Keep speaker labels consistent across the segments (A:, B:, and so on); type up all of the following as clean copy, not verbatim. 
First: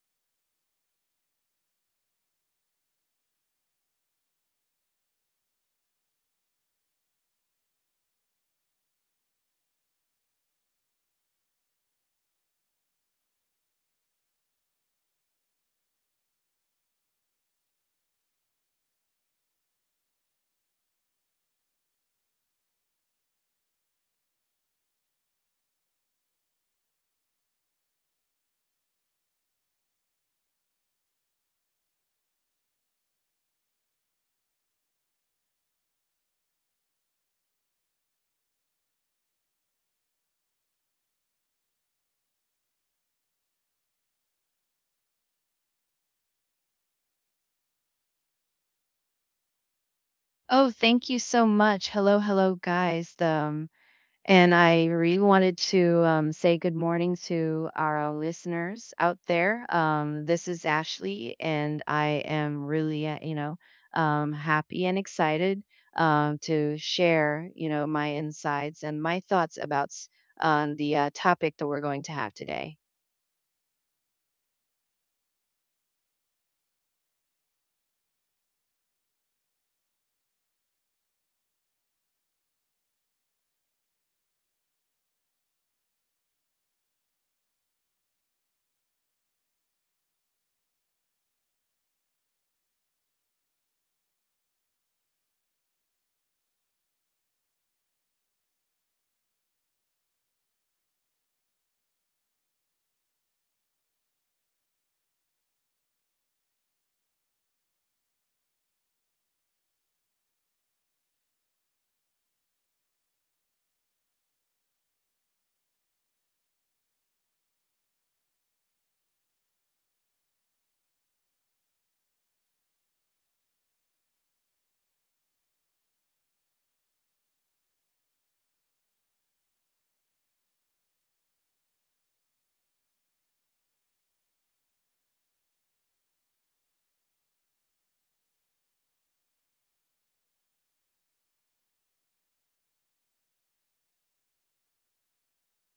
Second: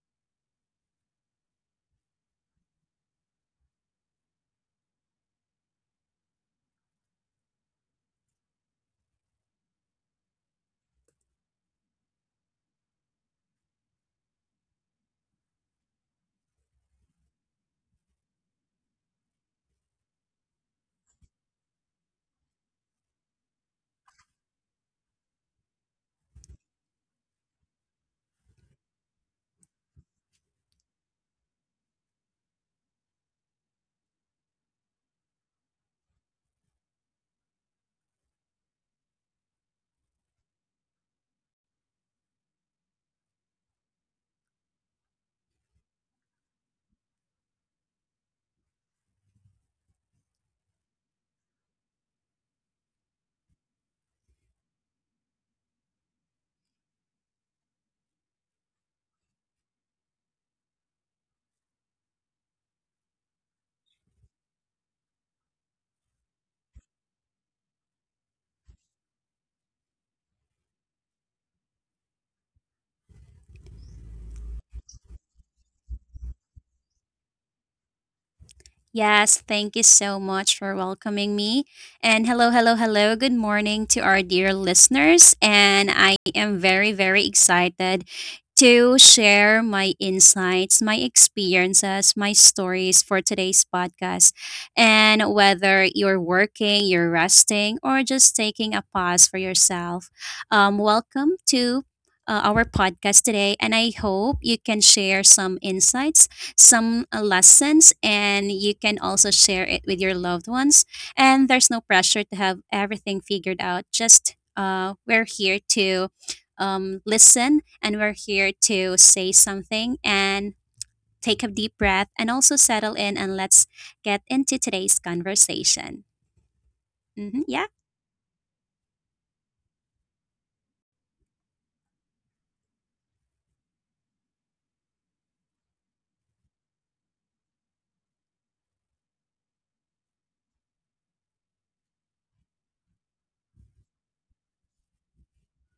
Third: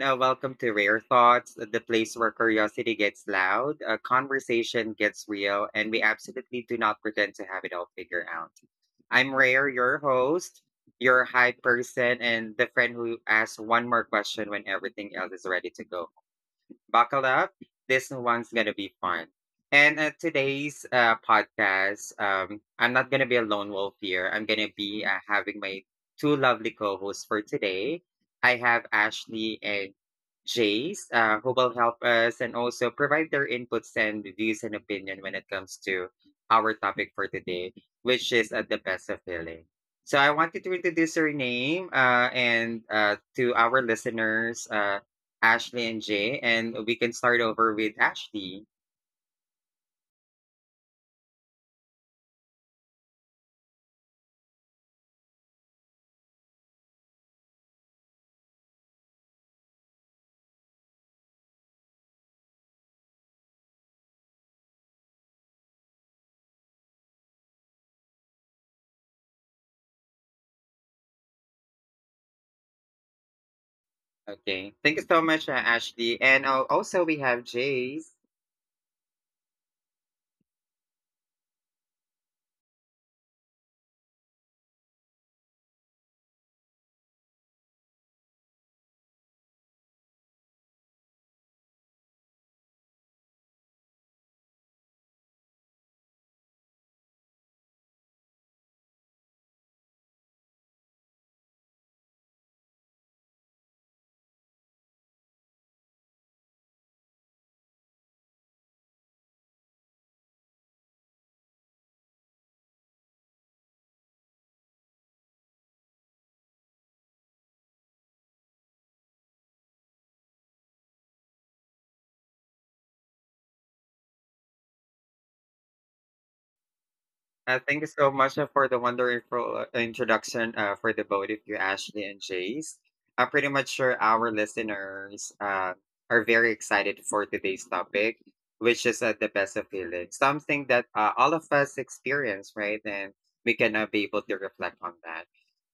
A: Welcome to Rare Thoughts, the place where curiosity gets loud, a conversation gets real, and we absolutely do not pretend to have it all figured out. I'm Rare, your host, your hype person, and the friend who asks one more question when everything else is ready to go. Buckle up. This one's gonna be fun. And today's podcast, I'm not gonna be a lone wolf here. I'm gonna be having my two lovely co-hosts for today. I have Ashley and Jace, who will help us and also provide their inputs and views and opinion when it comes to our topic for today, which is at the best of healing. So I wanted to introduce her name and to our listeners. Ashley and Jay, and we can start over with Ashley.
B: Oh, thank you so much. Hello, hello, guys. And I really wanted to say good morning to our listeners out there. This is Ashley, and I am really, happy and excited to share, my insights and my thoughts on the topic that we're going to have today.
A: Okay. Thank you so much, Ashley. And Also, we have Jay's.
C: Yes, thank you so much for welcoming me. And hello, hello, hello. Good morning to our dear listeners. And I am very, very excited to share my insights, my experiences, my stories for today's podcast. And whether you're working, you're resting, or just taking a pause for yourself, welcome to our podcast today. And I hope you can share some insights, some lessons, and you can also share it with your loved ones. And there's no pressure to have everything figured out, just we're here to listen, and we're here to say something and take a deep breath and also settle in and let's get into today's conversation. Mm-hmm, yeah.
A: Thank you so much for the wonderful introduction for the both of you, Ashley and Jace. I'm pretty much sure our listeners are very excited for today's topic, which is the best of feeling, something that all of us experience, right? And we can be able to reflect on that.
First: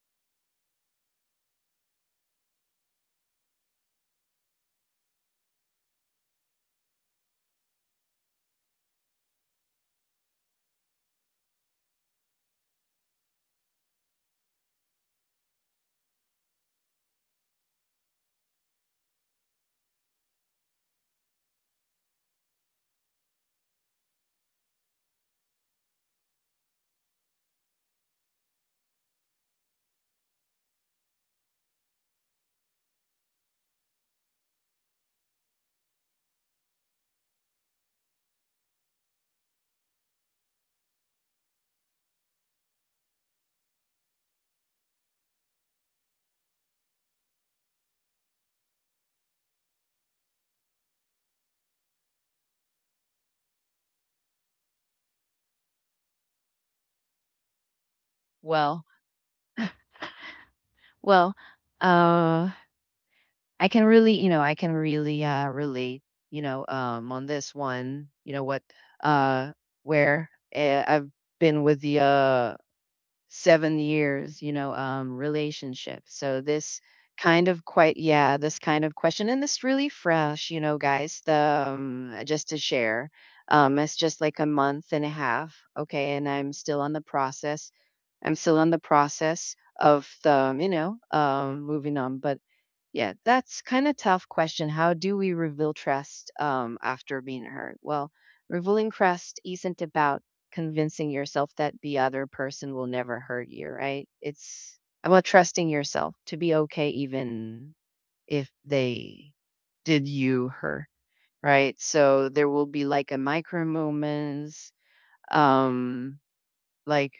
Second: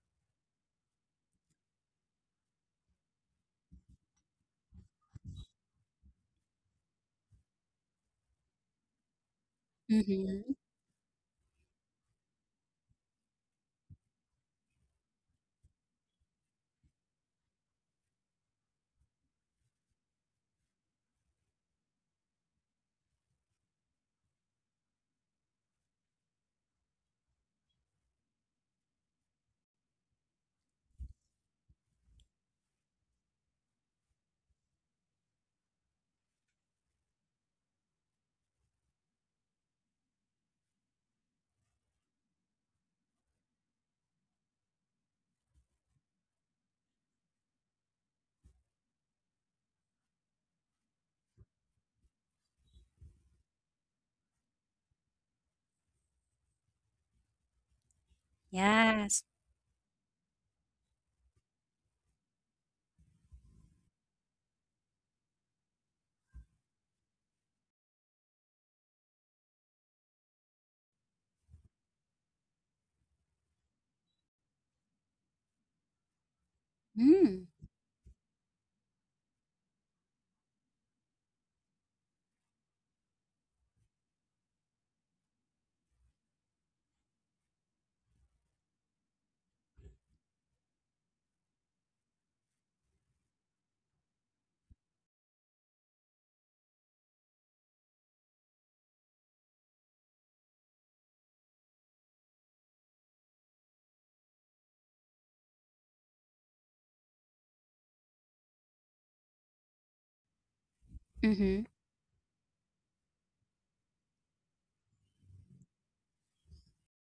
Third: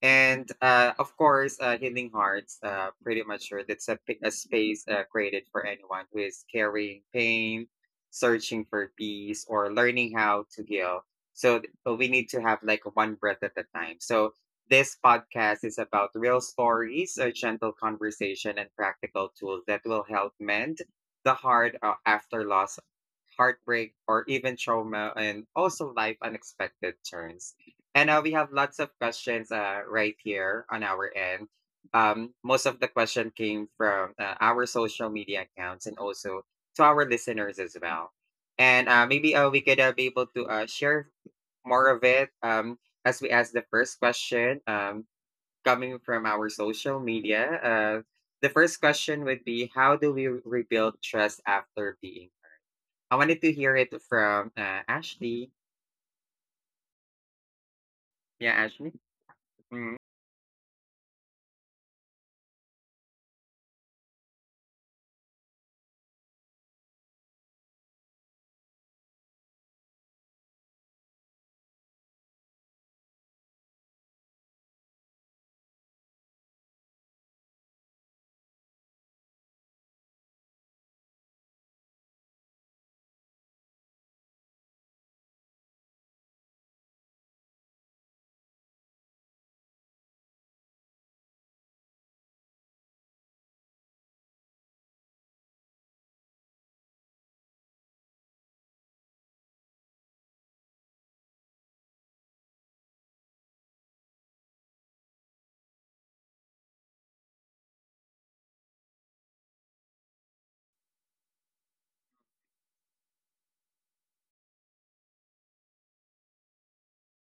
A: And Of course, Healing Hearts, pretty much sure that's a space created for anyone who is carrying pain, searching for peace, or learning how
C: Mm-hmm.
A: to heal, but we need to have like one breath at a time. So this podcast is about real stories, a gentle conversation, and practical tools that will help mend the heart after loss, heartbreak, or even trauma, and also life unexpected turns. And We have lots of questions right here on our end. Most of the question came from our social media accounts and also to our listeners as well. And maybe we could be able to share more of it as we ask the first question coming from our social media. The first question would be, how do we rebuild trust after being hurt? I wanted to hear it from Ashley. Yeah,
B: Well,
A: Ashley.
C: Yes.
A: Mm.
B: well, uh, I can really, I can really relate, on this one, you know what uh where I've been with the 7 years, relationship. So this kind
C: Mm.
B: of quite yeah, this kind of question and this really fresh, guys, the just to share. It's just like 1.5 months, okay, and I'm still on the process. I'm still on the process of moving on, but yeah, that's kind of tough question. How do we reveal trust after being hurt? Well, revealing trust isn't about convincing yourself that the other person will never hurt you, right? It's about trusting yourself to be okay even if they did you her,
C: Mm-hmm.
B: right? So there will be like a micro moments, um, like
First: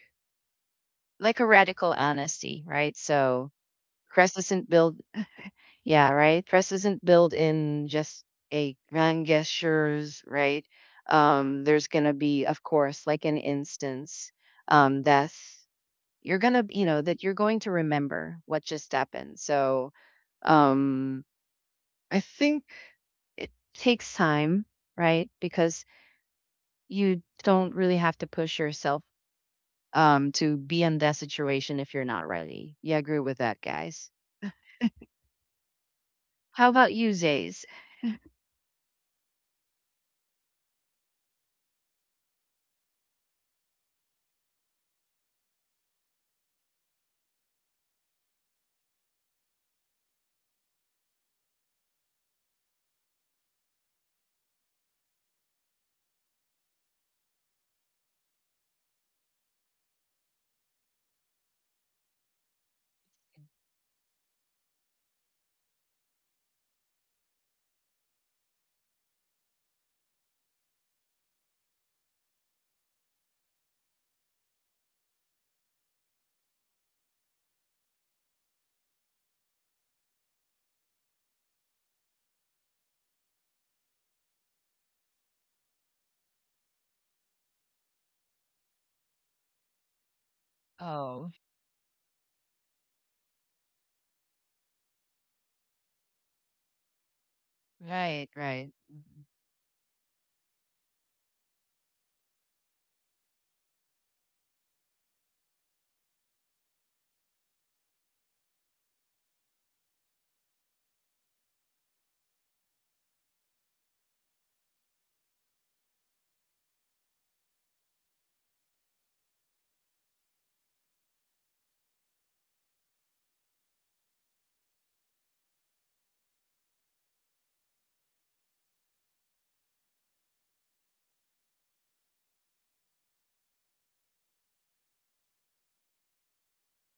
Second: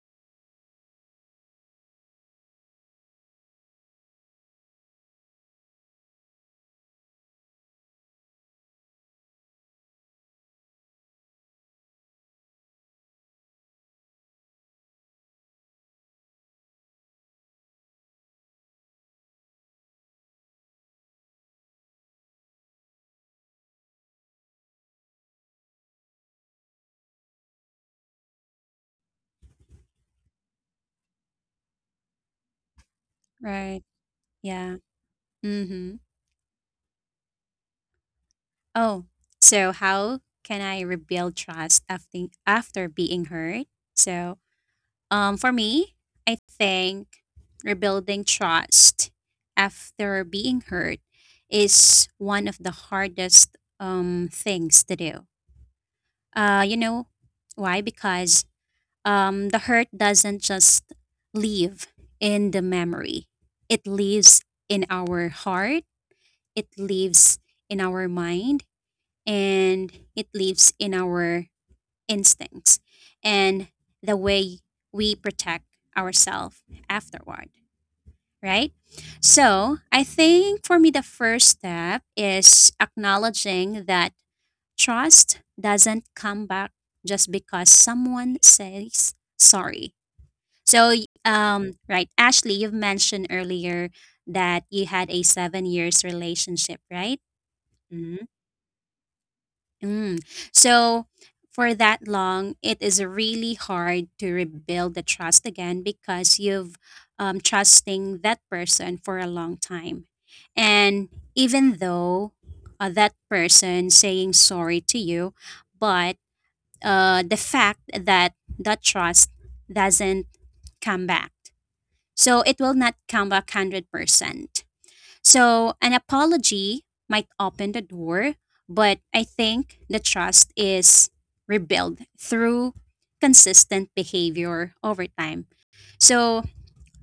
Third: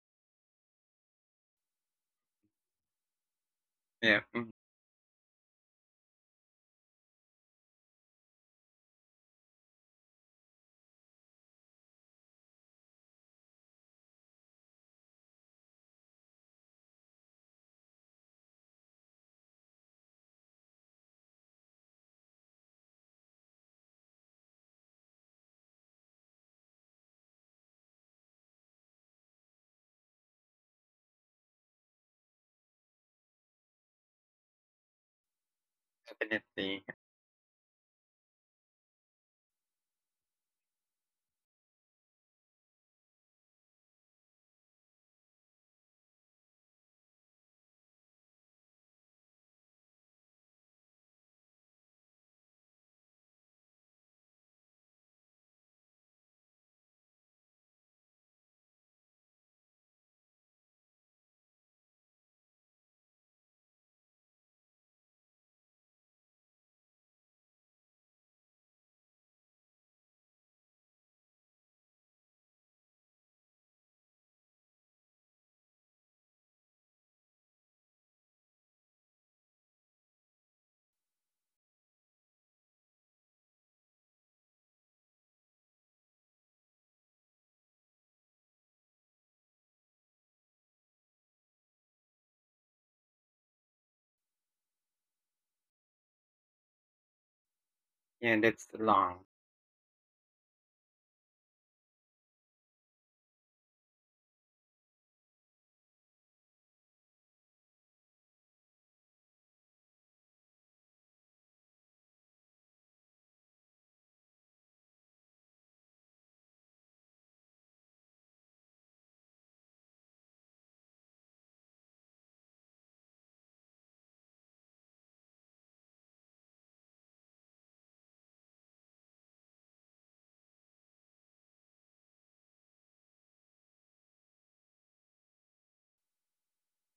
B: like a radical honesty, right? So
A: Yeah.
B: trust
A: Mm.
B: isn't built Yeah, right? Trust isn't built in just a grand gestures, right? There's gonna be, of course, like an instance, that's you're gonna, that you're going to remember what just happened. So, um, I think it takes time, right? Because you don't really have to push yourself to be in that situation if you're not ready. Yeah, I agree with that,
C: Right.
B: guys.
C: Yeah. Mm-hmm.
B: How
A: Definitely.
B: about you, Zays?
C: Oh, so how can I rebuild trust after being hurt? So for me, I think rebuilding trust after being hurt is one of the hardest things to do. You know why? Because the hurt doesn't just live in the memory, it lives in our heart, it lives in our mind, and it lives in our instincts and the way we protect ourselves afterward, right? So I think for me, the first step is acknowledging that trust doesn't come back just because someone says sorry. So,
B: Oh,
C: right, Ashley, you've mentioned earlier that you had a 7 years relationship, right? Mm-hmm.
B: right,
A: Yeah, and it's
B: right.
A: long.
C: Mm. So for that long, it is really hard to rebuild the trust again because you've trusting that person for a long time, and even though that person saying sorry to you, but the fact that trust doesn't come back, so it will not come back 100%. So, an apology might open the door, but I think the trust is rebuilt through consistent behavior over time. So,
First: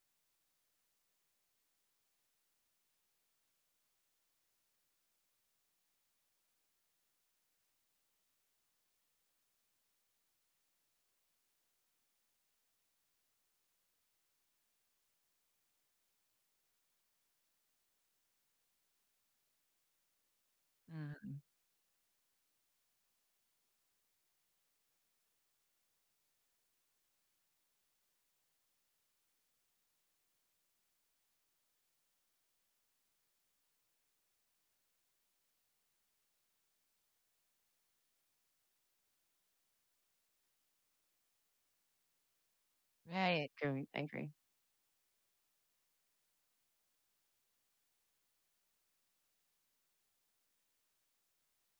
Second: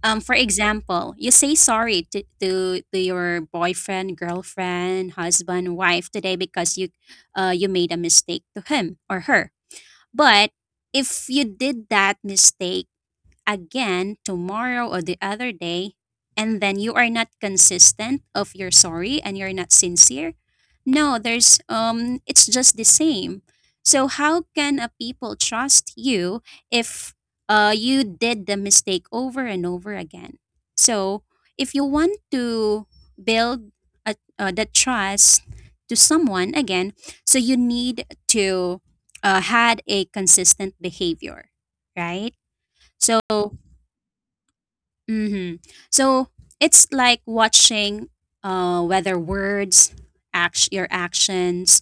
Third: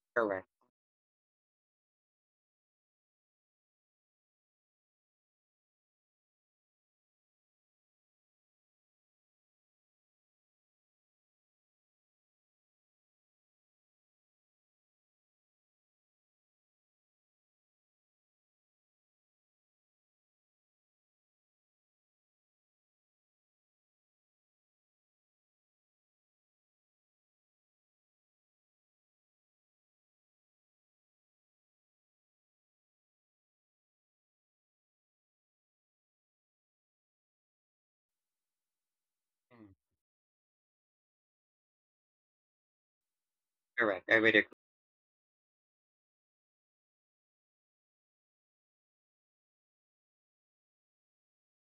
C: for
A: Correct.
C: example, you say sorry to, to your boyfriend, girlfriend, husband, wife today because you you made a mistake to him or her. But if you did that mistake again tomorrow or the other day and then you are not consistent of you're sorry and you're not sincere no
B: Mhm.
C: there's it's just the same. So how can a people trust you if you did the mistake over and over again? So if you want to build the trust to someone again, so you need to
A: Mm.
C: had a consistent behavior, right? So
B: Right. Agree. I
A: Correct. I
B: agree.
A: would agree.
C: mm-hmm. So it's like watching whether words, your actions,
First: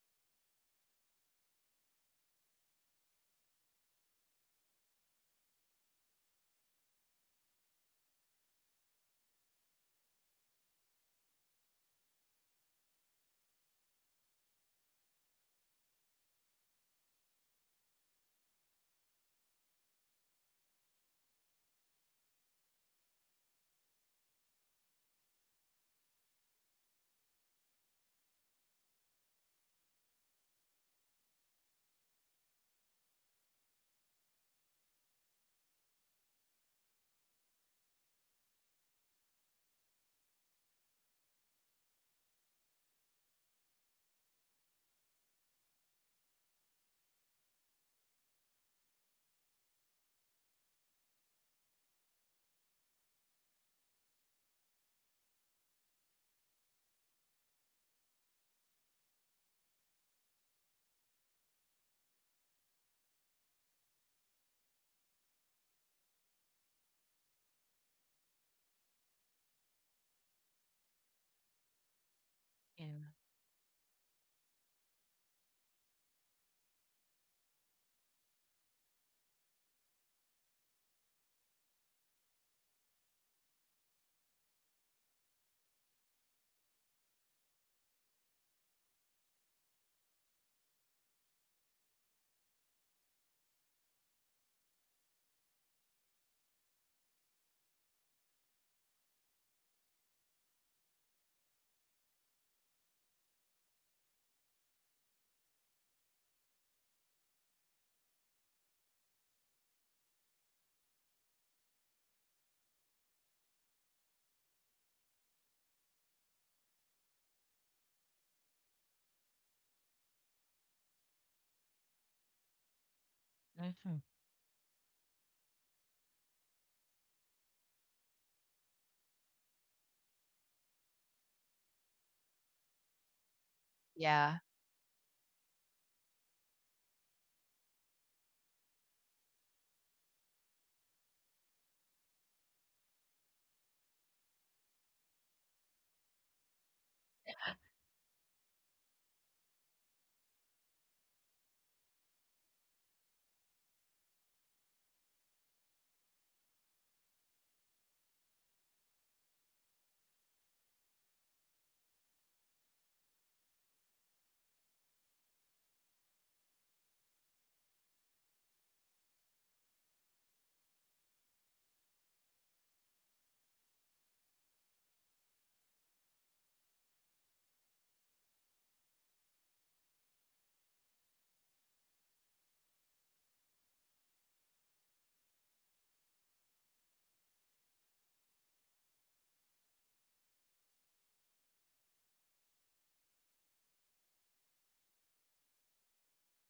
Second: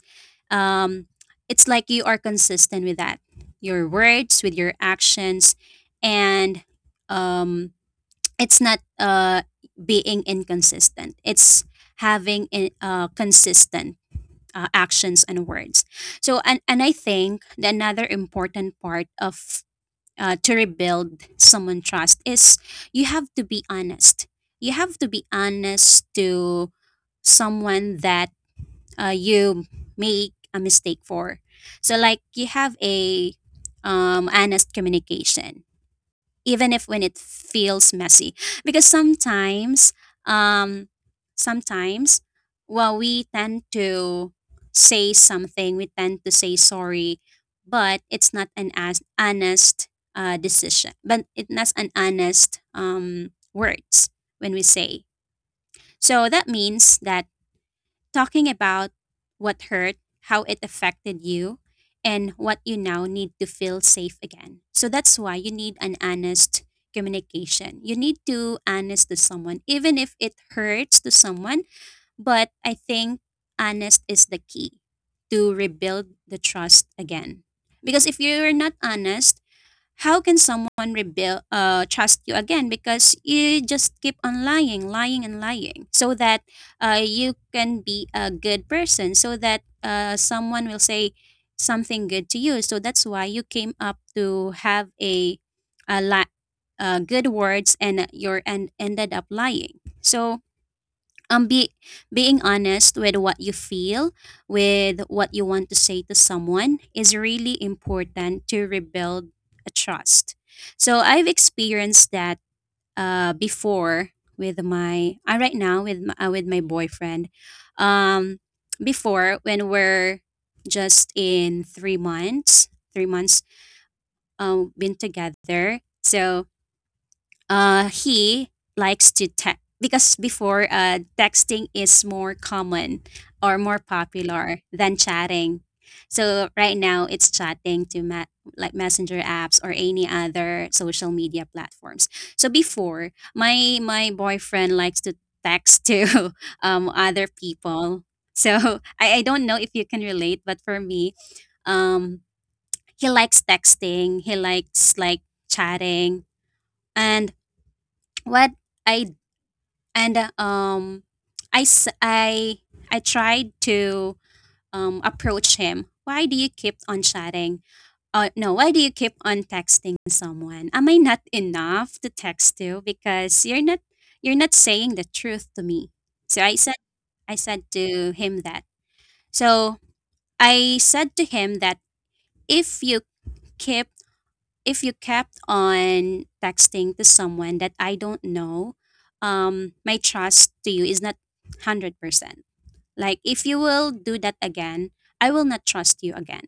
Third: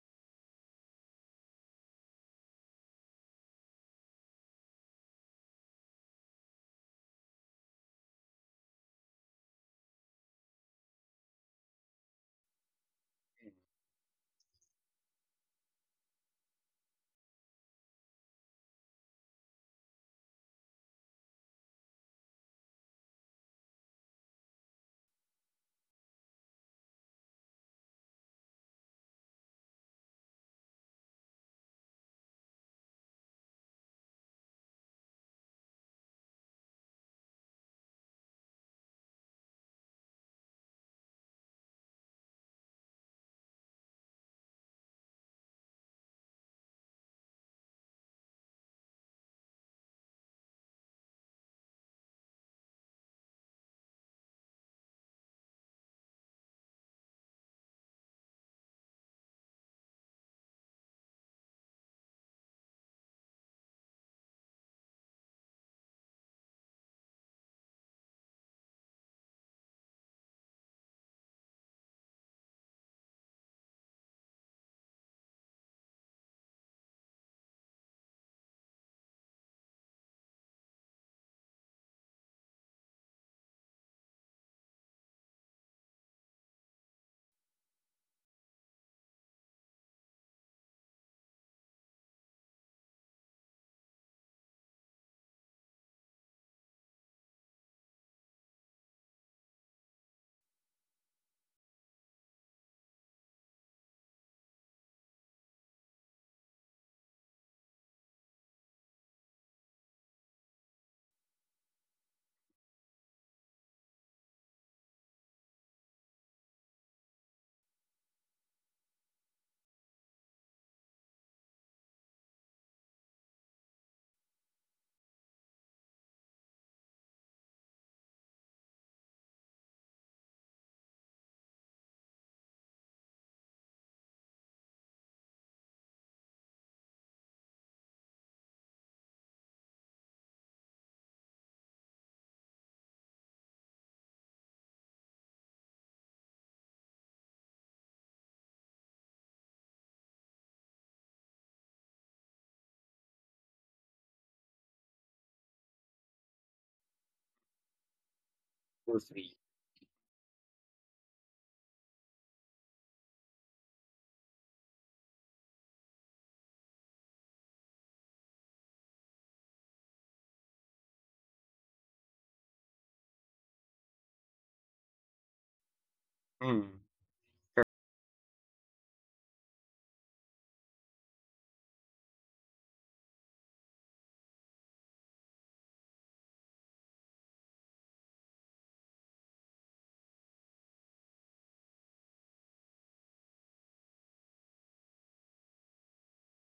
C: um, it's like you are consistent with that. Your words, with your actions, and um, it's not being inconsistent. It's having
A: Mm.
C: consistent actions and words. So, and I think the another important part of to rebuild someone trust is you have to be honest. You have to be honest to someone that you make a mistake for. So like you have a honest communication even if when it feels messy because sometimes um sometimes well we tend to say something, we tend to say sorry, but it's not an as honest decision but it's not an honest words when we say. So that means that talking about what hurt, how it affected you, and what you now need to feel safe again. So that's why you need an honest communication. You need to honest to someone, even if it hurts to someone. But I
B: Yeah.
C: think honest is the key to rebuild the trust again. Because if you're not honest, how can someone rebuild trust you again because you just keep on lying and lying so that you can be a good person so that someone will say something good to you. So that's why you came up to have a li- good words and you're and ended up lying. So be being honest with what you feel, with what you want to say to someone is really important to rebuild a trust. So I've experienced that before with my right now with my boyfriend. um Before when we're just in 3 months
B: Mhm.
C: been together, so he likes to text because before texting is more common or more
B: Yeah.
C: popular than chatting. So right now it's chatting to like messenger apps or any other social media platforms. So before my boyfriend likes to text to other people. So I don't know if you can relate, but for me, um, he likes texting. He likes like chatting. And what
A: So
C: I
A: sweet.
C: and I s- I tried to approach him. Why do you keep on chatting? No, why do you keep on texting someone? Am I not enough to text you because you're not saying the truth to me? So
A: Mm,
C: I said to him that. So I said to him that if you keep if you kept on texting to someone that I don't know, my trust to you is not 100%. Like, if you will do that again, I will not trust you again.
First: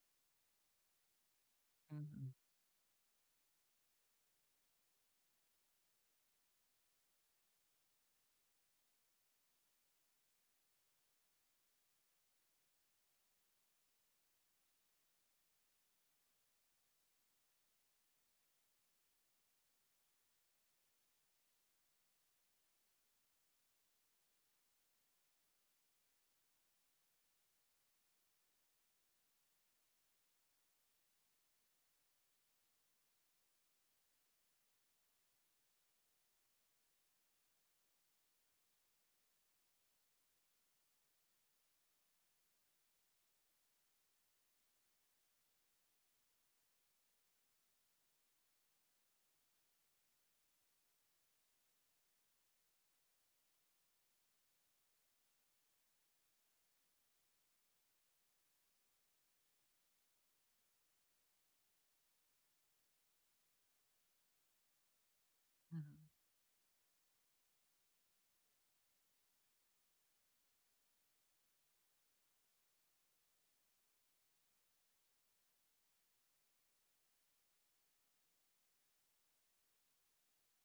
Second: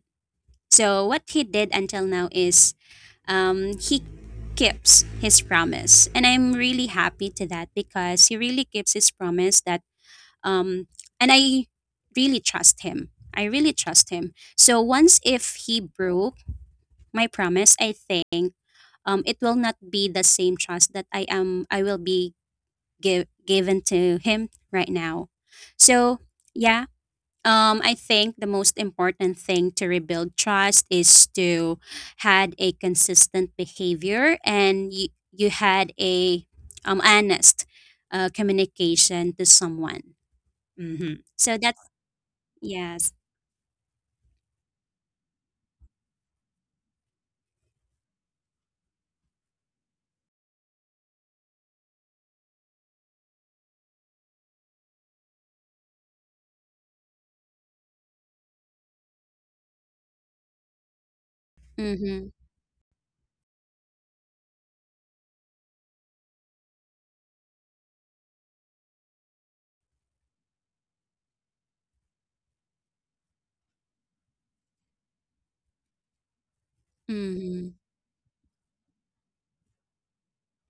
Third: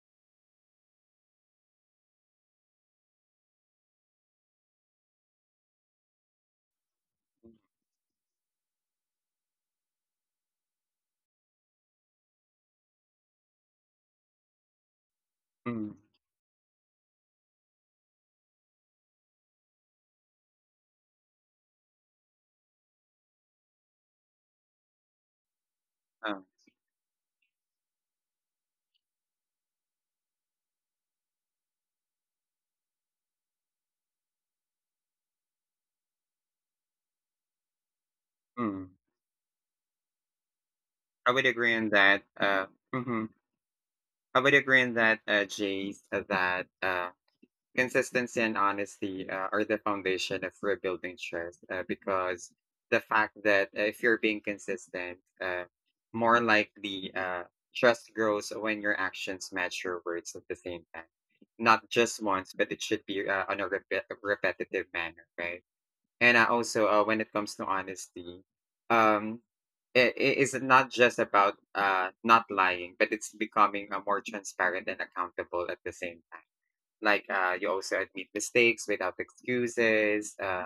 C: So, what he did until now
B: Mhm.
C: is he keeps his promise. And I'm really happy to that because he really keeps his promise that, um, and I really trust him. I really trust him. So, once if he
A: mm,
C: broke my promise, I think it will not be the same trust that I will be given to him right now. So
A: um,
C: yeah, I think the most important thing to rebuild trust is to had a consistent behavior and you had a honest
A: mm.
C: communication to someone. Mm-hmm.
A: I would
C: So
A: agree
C: that's
A: in that.
C: yes.
A: Mhm. I would agree in that, Jace, that. Consistency and honesty are the foundation of rebuilding trust because the fact that if you're being consistent, more likely trust grows when your actions match your words at the same time. Not just
C: Mm-hmm.
A: once, but it should be on a repetitive manner, right?
B: Mhm.
A: And also, when it comes to honesty, um, it is not just about not lying, but it's becoming more transparent and accountable at the same time, like
C: Mm-hmm.
A: you also admit mistakes without excuses,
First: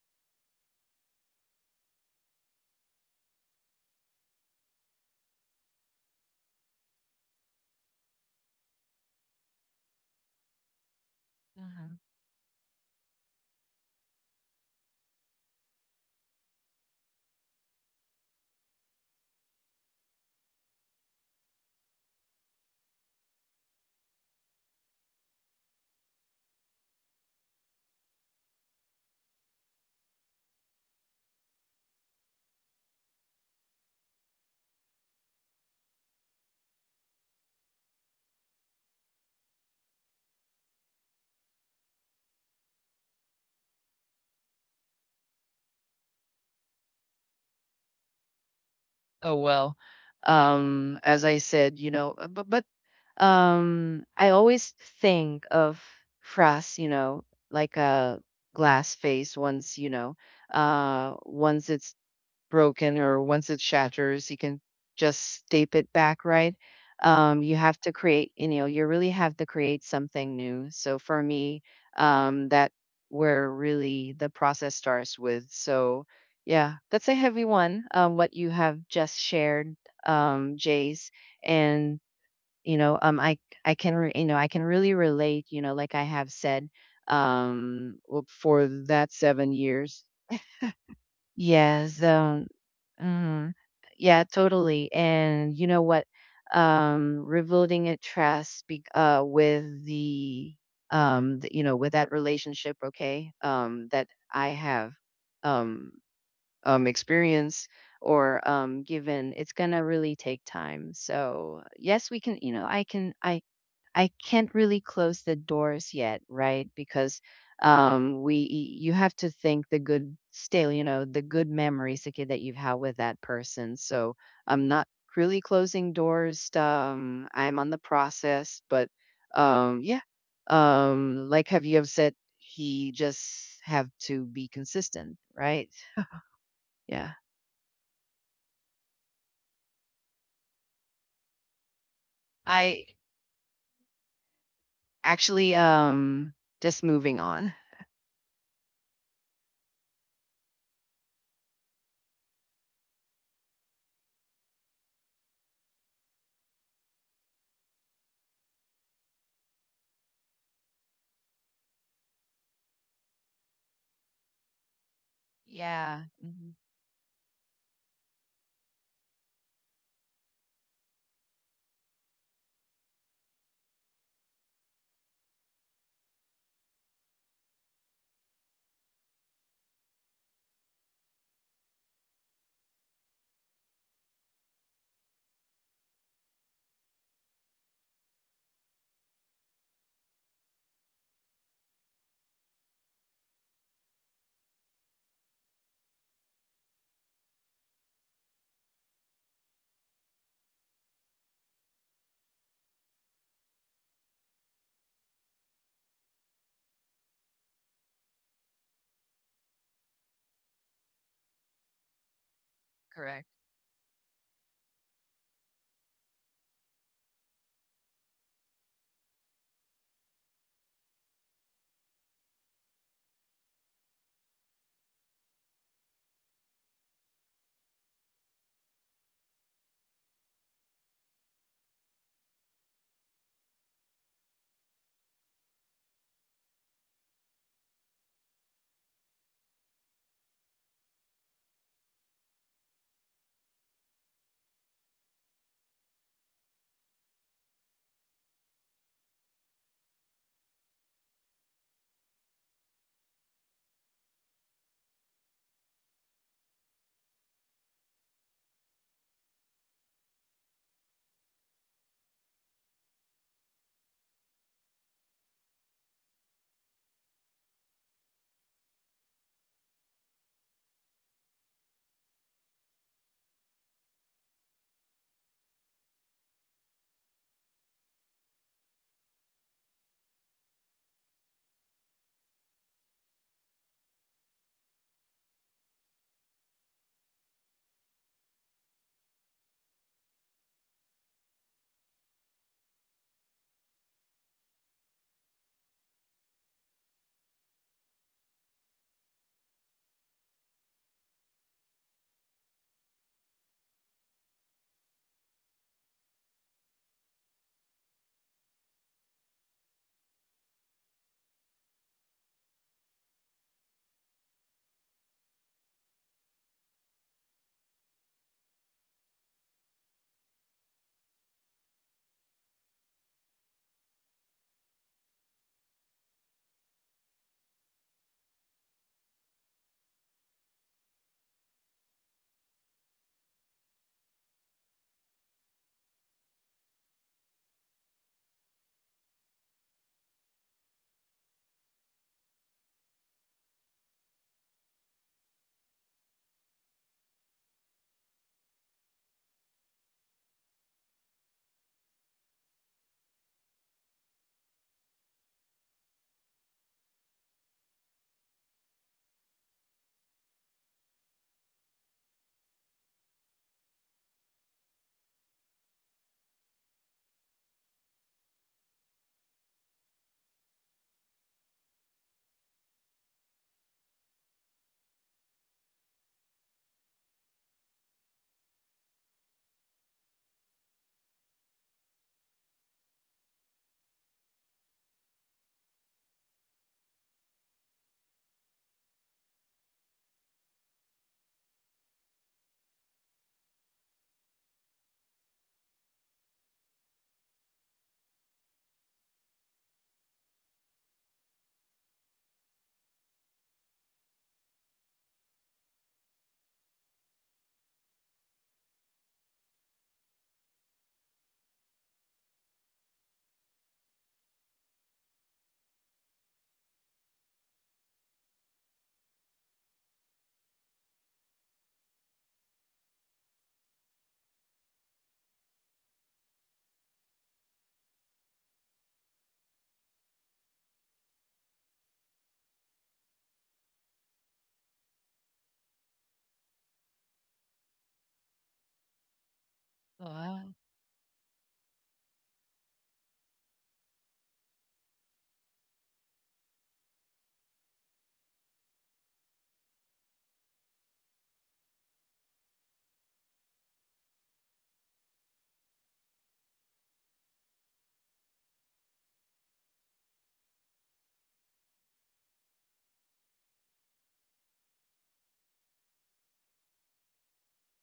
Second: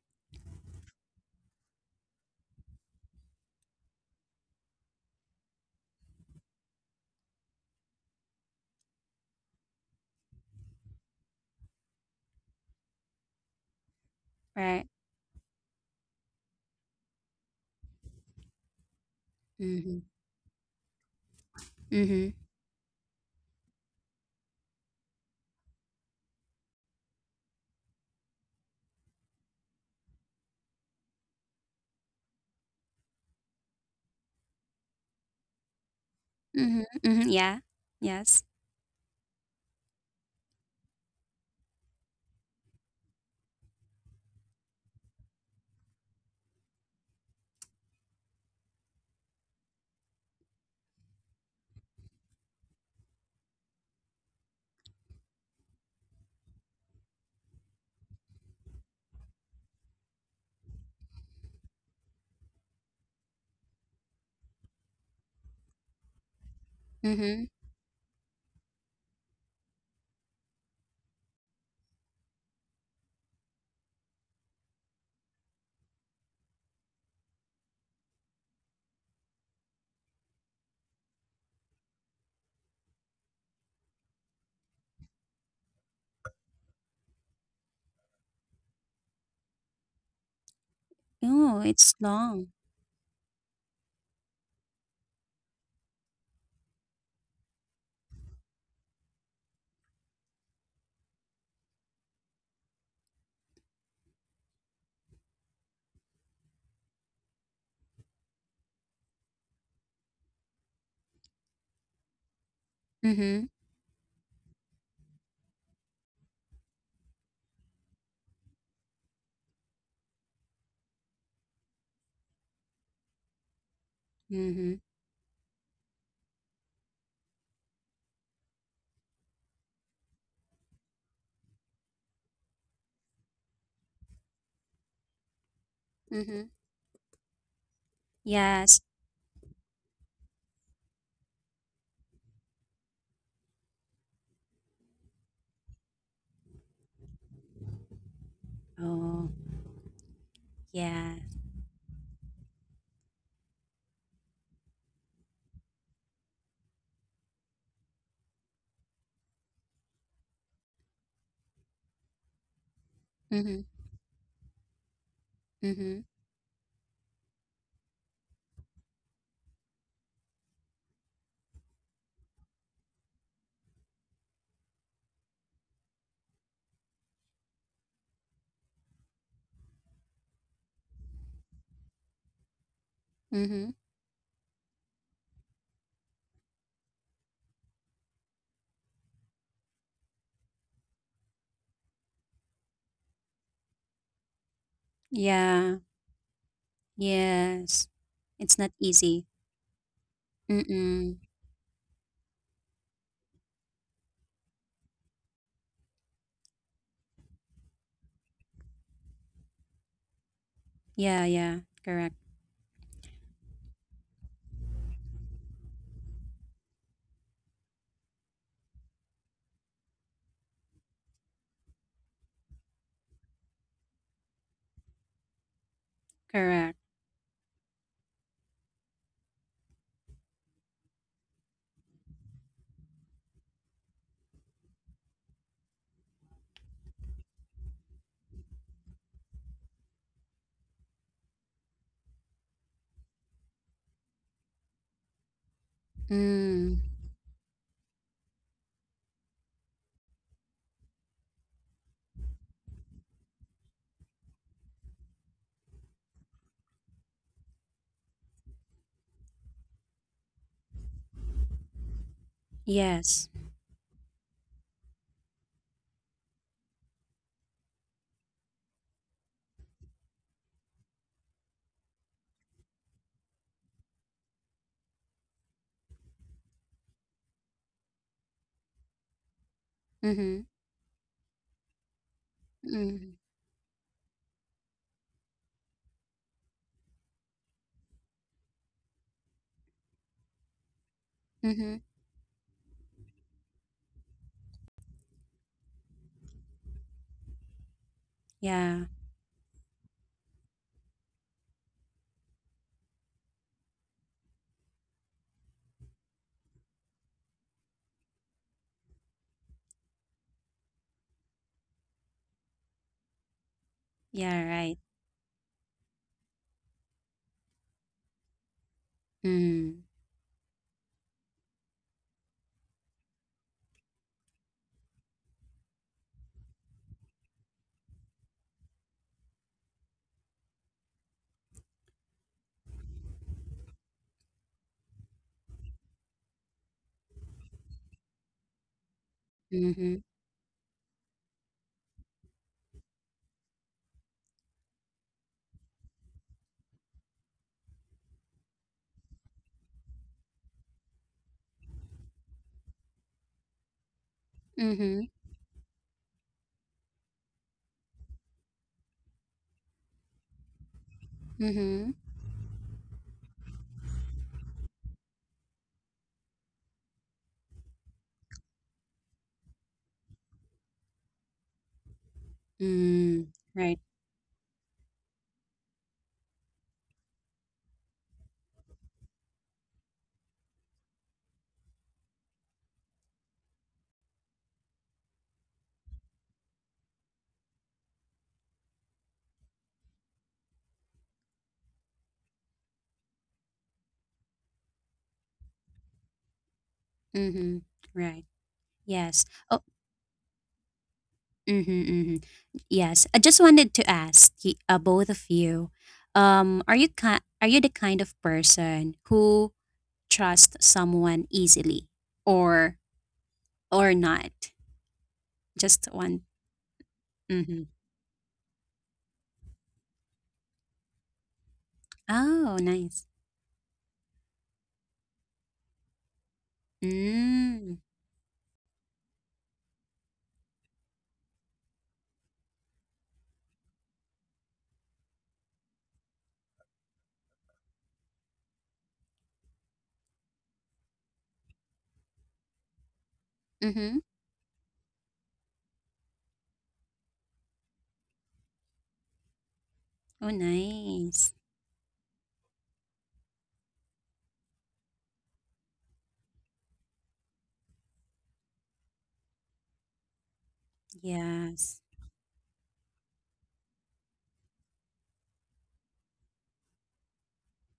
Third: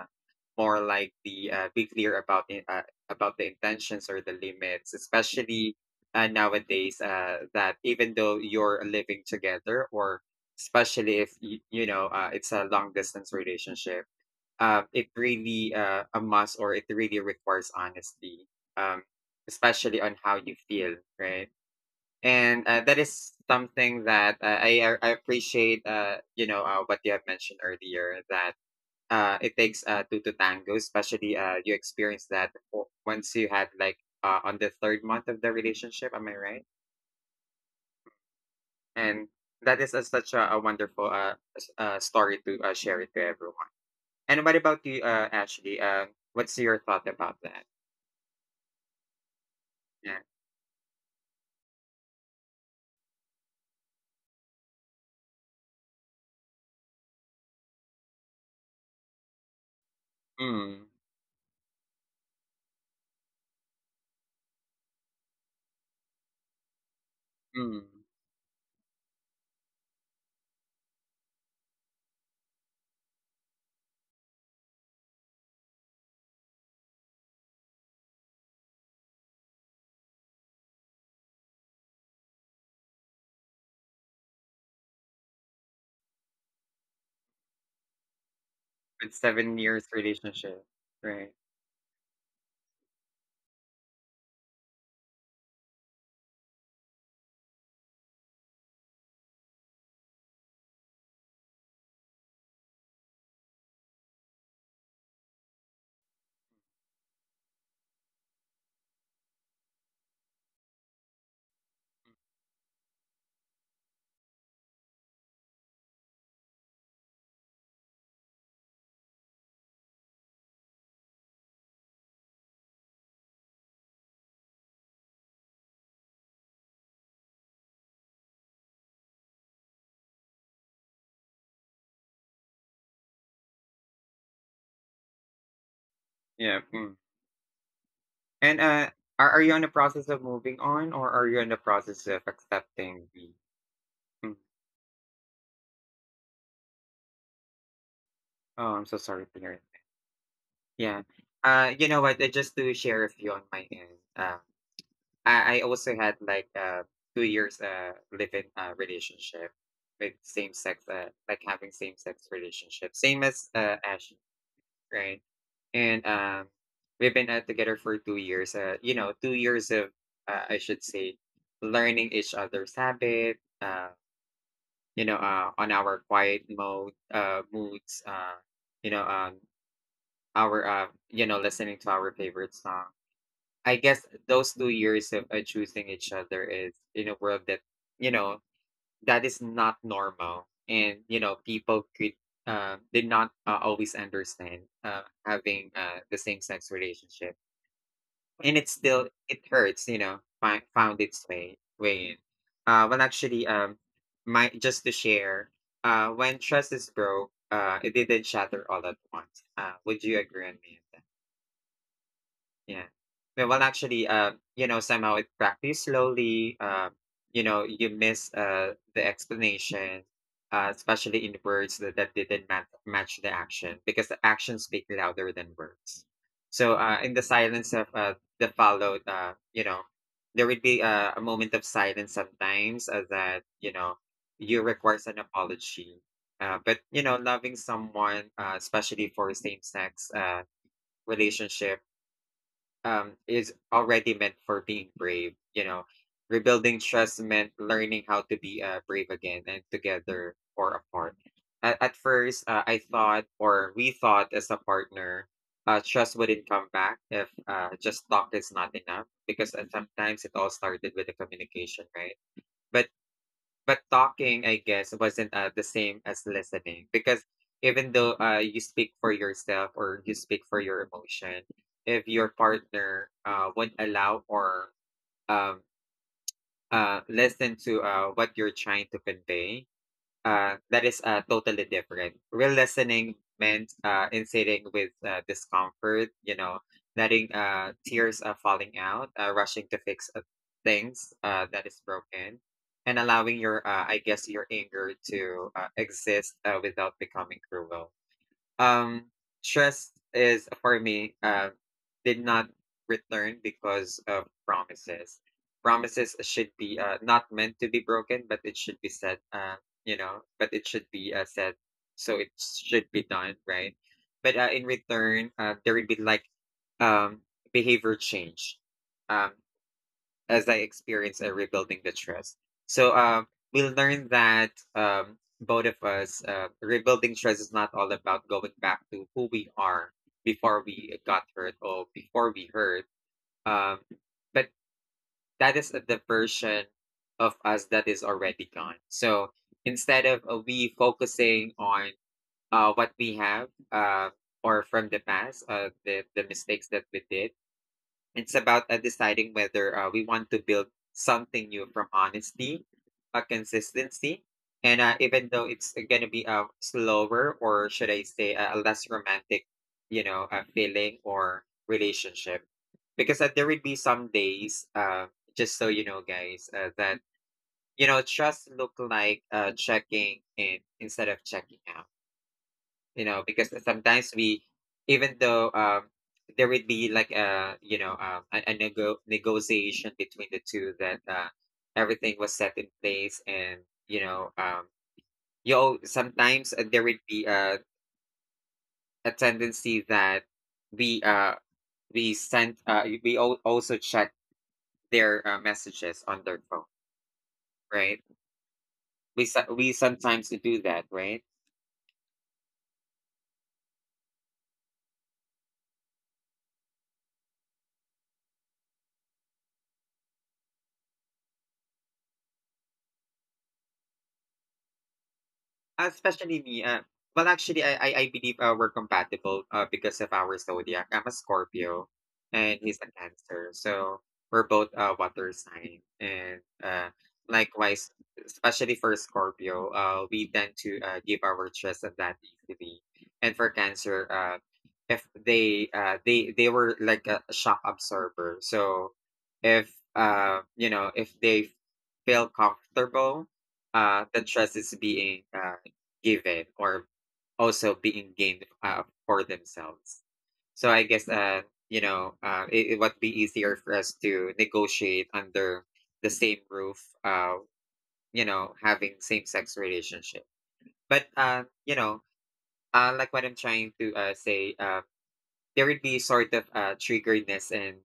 A: more like the be clear about it, about the intentions or the limits, especially nowadays that even though you're living together, or especially if you, you
B: Mhm.
A: know, it's a long distance relationship,
C: Right.
A: it really a must, or it really requires honesty, um,
C: Mm-hmm.
A: especially on how you feel, right?
C: Mm-hmm.
A: And that is something that I appreciate. You know what you have mentioned earlier, that it takes two to tango, especially you experience that once you had like on the third month of the relationship. Am I right?
C: Mm-hmm. Mm-hmm. Yeah. Yes.
A: And that is a, such a wonderful story to share it to everyone. And what about you, Ashley? What's your thought about that?
B: Oh, well.
A: Yeah.
B: As I said, you know, but I always think of frass, you know, like a glass face once, you know,
A: Mm,
B: once it's broken or once it shatters, you can just stape it back, right?
C: Mm-hmm.
B: You have
A: mm.
B: to create, you know, you really have to create something new. So for me, that where really the process starts with. So yeah, that's a heavy one. What you have just shared, Jace, and you know, um, I I you know I can really relate. You know, like I have said, for
A: With
B: that seven
A: 7 years
B: years.
A: relationship, right?
C: Oh, it's
B: Yes,
C: long.
B: mhm. Yeah, totally. And you know what? Rebuilding a trust with the, you know, with that relationship, okay, that I have, um, experience or given, it's gonna really take time. So yes, we can, you know,
C: Mhm.
B: I can't really close the doors yet, right? Because we you have to think the good still, you know, the good memories okay, that you've had with that person. So I'm
C: Mhm.
B: not really closing doors. Um, I'm on the process, but um, yeah. Um, like have you have said he just have to be consistent, right?
C: Mhm.
A: Yeah. Mm.
B: Yeah.
A: And,
C: Yes.
A: are you in the process of moving on, or are you in the process of
B: I
A: accepting the… Mm.
B: actually just moving on.
A: Oh, I'm so sorry
C: Oh,
A: to hear that. Yeah.
C: yeah.
A: You know what? Just to share with you on my end, uh, I also had like 2 years live-in relationship with same sex, like having same sex relationship, same as
C: Mhm.
A: Ash, right? And
B: Yeah,
C: Mhm.
B: mhm,
A: we've been together for 2 years. You know, 2 years of I should say learning each other's habit, you know, on our quiet mode, moods, you know, our you know, listening to our favorite song. I
C: Mhm.
A: guess those 2 years of choosing each other is in a world that, you know, that is not normal. And, you know, people could, did not always understand having
C: Yeah.
A: the same sex relationship,
C: Yes.
A: and
C: It's
A: it
C: not
A: still
C: easy.
A: it hurts, you know, found
C: Mm-mm.
A: its way in. Well actually my just to share, when trust is broke, it didn't shatter all at once. Would you agree on me?
C: Yeah, yeah. Correct.
A: Yeah.
B: correct.
A: Yeah, well, actually, you know, somehow it practice slowly. You know, you miss the explanation, especially in words that, that didn't match the action, because the actions speak louder than words. So,
C: Correct.
A: in the silence of the followed, you know, there would be a moment of silence sometimes that, you know, you requires an apology. But, you know, loving someone, especially for same sex relationship, is already meant for being brave. You know, rebuilding
C: Mm.
A: trust meant learning how to be brave again and together or apart. At first, I thought, or we thought as a partner, trust wouldn't come back if just talk is not enough, because sometimes it all started with the communication, right? But
C: Yes.
A: but talking, I guess, wasn't the same as listening, because even though you speak for yourself or you speak for your emotion, if your partner would allow or um, listen to what you're trying to convey,
C: Mhm.
A: that is totally different. Real listening
C: Mhm.
A: meant insidating with discomfort, you know, letting tears falling out, rushing to fix things that is
C: Mhm.
A: broken, and allowing your, I guess, your anger to exist without becoming cruel.
C: Yeah.
A: Um, Trust is for me did not return because of promises. Promises should be not meant to be broken, but it should be said. You know, but it should be said, so it should be done right. But
C: Yeah,
A: in
C: right.
A: return, there would be like um, behavior change. Um,
C: Mm.
A: as I experience rebuilding the trust. So we learned that both of us, rebuilding trust is not all about going back to who we are before we got hurt or before we hurt. Um, but that is the version of us that is already gone. So instead
C: Mhm.
A: of we focusing on what we have or from the past, the mistakes that we did, it's about deciding whether we want to build something new from honesty, consistency, and
C: Mhm.
A: even though it's going to be a slower, or should I say a less romantic, you know, feeling or
C: Mhm.
A: relationship, because there would be some days, just so you know, guys, that you know trust look like checking in instead of checking out, you know,
C: Mm.
A: because
C: Right.
A: sometimes we, even though there would be like a, you know, a negotiation between the two that everything was set in place, and you know you sometimes there would be a tendency that we uh we sent, also check their messages on their phone,
C: Mhm.
A: right?
C: Right. Yes. Oh.
A: We sometimes do that, right?
C: Mhm. Mhm. Yes, I just wanted to ask both of you, are you are you the kind of person who trusts someone easily, or not? Just one.
A: Especially me, well,
C: Mm-hmm.
A: actually, I believe we're compatible because of our zodiac. I'm a Scorpio,
C: Oh,
A: and he's a
C: nice.
A: Cancer, so we're both water sign. And
C: Mm.
A: Likewise, especially for Scorpio, we tend to give our trust on that easily. And for Cancer, if they they were like a shock absorber, so if
B: Wow.
A: you know if they feel comfortable,
C: Mm-hmm.
A: the trust is being given or also being gained for themselves.
C: Oh,
A: So I guess
C: nice.
A: you know it would be easier for us to negotiate under the same roof. Having same sex relationship, but
C: Yes.
A: like what I'm trying to say, there would be sort of triggeredness and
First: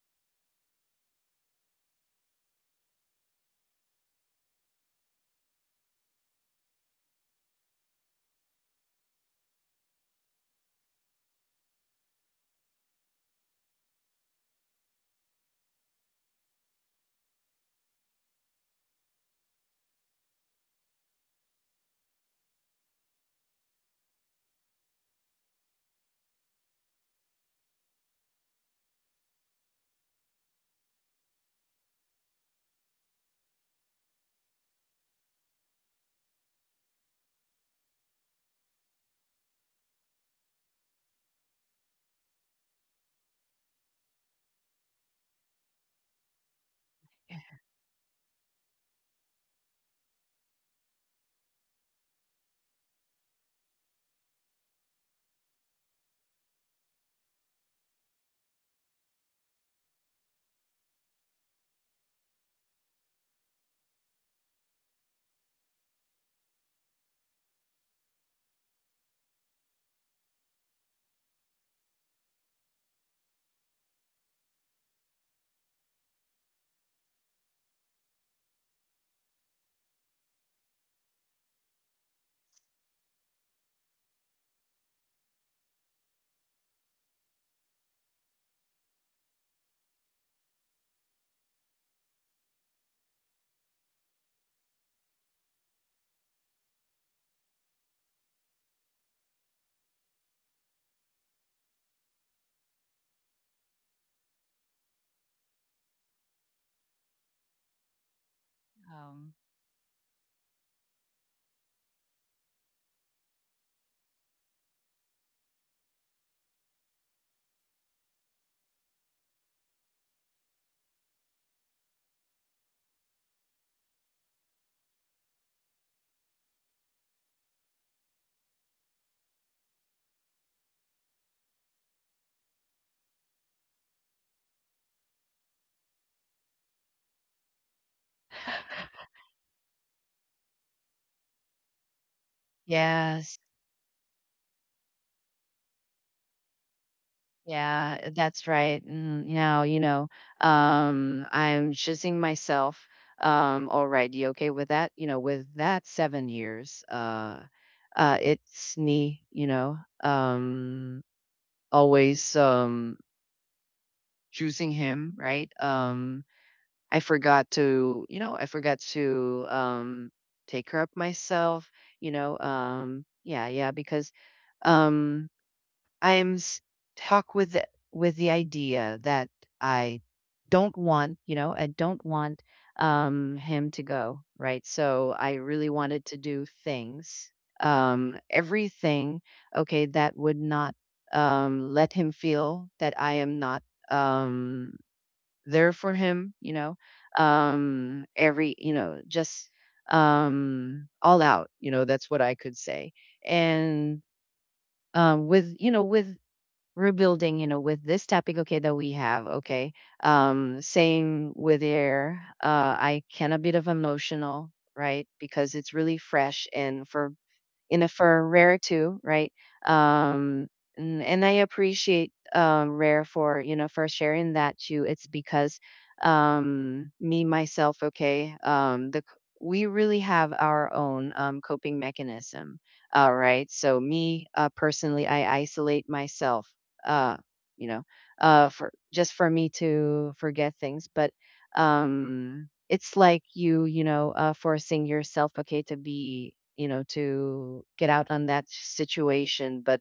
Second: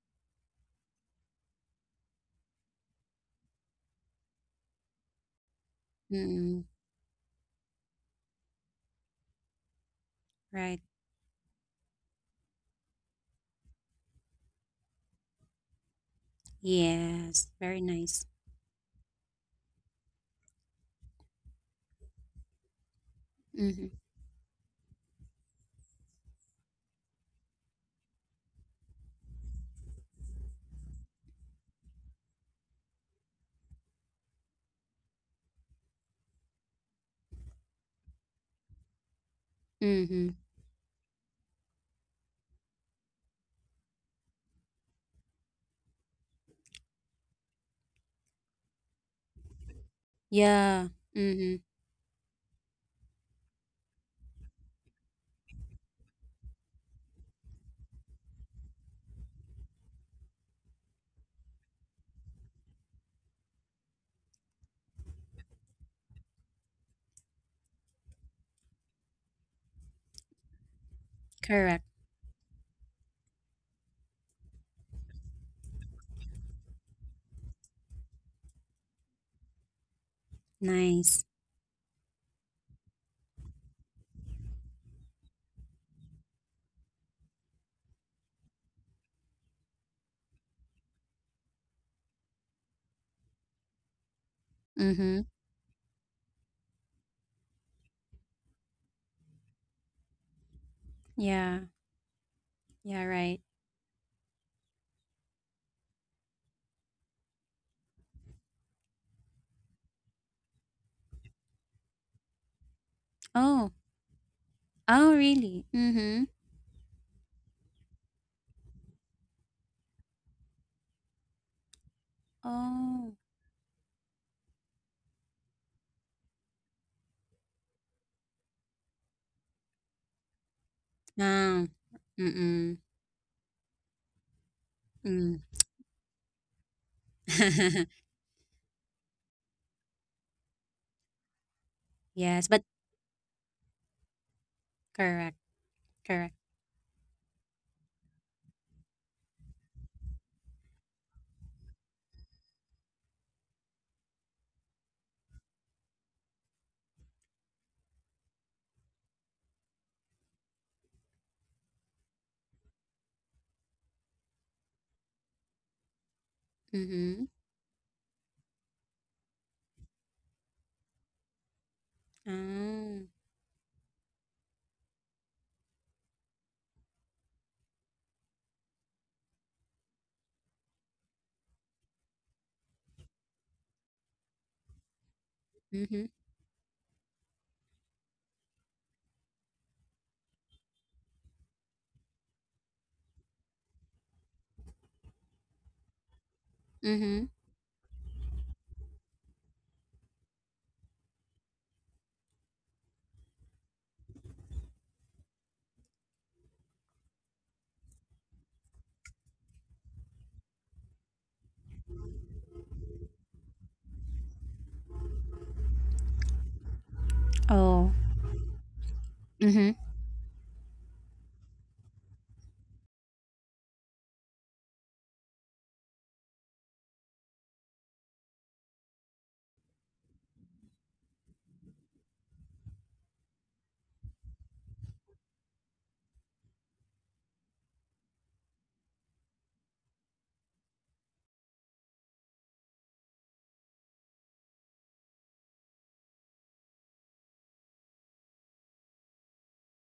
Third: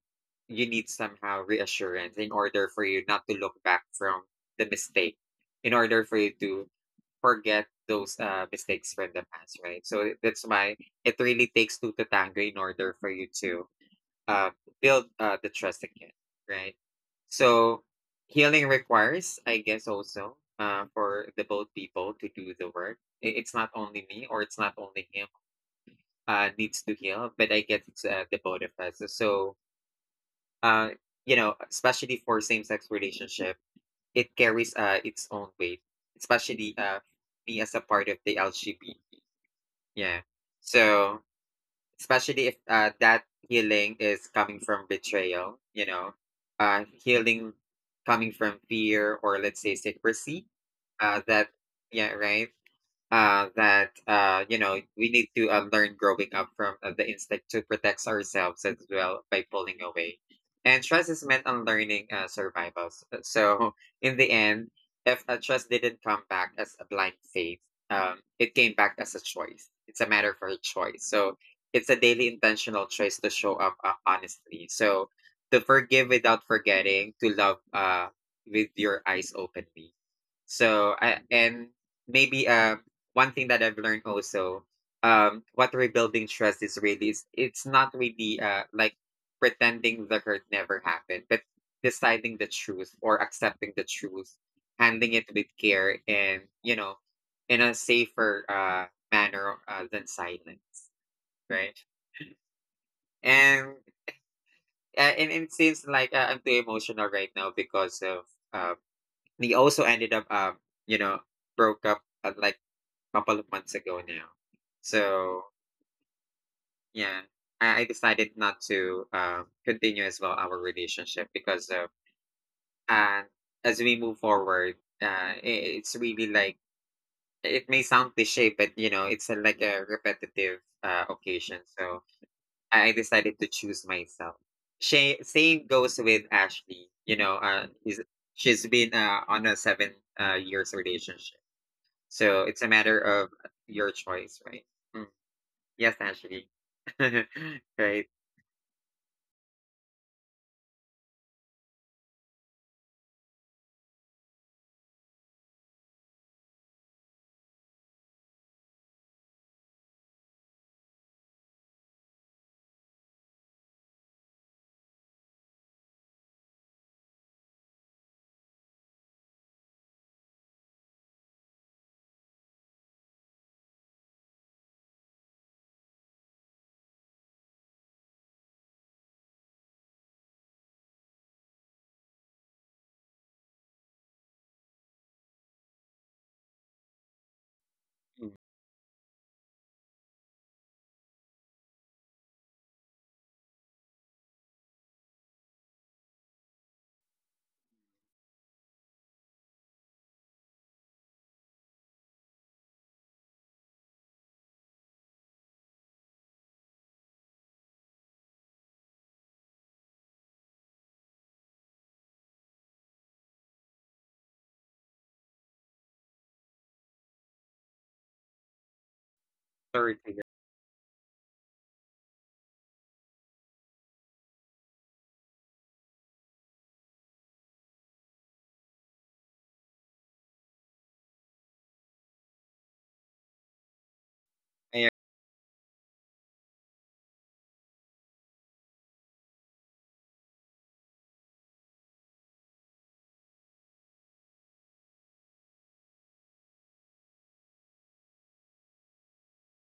A: you need somehow reassurance in order for you not to look back from the mistake in order for you
C: Mm.
A: to forget those mistakes from the past, right? So that's why
C: Right.
A: it really takes two to tango in order for you to uh, build the trust again, right?
C: Yes. Very
A: So
C: nice.
A: healing requires, I guess, also for the both people to do the work. It's not
C: Mm-hmm.
A: only me or it's not only him needs to heal, but I get the both of us. So, uh, especially for same-sex relationship, it carries its own weight, especially me as a part of the LGBT. Yeah.
C: Mm-hmm.
A: So, especially if that healing is coming from betrayal, healing coming from fear or let's say secrecy,
C: Yeah.
A: that,
C: Mm-hmm.
A: yeah, right? That, we need to learn growing up from the instinct to protect ourselves as well by pulling away, and trust is meant on learning survivals. So in the end, if a trust didn't come back as a blind faith, it came back as a choice. It's a matter for a choice. So
C: Correct.
A: it's a daily intentional choice to show up honestly. So to forgive without forgetting, to love with your eyes openly. So I,
C: Nice.
A: and maybe one thing that I've learned also, what rebuilding trust is really is it's not really like pretending the hurt never happened, but deciding the truth or accepting the truth, handling
C: Mm-hmm.
A: it with care and in a safer manner than silence,
C: Yeah.
A: right?
C: Yeah. Right.
A: And and it seems like I'm too emotional right now because of, uh,
B: Um.
A: we also ended up, you know broke up, like couple of
C: Oh.
A: months ago now.
C: Oh,
A: So
C: really? Mhm.
A: yeah, I decided not to continue as well our relationship because of,
C: Oh.
A: and as we move forward, I it's really like it may sound cliche, but it's a, like a repetitive occasion.
C: Wow.
A: So
C: Mm-mm.
A: I decided to choose myself. She,
C: Mm.
A: same goes with Ashley. He's, she's been on a 7 years relationship. So
C: Yes,
A: it's
C: but
A: a matter of
B: Yes.
A: your choice, right? Mm.
C: correct.
A: Yes,
C: Correct.
A: Ashley.
B: Yeah,
A: Right.
B: eh, that's right. Mm, now, you know, I'm choosing myself um, all right. You okay, with that, you know, with that 7 years, it's me, you know, um, always choosing him, right? Um, I
C: Mhm.
B: forgot to, you know, I forgot to take care of myself, you know,
C: Oh.
B: yeah, yeah, because um I'm stuck with the idea that I I don't want him to go, right? So I really wanted
C: Mhm.
B: to do things,
A: Mm.
B: everything, okay, that would not let him feel that I am not um, there for him, you know,
C: Mhm.
B: every, you know, just all out, you know, that's what I could say. And with rebuilding, you know, with this topic, okay, that we have, okay. Same with air. I can a bit of emotional, right? Because it's really fresh and for in a
C: Oh.
B: for Rare too, right?
C: Mhm.
A: Sorry to hear.
B: Um, and I appreciate Rare for for sharing that too. It's because me myself, okay, we really have our own coping mechanism. All right, so me
A: Yeah,
B: personally, I isolate myself. Uh, you know, for just for me to forget things, but it's like forcing yourself okay to be to get out on that situation but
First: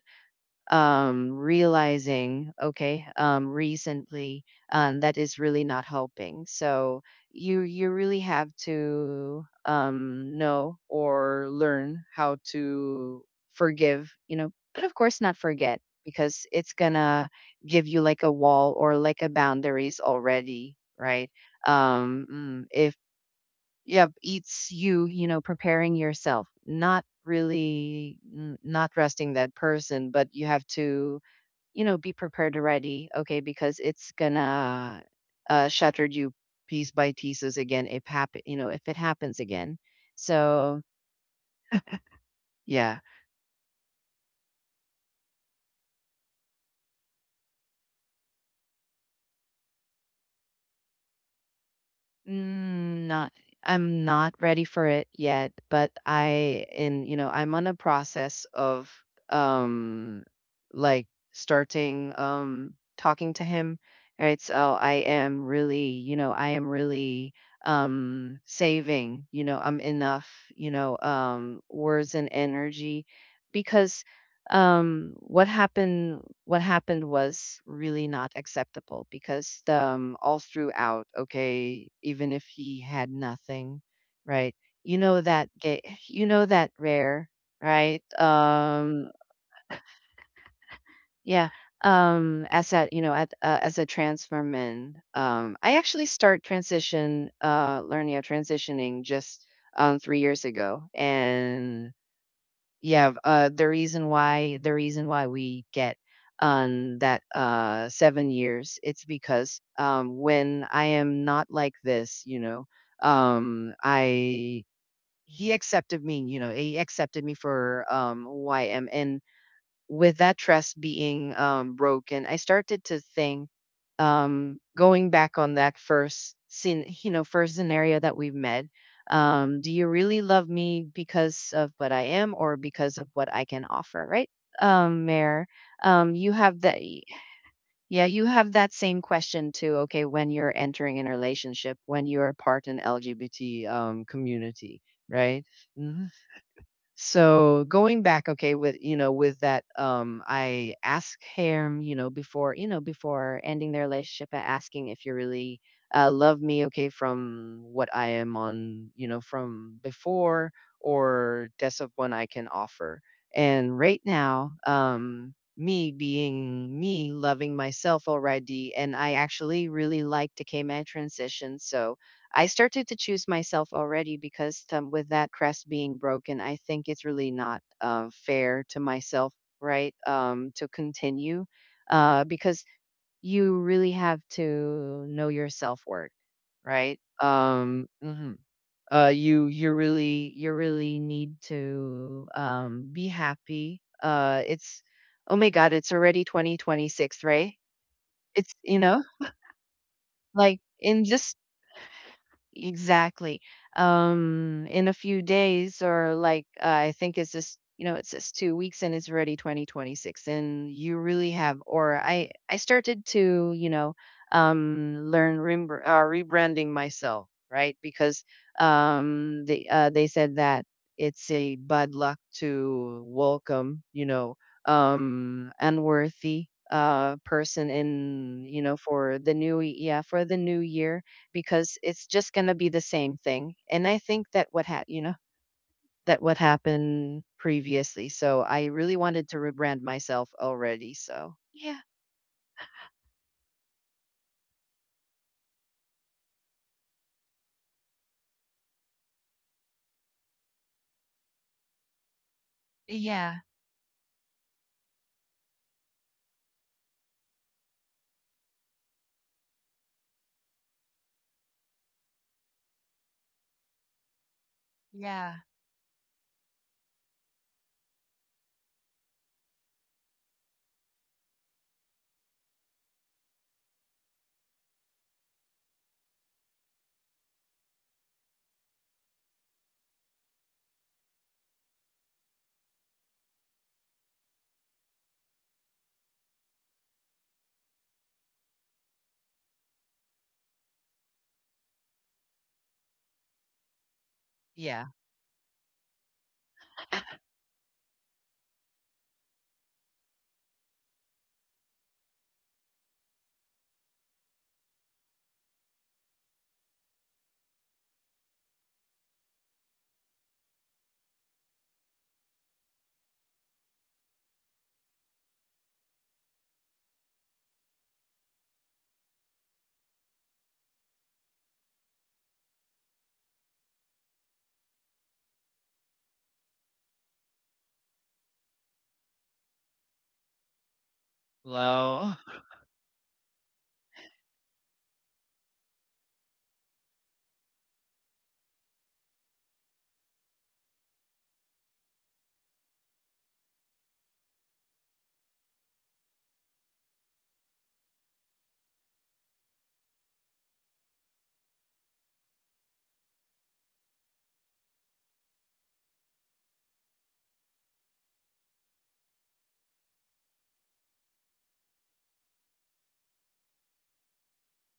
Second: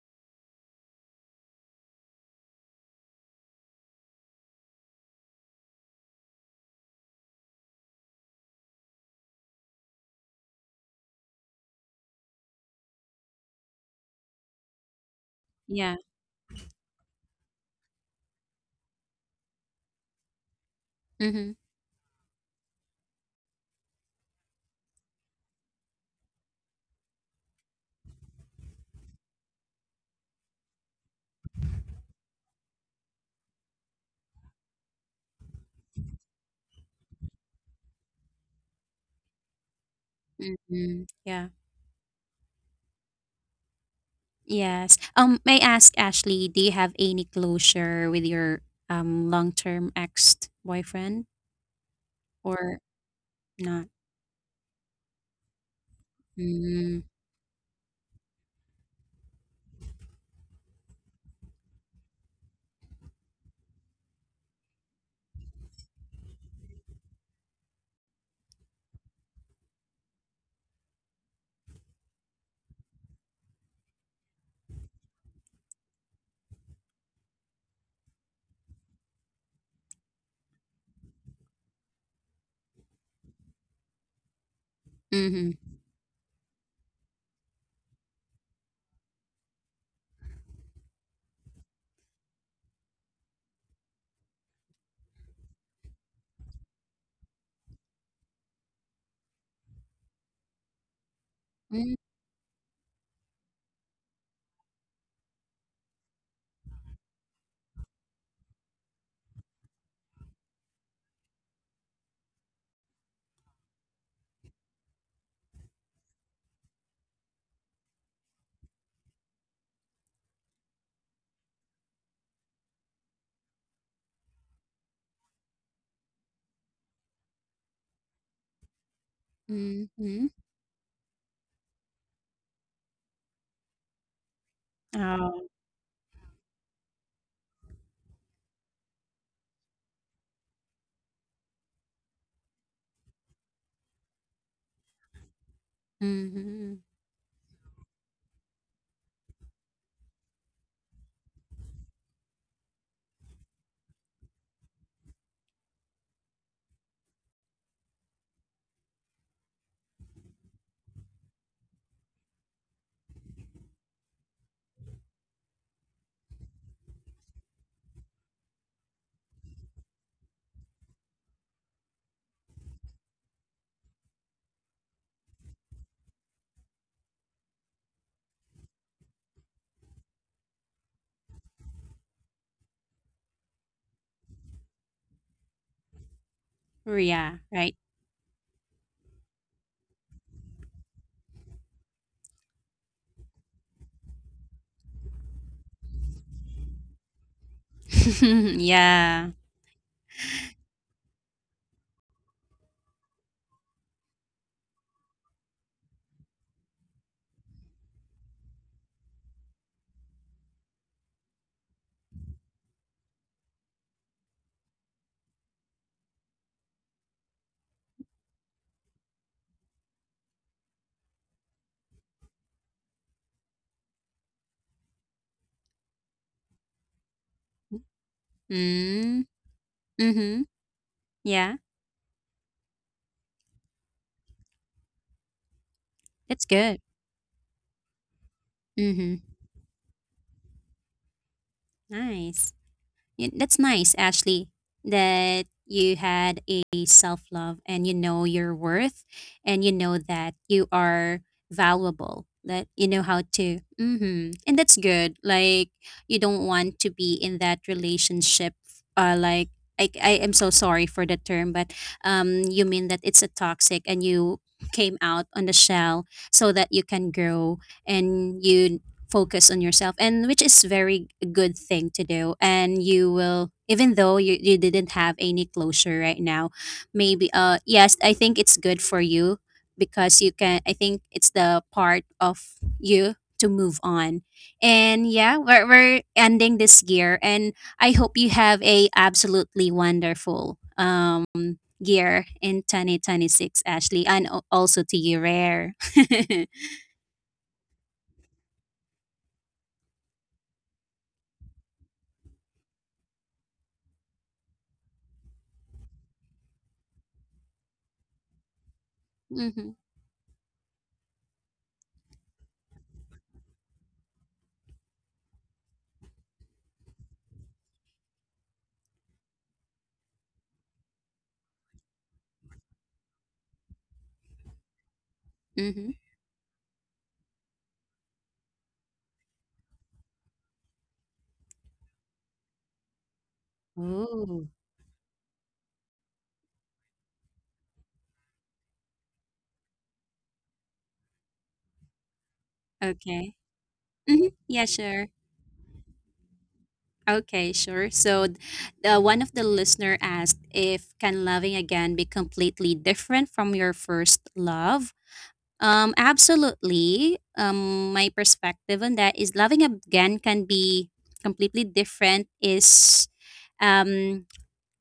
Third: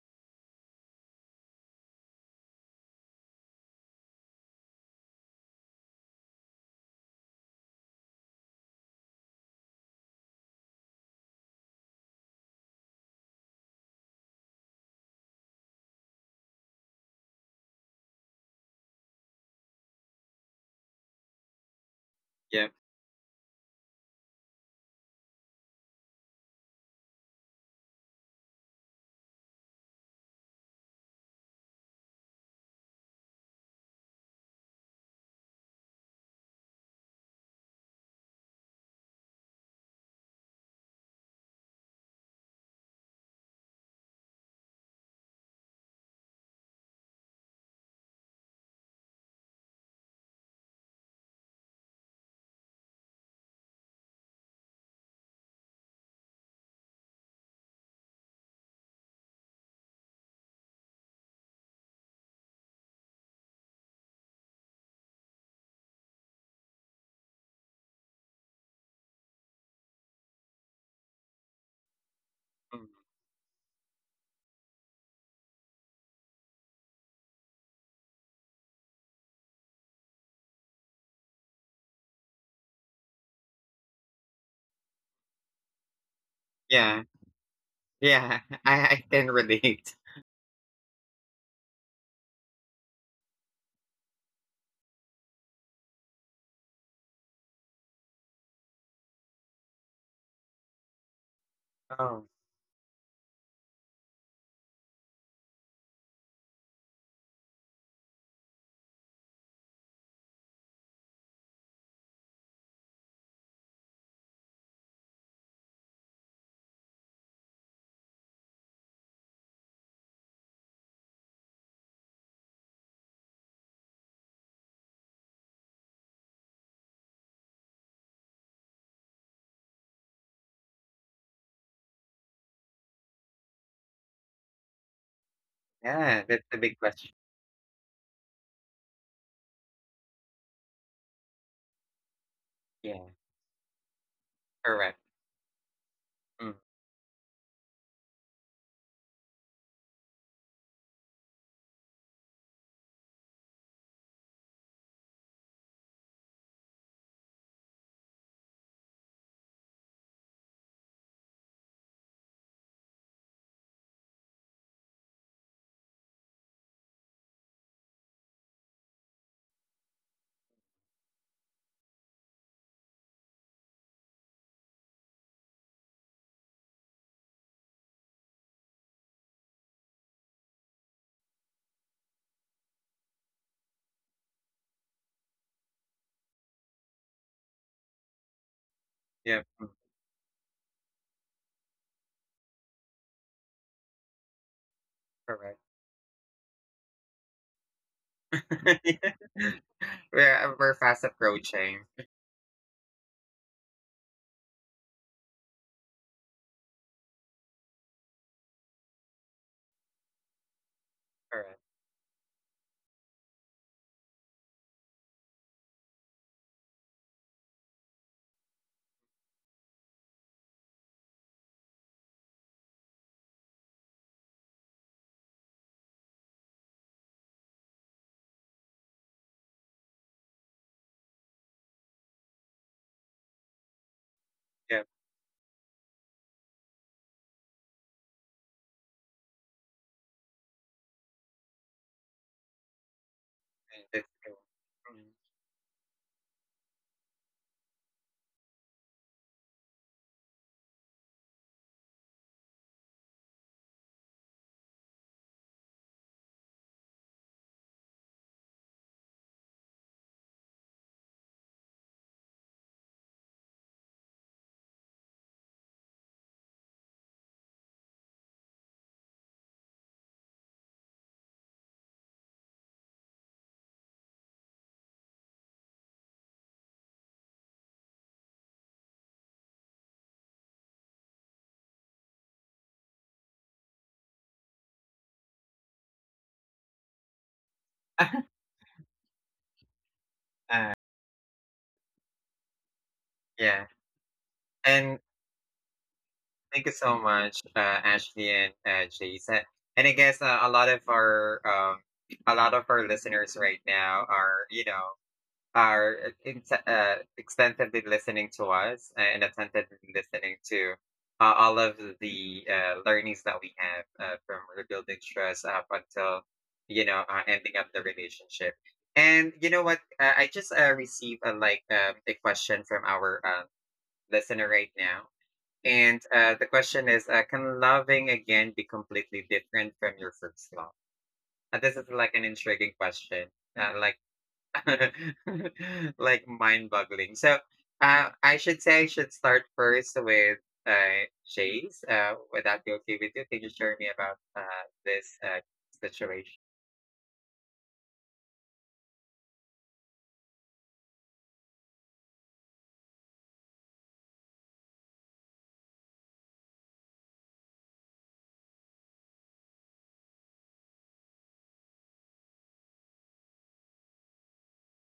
B: realizing okay recently that is really not helping so you really have to know or learn how to forgive you know but of course not forget
C: Yeah.
B: because it's gonna give you like a wall or like a boundaries already right
C: Mhm.
A: yeah.
B: if yeah, eats you, you know, preparing yourself, not really not resting that person, but you have to, you know, be prepared already, okay, because it's gonna shatter you piece by pieces again if happen, you know, if it happens again. So,
C: Mhm. Yeah.
B: yeah,
C: Yes. May I ask Ashley, do you have any closure with your long-term ex-boyfriend or
B: mm, not
C: not?
B: I'm not ready for it yet, but I
C: Mm.
B: in you know, I'm on a process of um like starting talking to him. Right. So I am really, you know, I am really saving, you know, I'm enough, you know, um, words and
A: Mm.
B: energy because what happened was really not acceptable because the, um, all throughout okay even if he had nothing right you know that
C: Mhm.
B: gay you know that
A: Yeah,
B: rare right
A: yeah, I can relate.
B: yeah as a you know at, as a transfer man I actually start transition learning of transitioning just 3 years ago and
C: Mhm.
A: Oh,
B: yeah, the reason why we get on that 7 years, it's because when I am not like this, you know, I he accepted me, you know, he accepted me for who I am, and with that trust being broken, I started to think, going back on that first scene, you know, first scenario that we've met. Do you really
C: Mhm.
B: love me because of what I am or because of what I can offer, right? Mayor,
C: Oh.
A: yeah,
B: you
A: that's a
B: have
A: big
B: that,
A: question.
B: yeah, you have that same question too. Okay, when you're entering in a relationship, when you're a part in
A: Yeah,
B: LGBT community,
A: correct.
B: right? Mm-hmm.
A: Mm.
C: Mhm.
B: So going back, okay, with you know, with that, I ask him, you know, before ending their relationship, I asking if you really love me, okay, from what I am on, you know, from before, or that's of one I can offer. And right now, me being me, loving myself already, and I actually really like the K-Man transition, so I started to choose myself already because with that crest being broken, I think it's really not fair to myself, right? To continue because you really have to know your self worth, right?
C: Yeah, right.
B: Hmm,
A: Yeah. Mm,
B: you really need to be happy. It's oh my
A: correct.
B: God, it's already 2026, right? It's you
A: Yeah.
B: know
C: Yeah.
A: We're
B: like
A: we're fast
B: in just
A: approaching.
B: exactly. In a few days, or like I think it's just you know it's just 2 weeks and it's already 2026, and you really
A: Correct.
B: have. Or I started to you know learn rembr rebranding myself, right? Because they said that it's a bad luck to welcome unworthy person in you know for
C: Mm.
B: the yeah for the
C: Mhm.
B: new year
C: Yeah.
B: because it's just gonna be the same thing. And I think that what
A: Yep,
B: had you know, that what
C: It's good.
B: happened previously. So I really
C: Mhm.
B: wanted to rebrand myself already. So yeah.
C: Nice. That's
A: that's
C: nice,
A: true.
C: Ashley, that you had a self love and you know your worth and you know that you are valuable, that you know how
B: Yeah.
C: to. Hmm. And that's good. Like, you don't want to be in that relationship. Like, I am so sorry for the term, but you mean that it's a toxic and you came out
B: Yeah.
C: on the shell so that you can grow and you focus on yourself, and which is very good thing to do. And you will, even though you didn't have any closure right now, maybe yes, I think it's good for you because you can, I think it's the part of you to move on. And yeah, we're ending this year, and I hope
A: Mm.
C: you have a absolutely wonderful
A: Uh,
C: year in 2026,
A: yeah,
C: Ashley, and also
B: Yeah.
C: to
A: and
C: you, Rare.
A: thank you so much, Ashley and Jason. And I guess a lot of our listeners right now are, are ex extensively listening to us and
C: Mm-hmm,
A: attentively listening to all of the learnings that we have from rebuilding trust up until ending up the relationship. And you know what? I just received a like a question from our listener right now, and the question is: can loving again be completely different from your first love? This is like
B: Low.
A: an intriguing question. Like
C: mm-hmm.
A: like mind-boggling. So, I should say I should start first with Shay's. Would that be okay with you?
C: Okay.
A: Can you share me about
C: Hmm. Yeah, sure.
A: this situation?
C: Okay, sure. So, one of the listener asked if can loving again be completely different from your first love? Absolutely. My perspective on that is loving again can be completely different. Is um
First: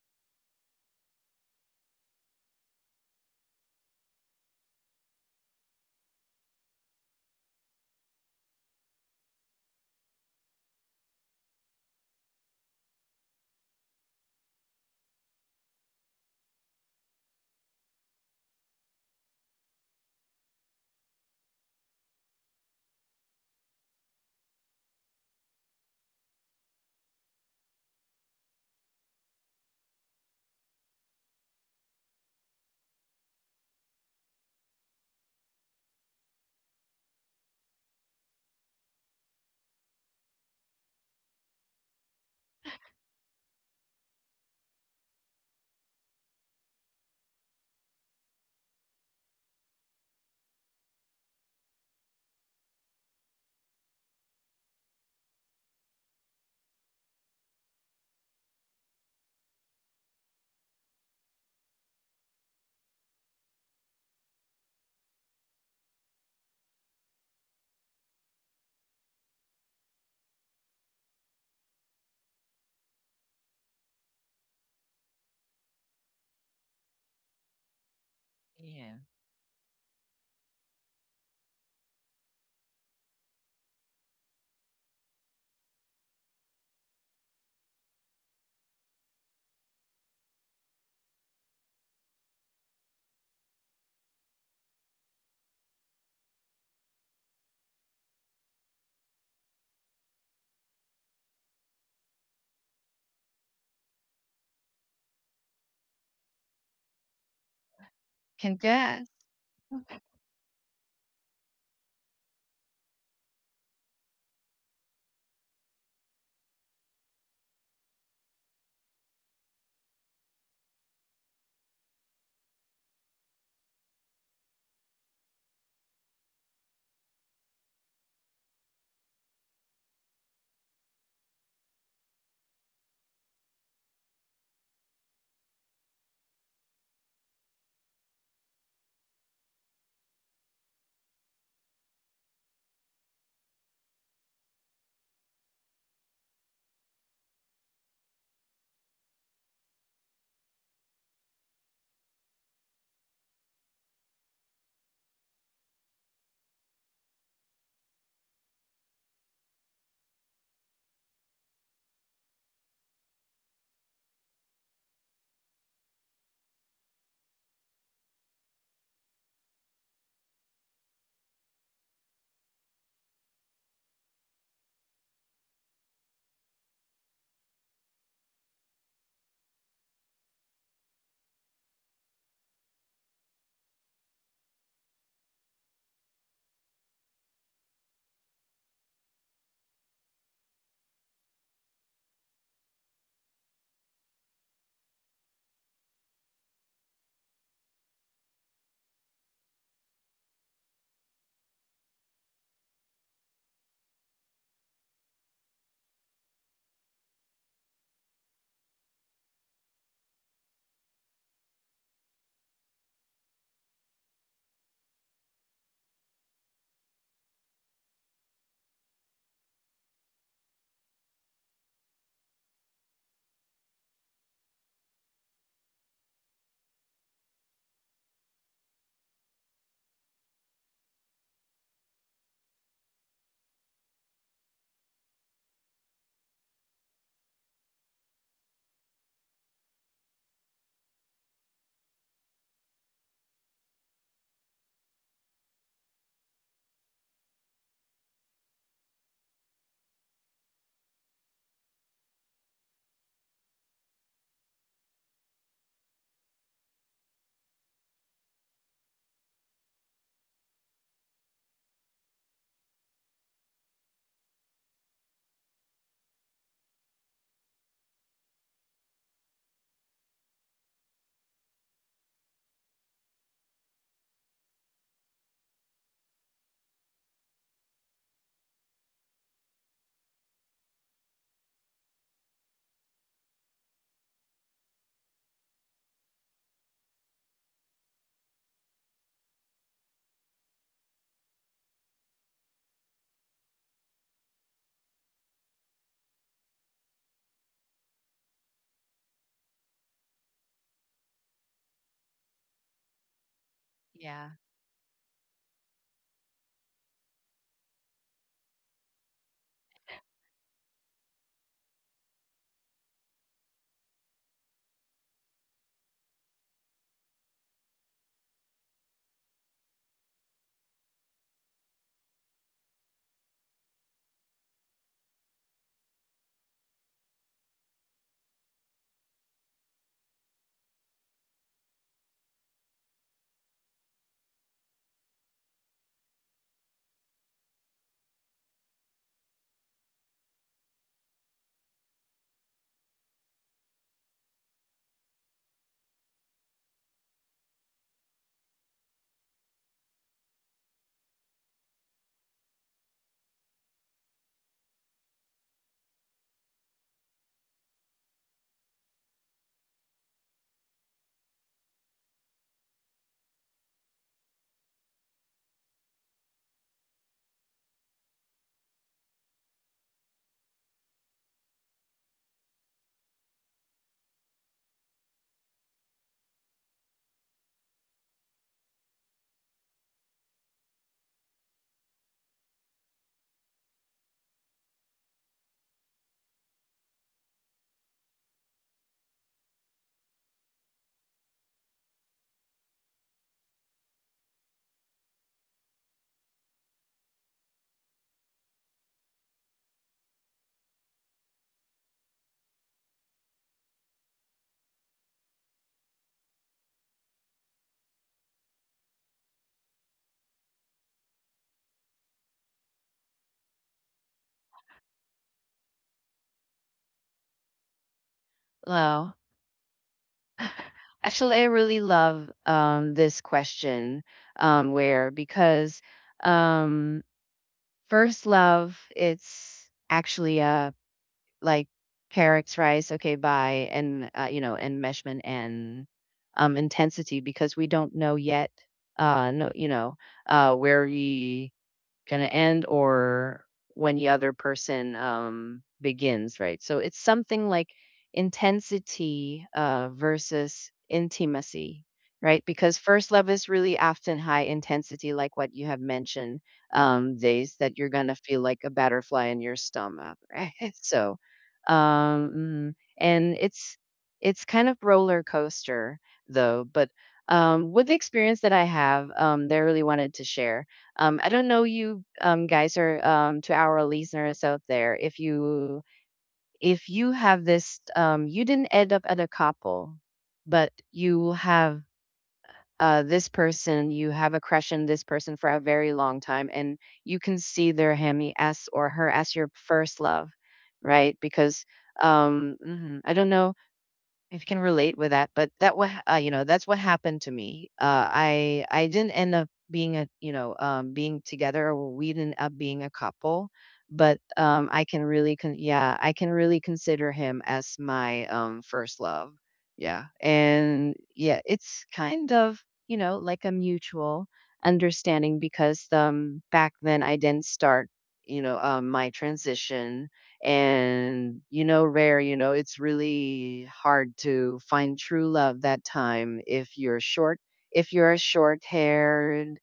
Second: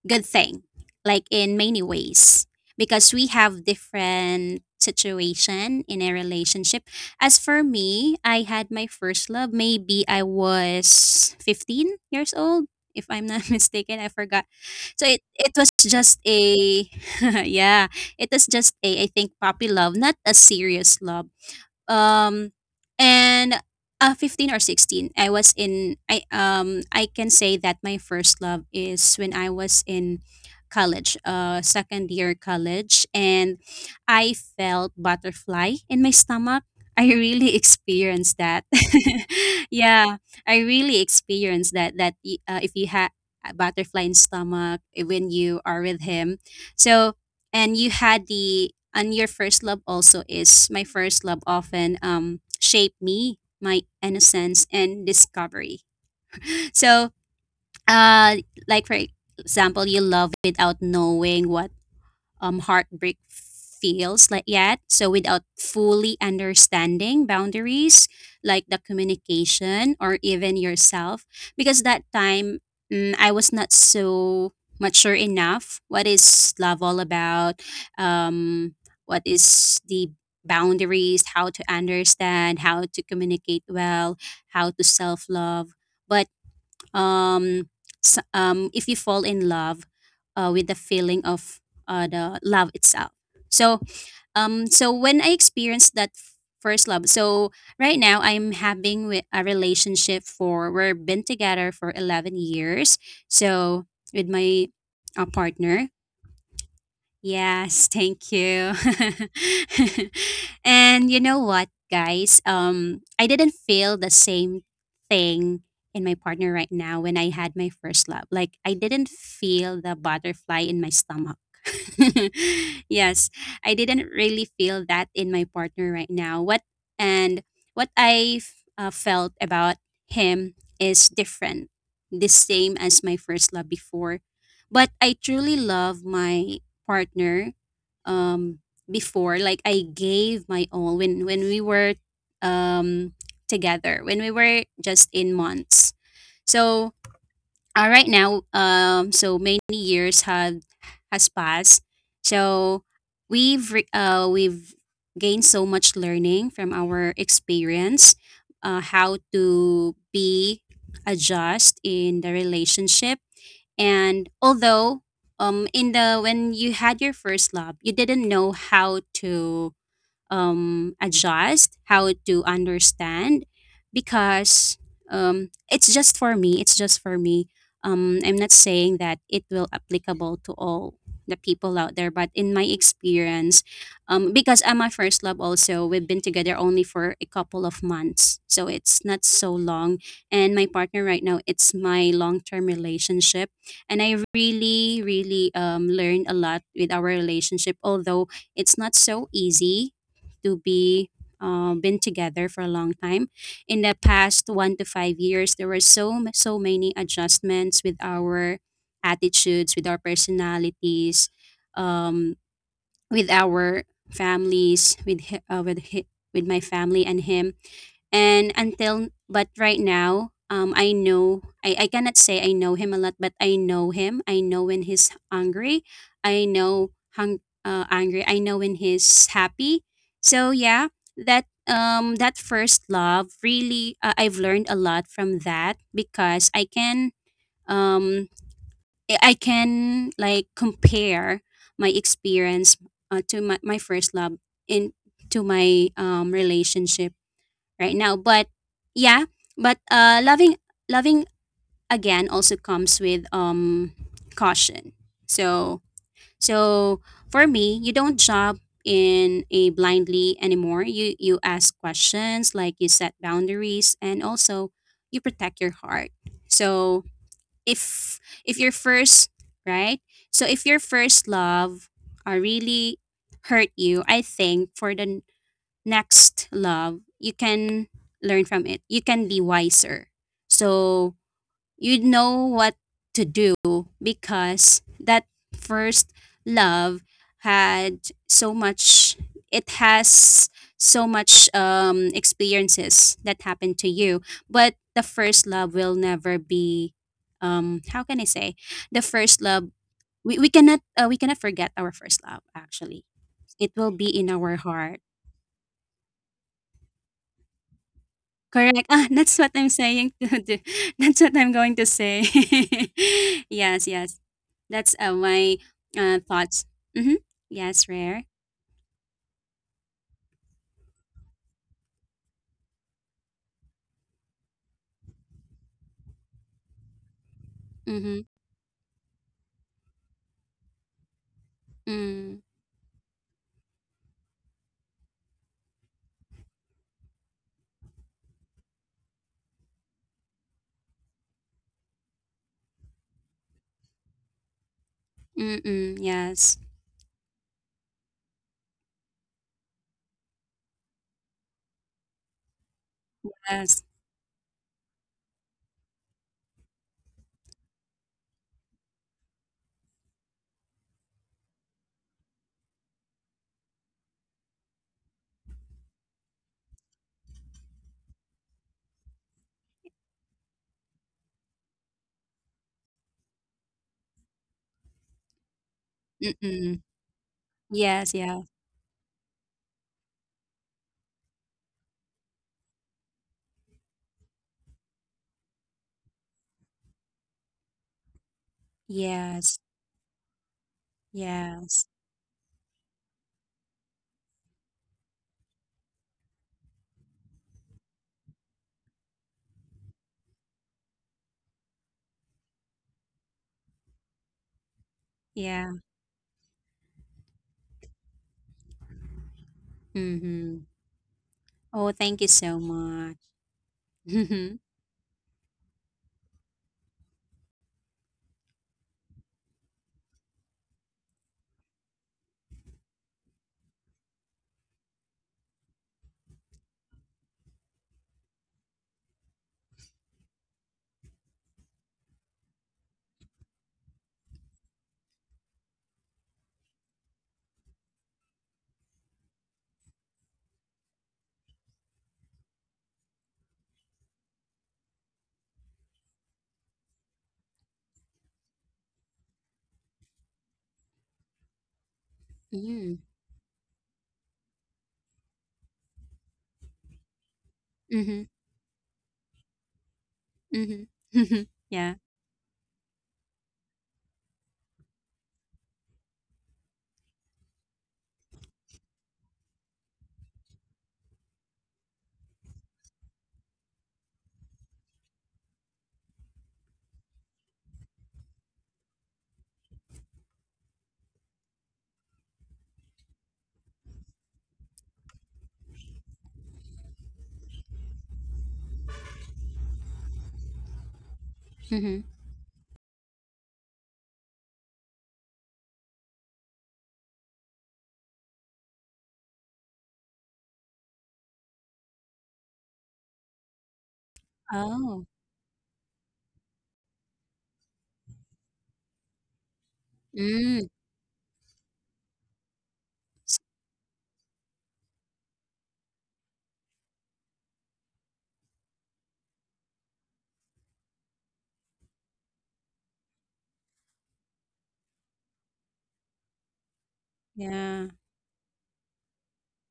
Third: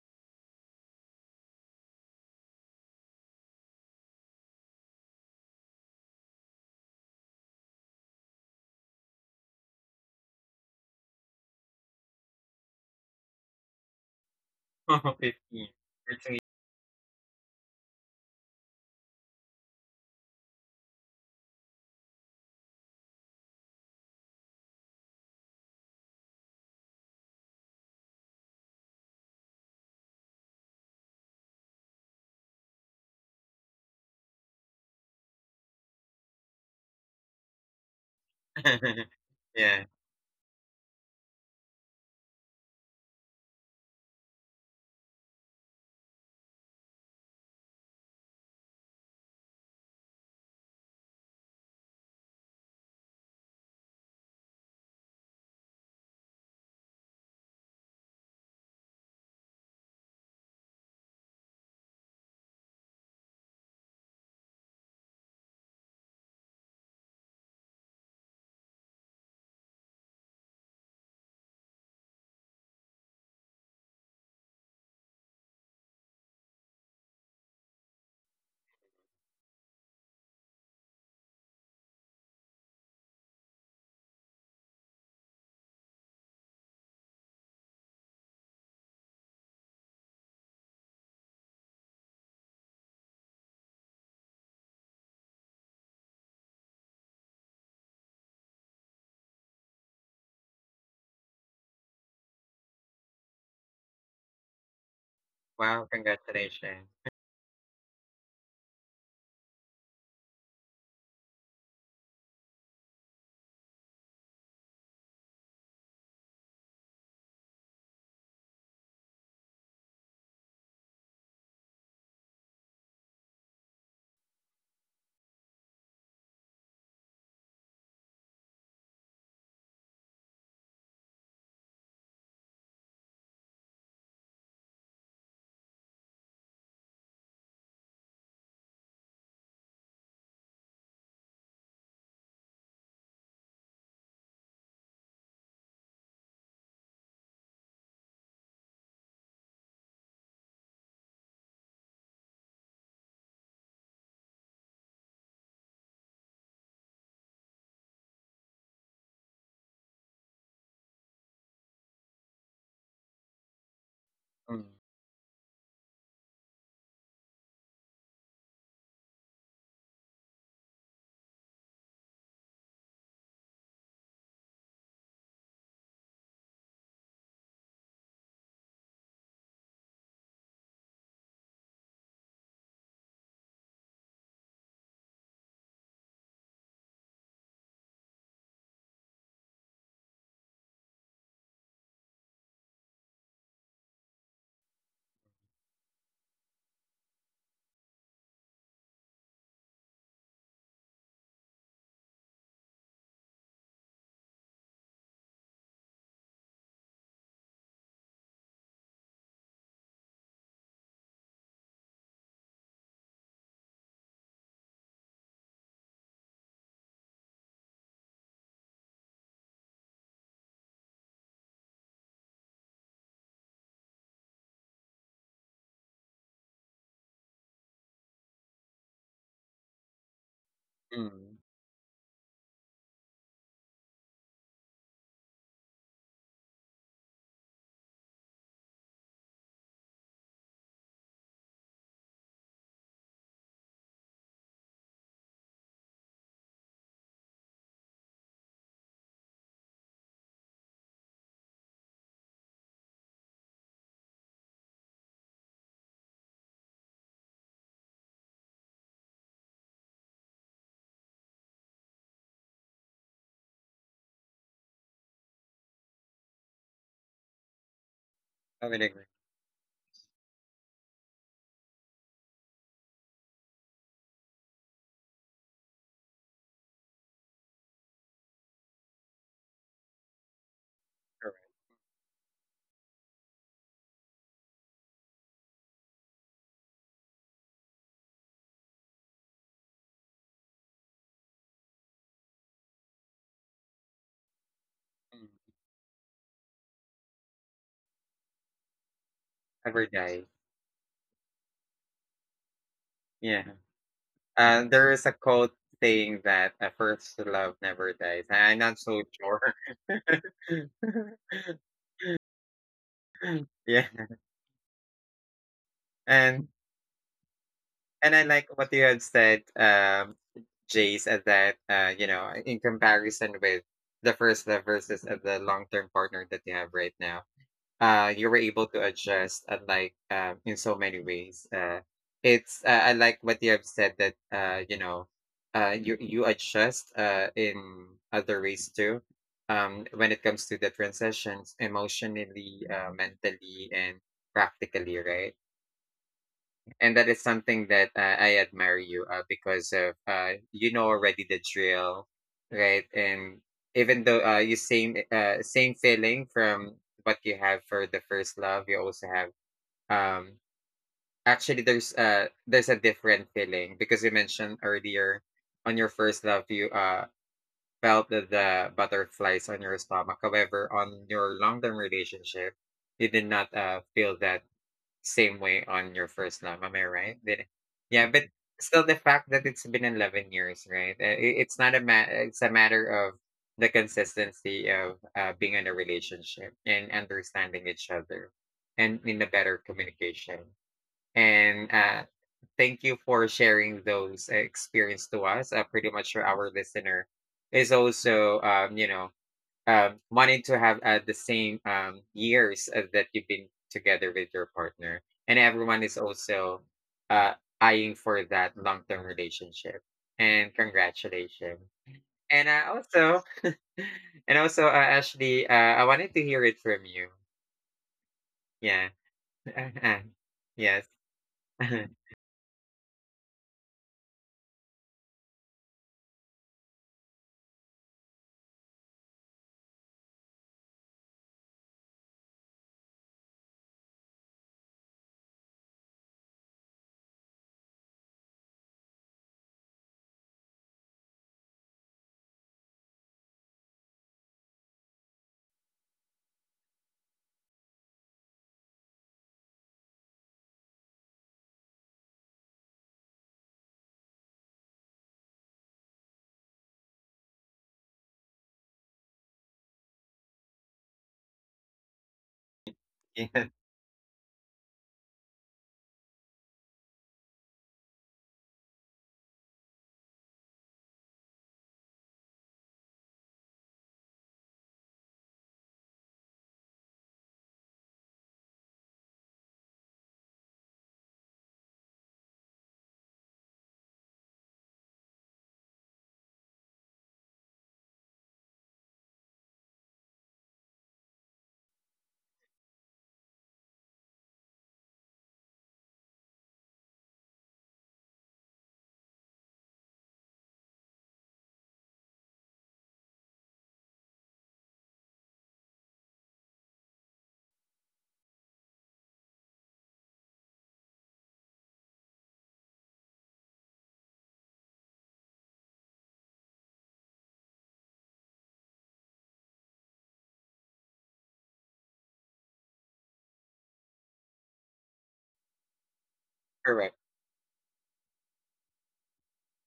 C: good thing, like in many ways, because we have different situation in a relationship. As for me, I had my first love. Maybe I was 15 years old, if I'm not mistaken. I forgot. So
A: Oh,
C: it was
A: 15.
C: just
A: That's me.
C: a, yeah, it was just a, I think, puppy love, not a serious love. Um and 15 or 16, I was in I I can say that my first love is when I was in college, uh, second year college, and I felt butterfly in my stomach. I really experienced that.
A: Yeah.
C: Yeah, I really experienced that, that if you have butterfly in stomach, eh, when you are with him. So and you had the and your first love also is my first love, often um, shaped me, my innocence and discovery. So uh like for example you love without knowing what heartbreak feels like yet. So without fully understanding boundaries, like the communication or even yourself, because that time mm, I was not so mature enough. What is love all about? Um,
B: Yeah.
C: what is the boundaries? How to understand? How to communicate well? How to self love? But um, if you fall in love with the feeling of the love itself. So so when I experienced that first love, so right now I'm having a relationship for we've been together for 11 years. So with my
A: Wow.
C: partner.
A: Congratulations.
C: Yes, thank you.
B: Congrats.
C: And you know what, guys? I didn't feel the same thing in my partner right now when I had my first love. Like I didn't feel the butterfly in my stomach. Yes, I didn't really feel that in my partner right now. What and what I felt about him is different, the same as my first love before. But I truly love my partner um before, like I gave my all when when we were um together, when we were just in months. So right now, so many years had has passed, so we've gained so much learning from our experience, how to be adjust in the relationship. And
A: Mm.
C: although in the when you had your first love, you didn't know how to adjust, how to understand, because it's just for me. It's just for me. I'm not saying that it will applicable to all the people out there, but in my experience, because I'm my first love also, we've been together only for a couple of months, so it's not so long. And my partner right now, it's my long term relationship, and I really, really learned a lot with our relationship, although it's not so easy to be been together for a long time. In the past 1 to 5 years, there were so many adjustments with our attitudes, with our personalities, um, with our families, with my family and him. And until but right now I know. I cannot say I know him a lot, but I know him. I know when he's hungry. I know hung angry. I know when he's happy. So yeah,
A: Mm.
C: that first love really, I've learned a lot from that, because I can um I can like compare my experience to my first love in to my relationship right now. But yeah, but loving loving again also comes with caution. So so for me, you don't jump in a blindly anymore. You ask questions, like you set boundaries, and also you protect your heart. So if if
A: I
C: your
A: would agree.
C: first right, so if your first love are really hurt you, I think for the next love you can learn from it. You can be wiser, so
A: Correct.
C: you know what to do, because that first love had so much, it has so much experiences that happened to you. But the
A: Mm.
C: first love will never be how can I say, the first love,
A: Never dies.
C: we cannot we cannot forget our first love actually.
A: Yeah.
C: It will be in
B: Yeah.
C: our
A: There
C: heart.
A: is a quote saying that a first love never dies. I'm not
C: Correct.
A: so
C: Ah, that's what
A: sure.
C: I'm saying to do. That's what I'm going to say. Yes,
A: Yeah.
C: yes. That's my
A: And
C: thoughts. Mm-hmm. Yes,
A: and
C: rare.
A: I like what you had said, Jace, at that, in comparison with the first love versus the long term partner that you have right now,
C: Mm-hmm.
A: you were able to adjust, like, in so many ways.
C: Mm.
A: It's, I like what you have said that, you adjust in other ways too. When it comes to the transitions emotionally, mentally, and practically, right?
C: Mm-mm. Yes.
A: And that is something that I admire you because of, you know already the drill, right? And
C: Yes.
A: even though you same same feeling from what you have for the first love, you also have, um actually there's a different feeling because you mentioned earlier on your first love you felt the butterflies on your stomach. However, on your long term relationship, you did not feel that same way on your first love, am
C: Mm-mm.
A: I right? Did Yeah,
C: Yes,
A: but
C: yeah.
A: still the fact that it's been 11 years, right? I- It's not a ma- It's a matter of the consistency of being in a relationship and understanding each other and in a
C: Yes.
A: better communication. And
C: Yes.
A: thank you for sharing those experience to us. Pretty much our listener is also, wanting to have the same years that you've been together with your partner, and
C: Yeah.
A: everyone is also uh, eyeing for that long-term relationship. And
C: Mm-hmm.
A: congratulations.
C: Oh, thank you
A: And
C: so much.
A: also, and
C: Mm-hmm.
A: also, Ashley, I wanted to hear it from you. Yeah.
B: Hello.
A: Yes.
B: Actually, I really love this question where because um, first love, it's actually a like carrots, rice, okay, bye, and enmeshment and intensity because we don't know yet, no, you know, where we gonna end or when the other person begins right so it's something like intensity versus intimacy right because
C: Mm-hmm.
B: first love is really often high intensity like what you have mentioned days that you're gonna feel like a butterfly in your stomach right so
C: Mm-hmm. Yeah.
B: um mm, and
A: Yes.
B: it's kind of roller coaster though but with the experience that I have that I really wanted to share I don't know you guys or to our listeners out there if you have this you didn't end up at a couple, but you have this person you have a crush on this person for a very long time, and you can see their him as or her as your first love, right? Because
C: Mm-hmm.
B: mhm, I don't know, I can relate with that, but that's what happened to me. I didn't end up being a, being together, or we didn't up being a couple, but I
C: Oh.
B: can really consider him as my first love. Yeah,
C: Mm.
B: and yeah, it's kind of
C: s-
B: like a mutual understanding because back then I didn't start, my transition. And you know rare, you know, it's really hard to find true love that time if
A: Correct.
B: you're short,
C: Yeah.
B: if you're short haired,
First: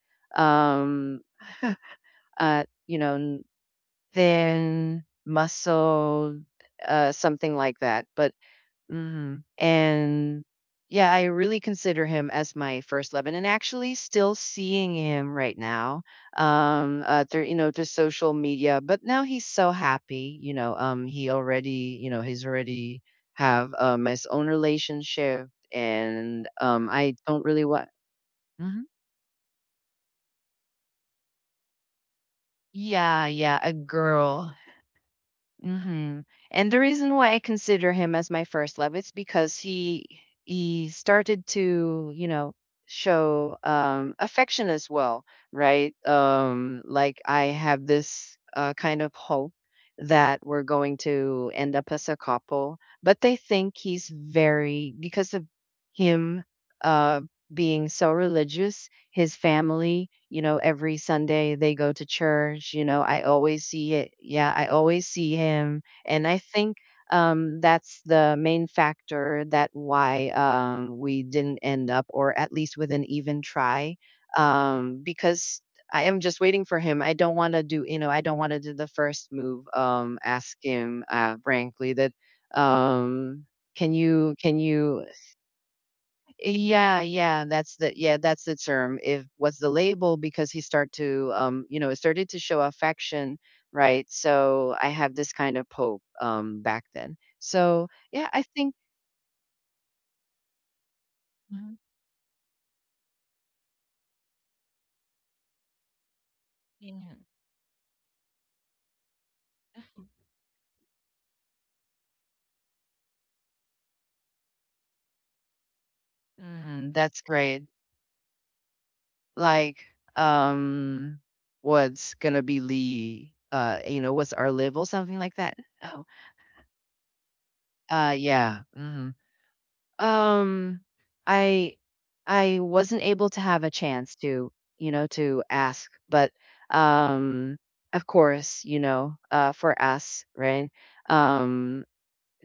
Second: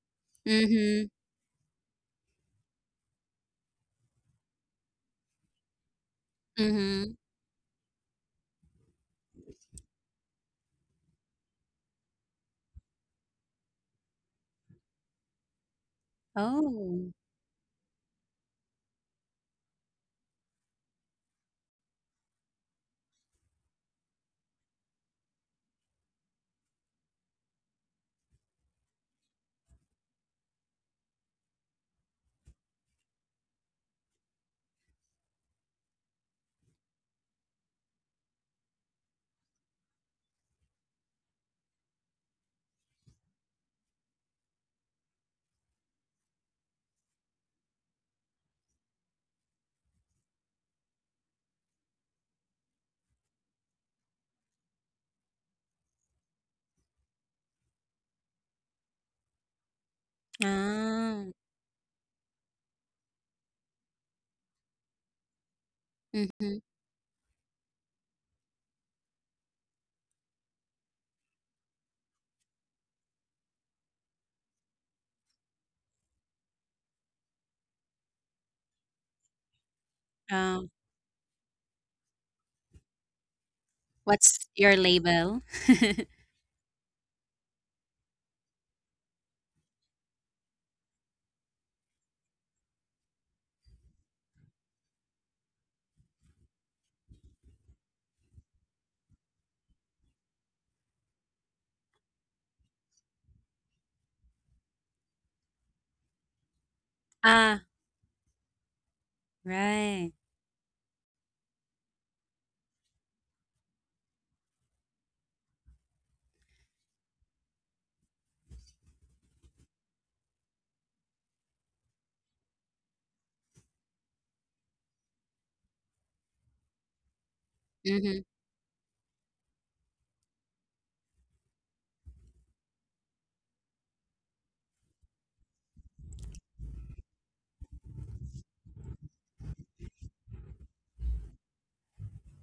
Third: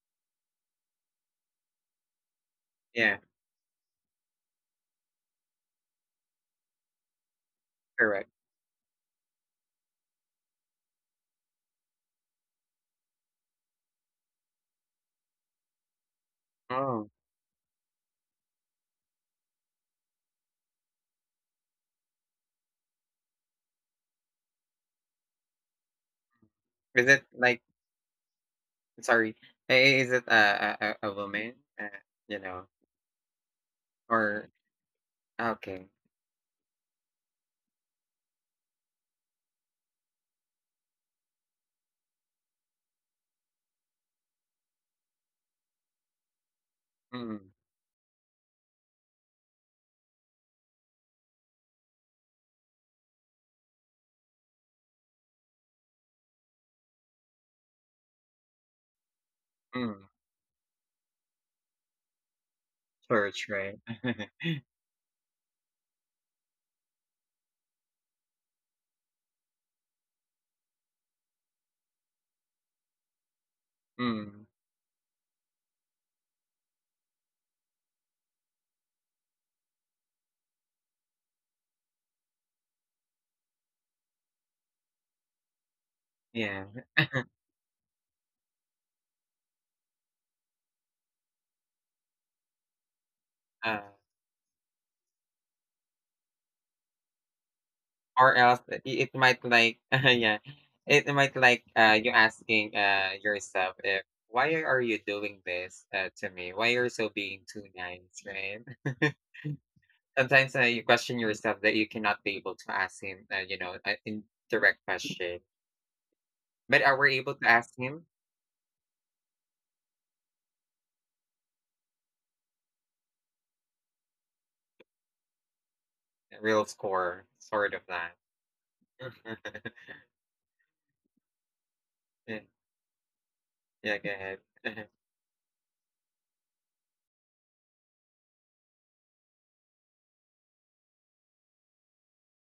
C: Mm-hmm.
B: um you know,
A: Yeah.
B: thin muscled,
C: Mm-hmm.
B: something like that,
A: Correct.
B: but Mhm. And yeah, I really consider him as my first love, and actually still seeing him right now,
A: Oh,
C: Oh.
B: through through social media. But now he's so happy, you know. He already, you know, he's already have his own relationship, and
A: is
B: I
A: it
B: don't
A: like?
B: really want. Mhm.
A: Sorry, is it a woman? You know,
B: Yeah, yeah, a
A: or,
B: girl.
A: okay.
B: Mhm. And the reason why I consider him as my first love is because he started to, you know, show affection as well, right? Like
A: Mm-hmm.
B: I have this kind of hope that we're going to end up as a couple, but they think he's very because of him, uh being so religious, his family,
A: Mm,
B: you know, every
C: Ah,
B: Sunday they go to church, you know, I
A: church,
B: always
A: right?
B: see it. Yeah, I always see him. And I
C: mhm.
B: think that's the main factor that why we didn't end up or at least with an even try,
A: Mm,
B: because I am just waiting for him. I don't want to do, you know, I don't want to do the first move. Ask
C: Oh,
B: him, frankly, that, um, can you,
C: what's
B: can
C: your
B: you
C: label?
A: yeah,
B: yeah, yeah, that's the term. If what's the label because he start to you know, it started to show affection,
A: uh,
B: right? So I have this kind of hope back then. So yeah,
A: or
B: I
A: else
B: think
A: I it might like, yeah, it might like,
B: Mhm.
A: you asking, yourself if, "Why are you doing this, to me? Why you're so
B: Yeah.
A: being too
C: Ah,
A: nice," right?
C: right.
A: Sometimes, you question yourself that you cannot be able to ask him, an indirect question, but
B: Mhm,
A: are we
B: that's
A: able to
B: great.
A: ask him?
B: Like, um, what's gonna be Lee? You know, what's our level? Something like that. Oh,
A: A Real score, sort of
C: Mhm.
B: yeah. Mhm.
A: that.
B: Um, I
A: Yeah,
B: I wasn't able to have a
A: yeah, go
B: chance
A: ahead.
B: to, you know, to ask, but um, of course, you know, for us, right? Um,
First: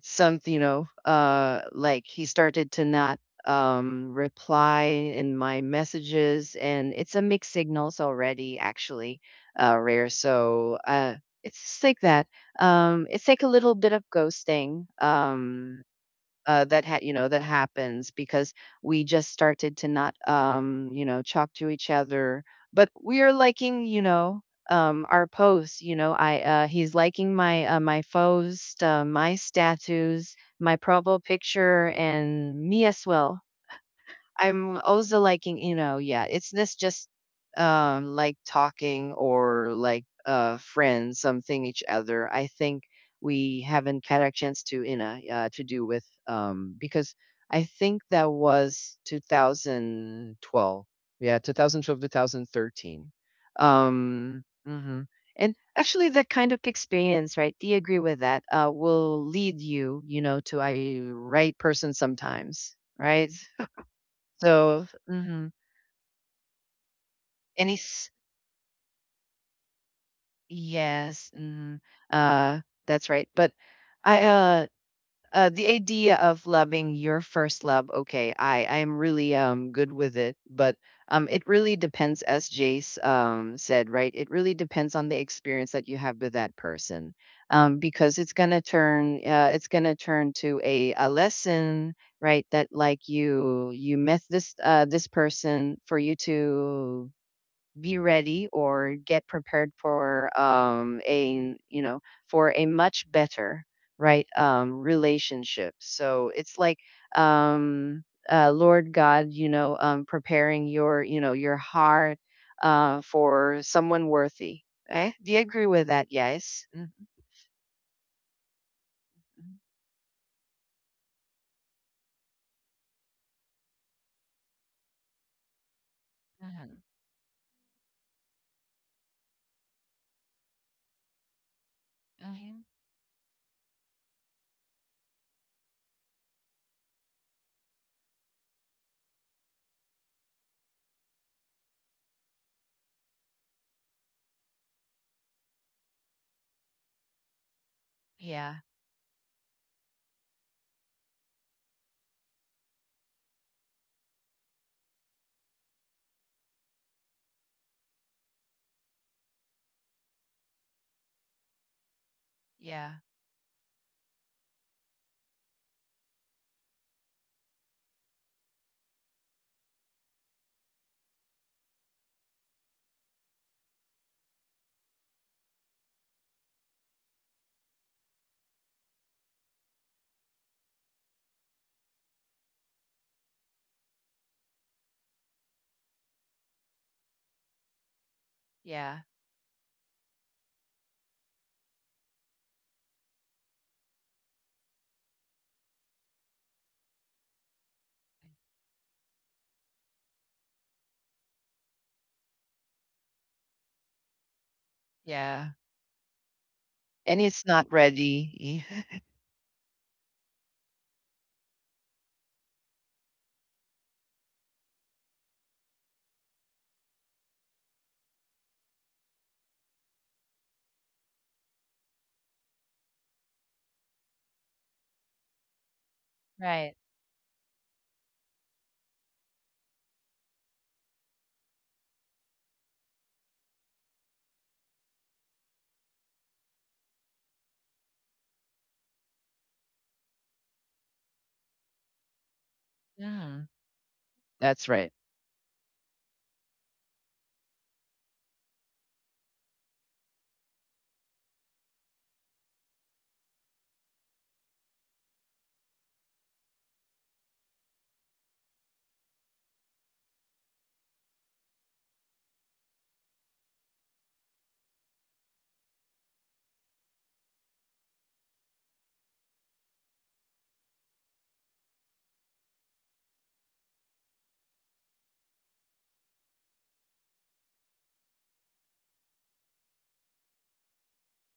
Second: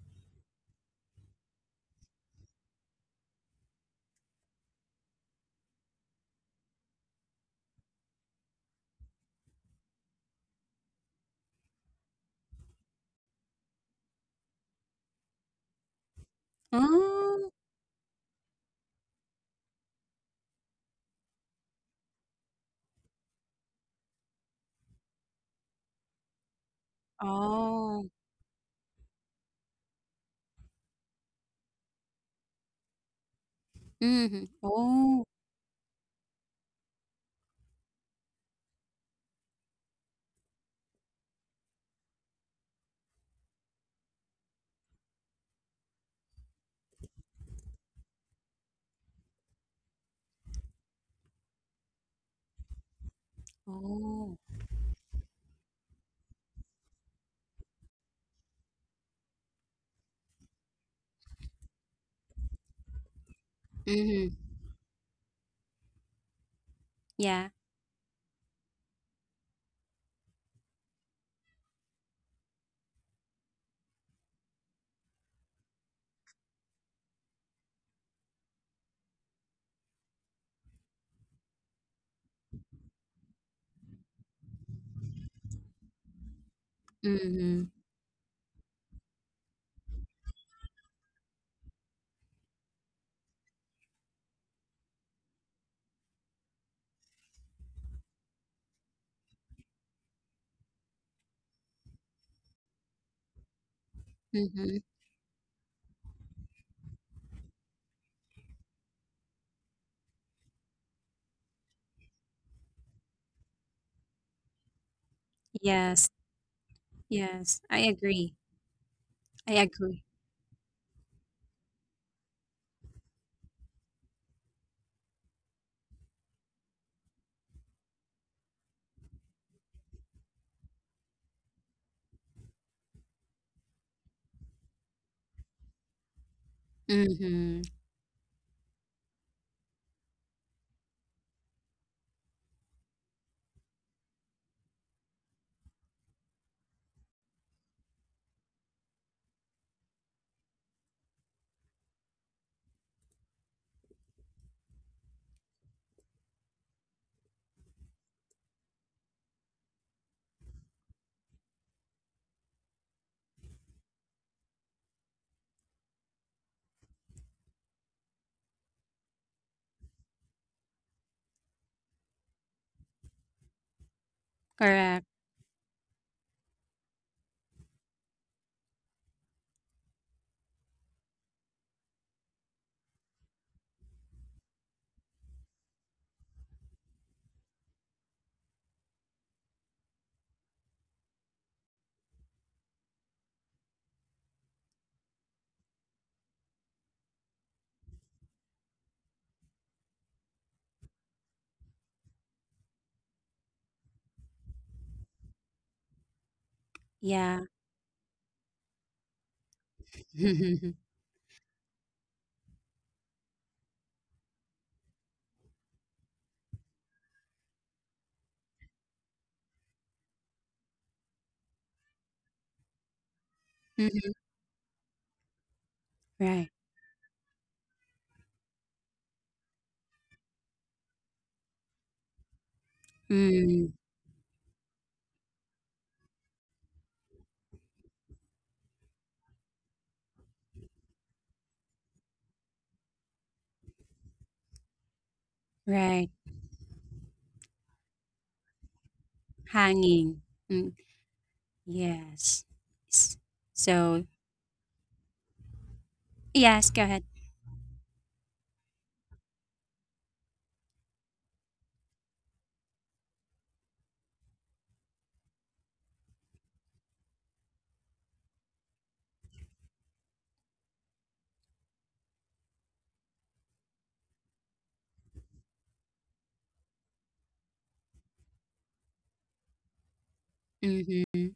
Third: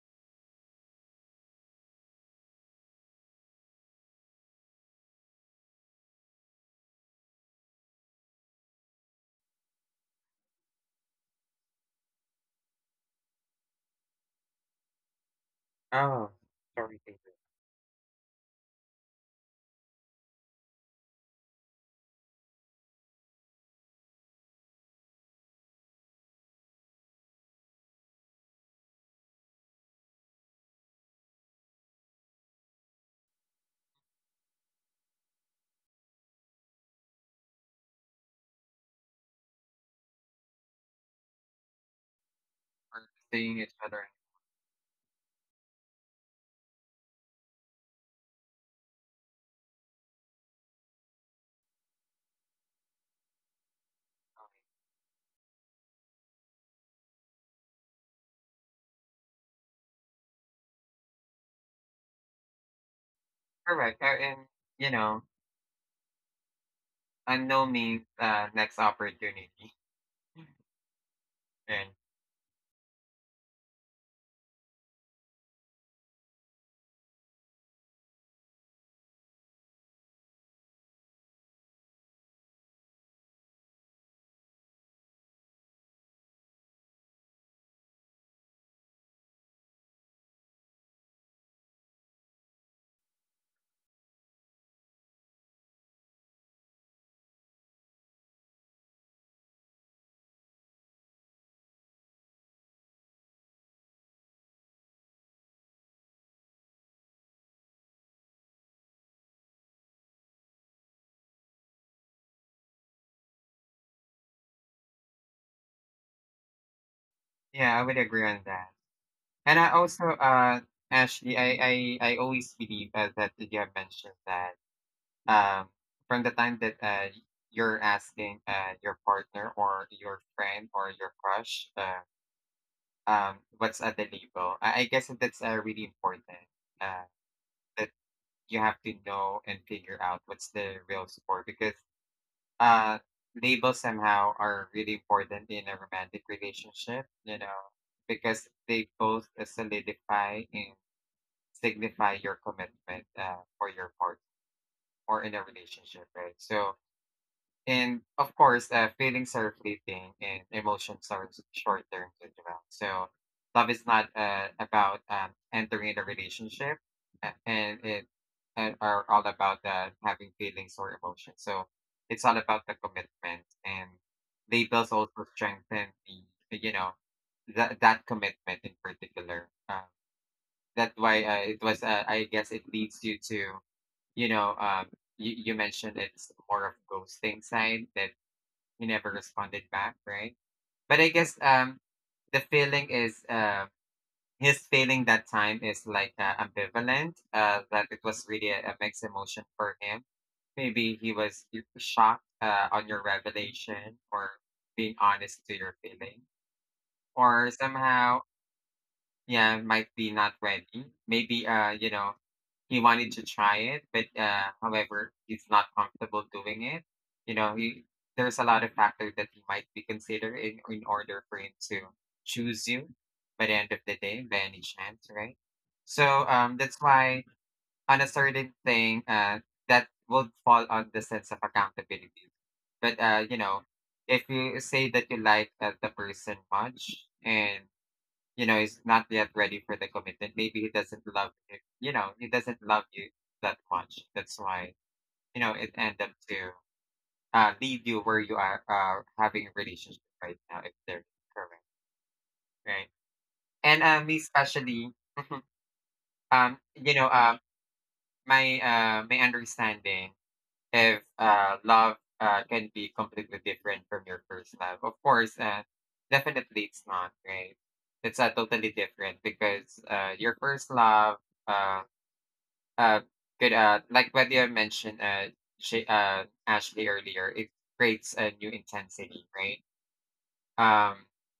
B: some, you know, like he started to not reply in my messages, and it's a mixed signals already, actually, rare. So, it's just like that. It's like a little bit of ghosting.
A: Oh,
B: That
A: sorry,
B: had you
A: thank
B: know
A: you
B: that
C: Oh,
B: happens because we just started to not talk to each other, but we are liking, you know, our posts, you know, I he's liking my
C: oh.
B: post, my status, my profile picture, and me as well.
C: Mhm.
B: I'm also
C: Oh,
B: liking, you know, yeah, it's this just like talking or like friends, something each other. I think
A: for seeing
B: we
A: each
B: haven't
A: other.
B: had a chance to, you know, to do with because I think that was 2012. Yeah, 2012, 2013.
C: oh.
B: Um mhm. And actually that kind of experience, right? Do you agree with that? Will lead you, you know, to a right person sometimes, right?
A: Correct.
C: Mhm.
A: And,
B: So
A: you know,
B: mhm,
C: Yeah.
B: and
A: unknown means
B: he's
A: next opportunity.
B: yes, mhm,
A: And
B: uh, that's right. But I, uh, the idea of loving your first love, okay, I am really good with it, but it really depends, as Jace said, right? It really depends on the experience that you have with that person,
C: Mhm.
B: because it's gonna turn to a lesson, right? That like you met this person for you to be ready or get prepared for a you know for a much better, right
C: Mhm.
B: relationship. So it's like um lord god, you know, preparing your, you know, your heart, for someone worthy, eh? Do you agree with that?
C: Yes.
B: Yes. Mhm.
C: Yes.
A: yeah,
C: I
A: I would agree
C: agree.
A: on that.
C: I
B: Mhm.
A: And I
C: agree.
A: also, Ashley, I always believe that you have mentioned that, um, from the time that you're asking your partner or your friend or your crush,
B: Mhm.
A: what's at the label? I guess that's really important. Uh,
C: Mhm.
A: that you have to know and figure out what's the real score because Uh, labels somehow are really important in a romantic relationship, you know, because
B: Yeah,
A: they both solidify and signify your commitment for your partner or in a relationship, right? So, and of course, feelings are fleeting and emotions are short term as well.
B: yeah,
A: So, love is not about entering a relationship, and it and are all about having feelings or emotions. So, it's all about the commitment, and labels
C: Correct.
A: also strengthen the you know that commitment in particular. That's why it was. I guess it leads you to, you know um, you mentioned it's more of ghosting side that. He
B: yeah,
A: never responded back, right? But I guess the feeling is, his feeling that time is like ambivalent. That it was really a mixed emotion for him. Maybe he was shocked on your revelation or being honest
B: yeah.
A: to your feeling,
B: And
C: Yeah.
B: it's
A: or
B: not
A: somehow,
B: ready.
A: yeah, might be not ready. Maybe, he wanted to try it, but however, he's not comfortable doing it. You know, he there's a lot of factors that he might be considering in order for him to choose you by the end of the
C: Mhm.
A: day, by any chance, right? So
C: Right.
B: Right.
A: that's why on a certain thing, that would fall on the sense of accountability. But
C: Mm.
A: if you say that you like the person much and is not yet ready for the commitment. Maybe he doesn't love you. You know, he doesn't love you
B: Hmm.
A: that much. That's
B: That's
A: why
B: right.
A: it end up
C: Right.
A: to leave you where you are having a relationship
C: Hanging.
A: right now, if
C: Mm.
A: they're correct,
C: Yes.
A: right?
C: S-
A: And
C: So,
A: me especially, um,
C: yes, go
A: you
C: ahead.
A: know, uh, my my understanding, if love can be completely different from your first love. Of course, definitely it's not right. It's totally different because your first love, uh, Uh, good. Like what you mentioned, Ashley earlier, it creates a new intensity, right? Um,
C: Mhm.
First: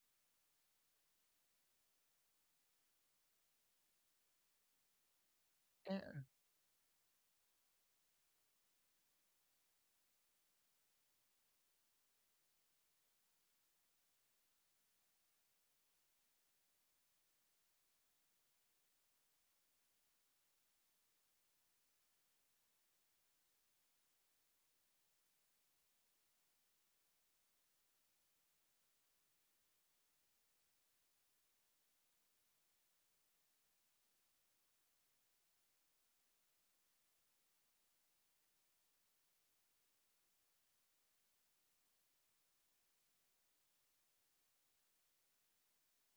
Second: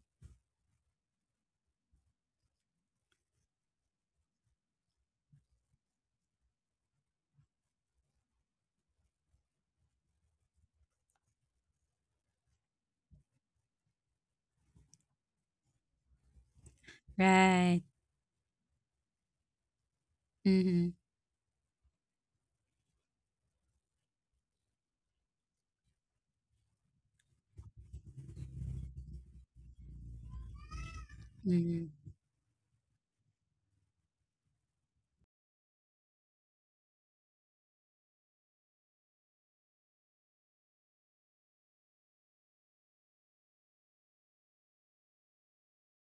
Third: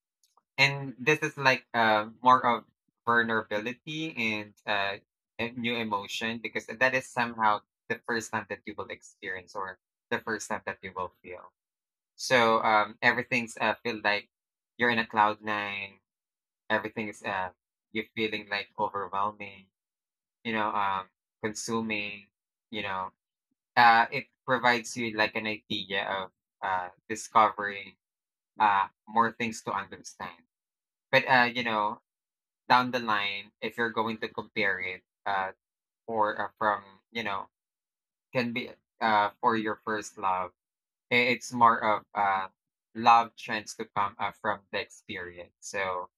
A: and this is like more of vulnerability and a new
B: Uh,
A: emotion because that is somehow the first time that you will experience or the first time that you will feel. So everything's feel like you're in a cloud nine. Everything is,
C: Right.
A: you're feeling like overwhelming, you know,
C: Mhm.
A: consuming, you know. It provides you like an idea of discovering more things to understand. But
C: Mhm.
A: down the line, if you're going to compare it for from you know can be for your first love, it's more of love trends to come from the experience. So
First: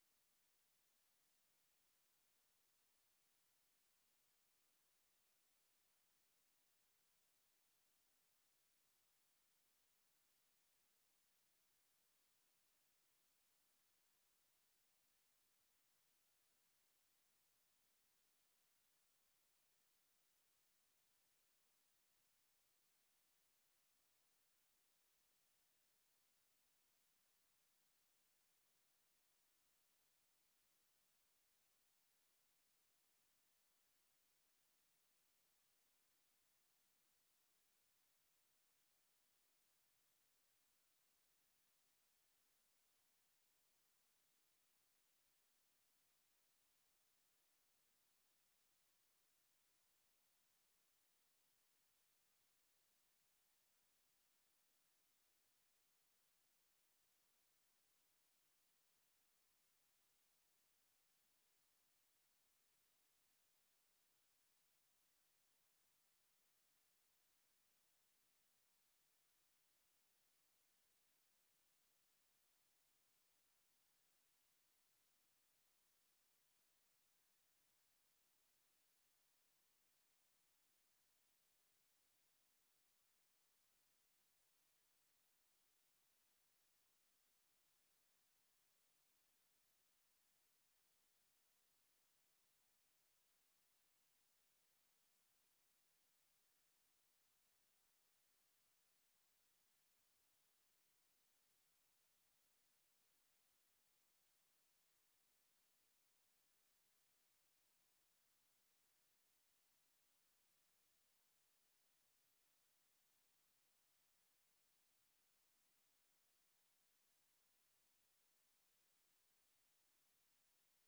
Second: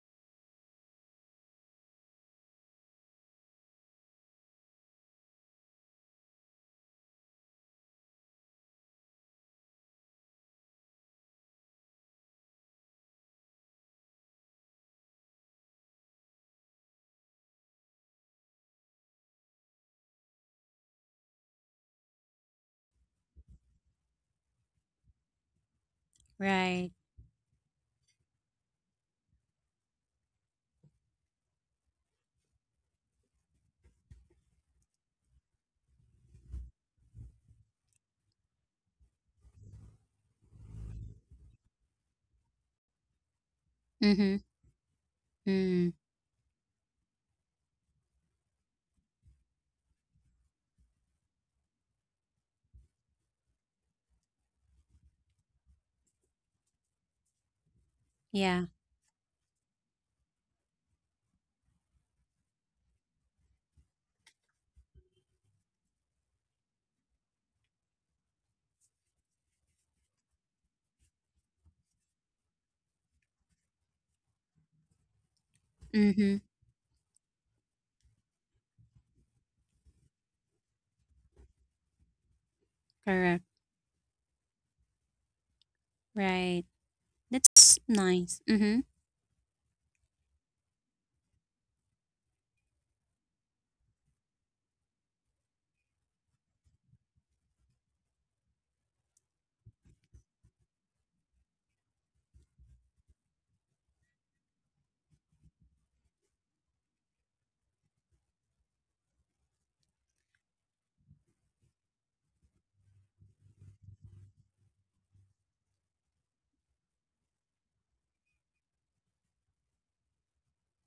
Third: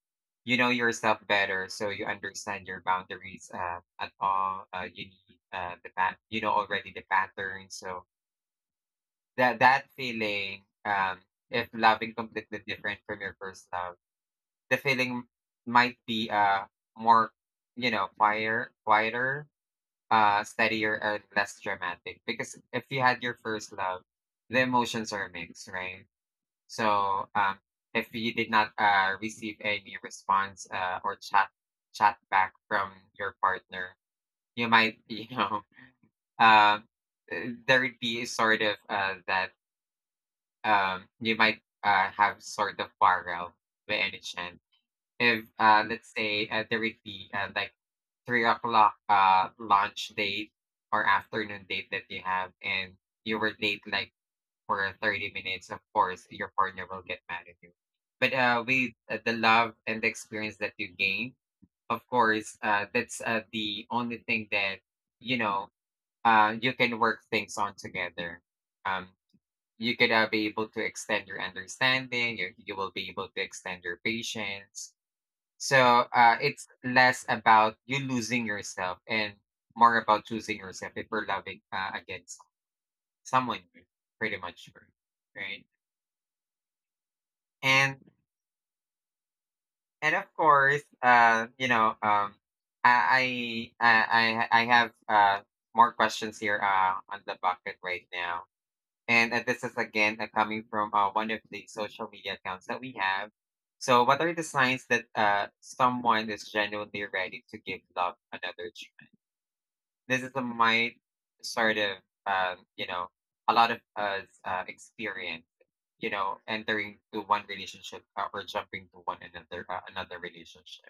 A: you know yourself better, so you understand your boundaries at all. You need you know already the pattern, so That feeling, if loving completely different from your first love, the feeling might be more, you know, quieter, quieter, steadier and less dramatic. Because if you had your first love, the emotions are mixed, right?
C: Right.
A: So if you did not receive any response or chat back from your partner, you might, you know, um, uh, there'd be sort of that you might have sort of quarrel by any
C: Mhm.
A: chance. If
C: Mm.
A: let's say there would be like 3 o'clock lunch date or afternoon date that you have, and you were late like for 30 minutes. Of course your partner will get mad at you. But
C: Yeah.
A: with the love and the experience that you gain, of course, that's the only thing that you know you can work things on together. Um, you could be able to extend your understanding. You will be able to extend your patience, so
C: Mhm.
A: it's less about you losing yourself and more about choosing yourself if you're loving against
C: Correct.
A: someone you pretty much sure, right?
C: Right. That's
A: and
C: nice. Mhm.
A: and of course, you know, I have more questions here on the bucket right now. And this is again coming from one of the social media accounts that we have. So, what are the signs that someone is genuinely ready to give love another chance? This is a, my sort of, you know, a lot of us experience, you know, entering to one relationship or jumping to one another another relationship.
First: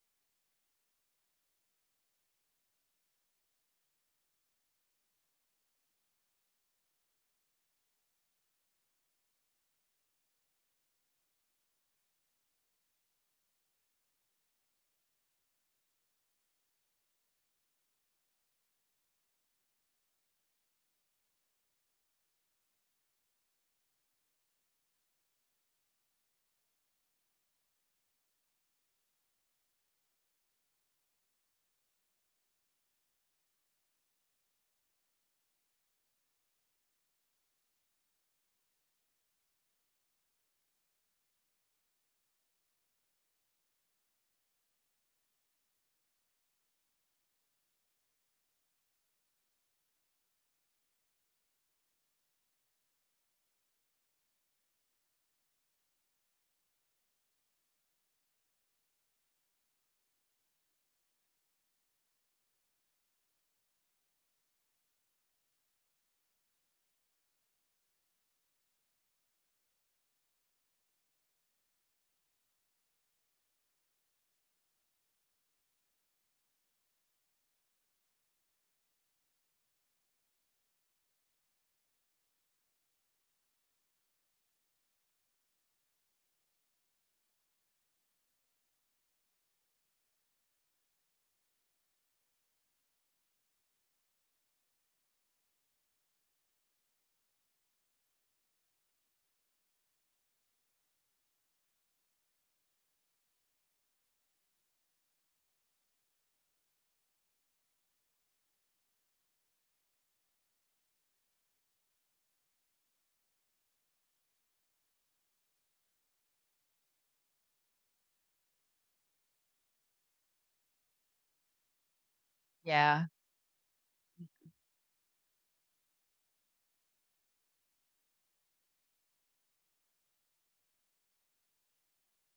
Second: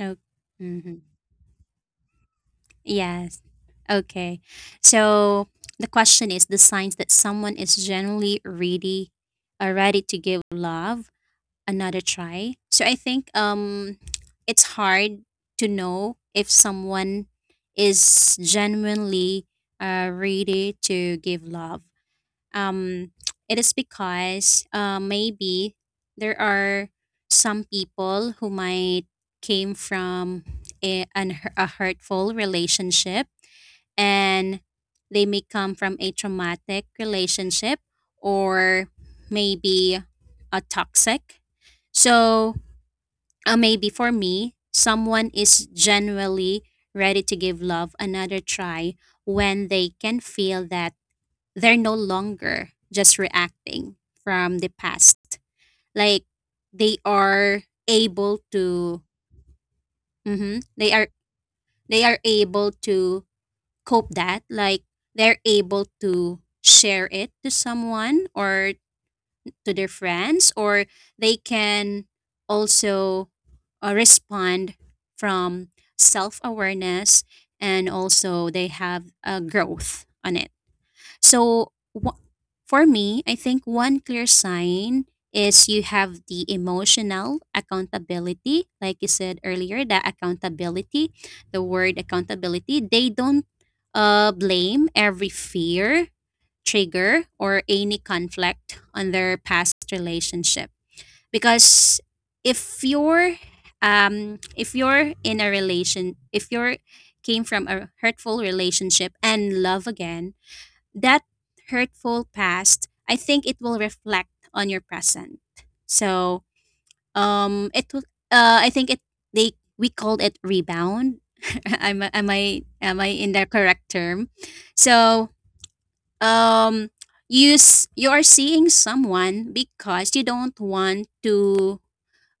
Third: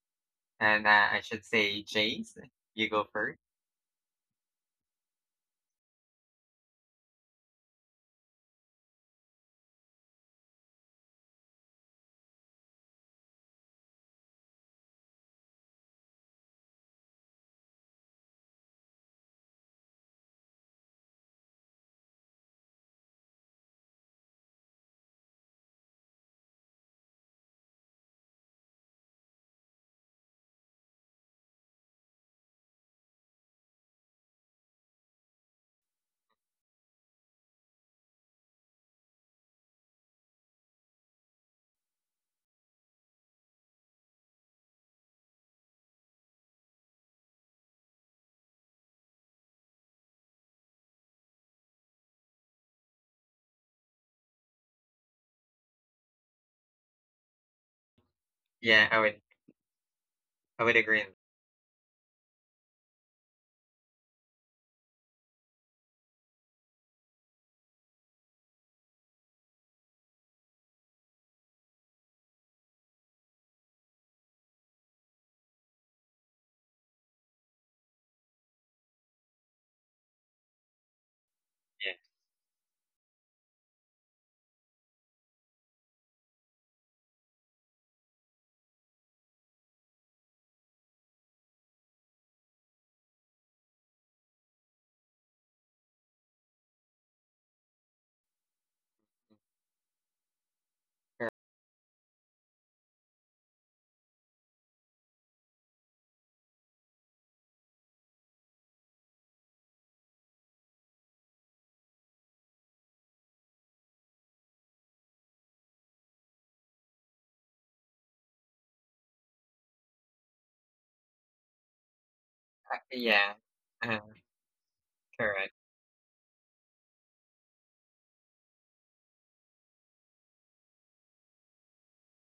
C: Oh.
A: And
C: Mhm.
A: I should say, James, you go first.
C: Yes. Okay. So the question is the signs that someone is generally ready, ready to give love another try. So I think it's hard to know if someone is genuinely ready to give love. Um, it is because maybe there are some people who might came from a, an, a hurtful relationship, and they may come from a traumatic relationship, or maybe a toxic. So maybe for me, someone is genuinely ready to give love another try when they can feel that they're no longer just reacting from the past, like they are able
A: Yeah,
C: to,
A: I would
C: mhm,
A: I would
C: they are
A: agree.
C: they are able to cope that, like they're able to share it to someone or to their friends, or they can also respond from self-awareness, and also they have a growth on it. So,
A: Yeah,
C: for me, I think one clear sign is you have the emotional accountability. Like you said earlier, the accountability, the word accountability, they don't blame every fear, trigger, or any conflict on their past relationship. Because if you're um if you're in a relation if you're came from a hurtful relationship and love again, that hurtful past, I think it will reflect on your present. So, it will. I think it, they we called it rebound. Am, I- am I am I
B: yeah,
C: in
A: yeah,
C: the correct
A: uh,
C: term? So,
A: correct.
C: um, you are seeing someone because you don't want to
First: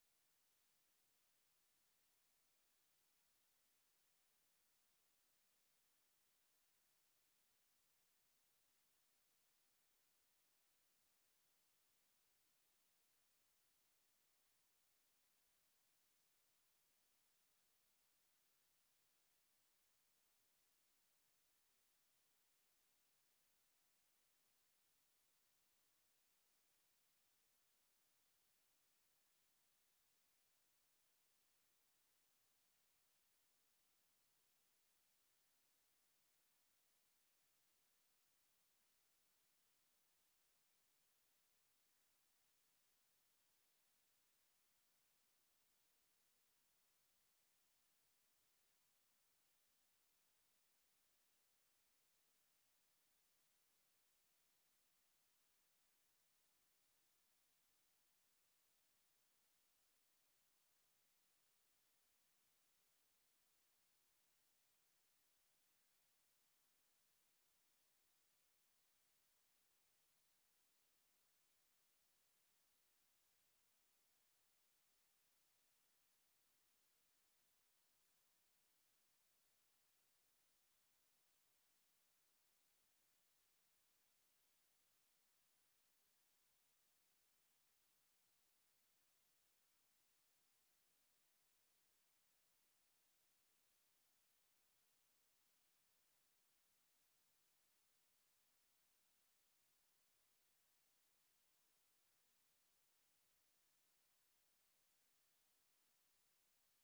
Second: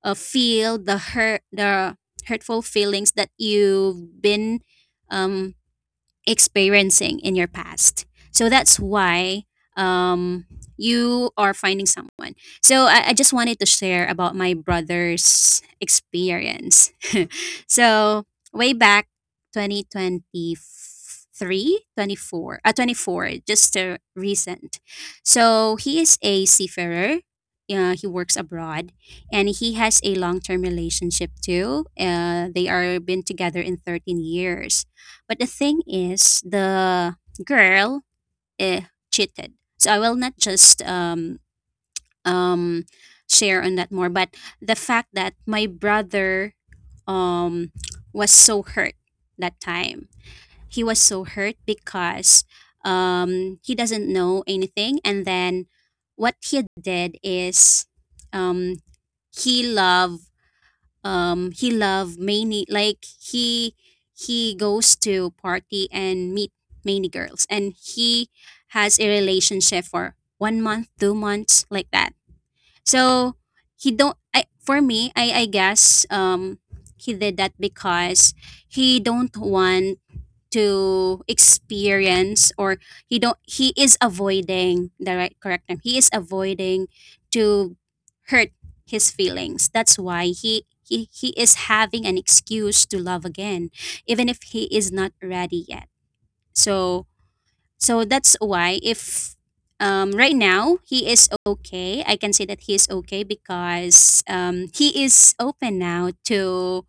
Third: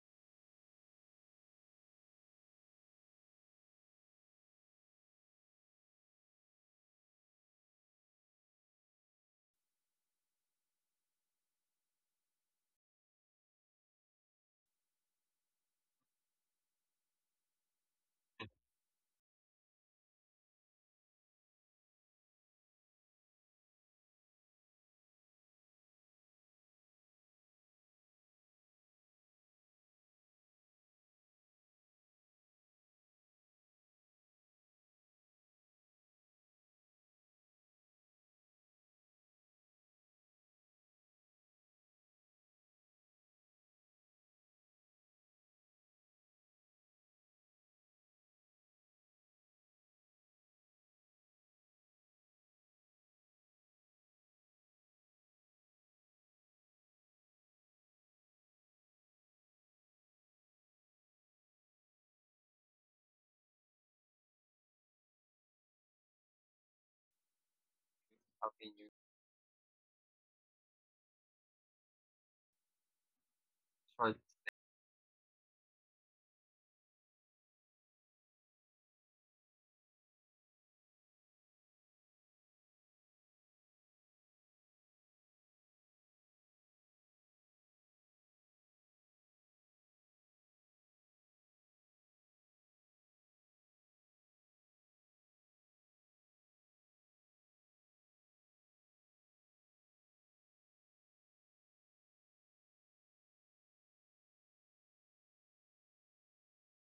C: feel the hurt, the hurtful feelings that you've been um experiencing in your past. So that's why um, you are finding someone. So I just wanted to share about my brother's experience. So way back 2023 20 four, 24, 24, just recent. So he is a seafarer. He works abroad, and he has a long-term relationship too. They are been together in 13 years. But the thing is, the girl eh, cheated. So I will not just um, share on that more. But the fact that my brother um, was so hurt that time, he was so hurt because he doesn't know anything. And then what he did is, um, he loved he love many, like he goes to party and meet many girls, and he
A: Helping
C: has a relationship for 1 month, 2 months, like that. So he
A: will be
C: don't,
A: you.
C: I for me I guess he did that because he don't want to experience, or he don't, he is avoiding, the right correct term, he is avoiding to hurt his feelings. That's why he is having an excuse to love again, even if he is not ready yet. So so that's why if right now he is okay. I can say that he is okay because he is open now to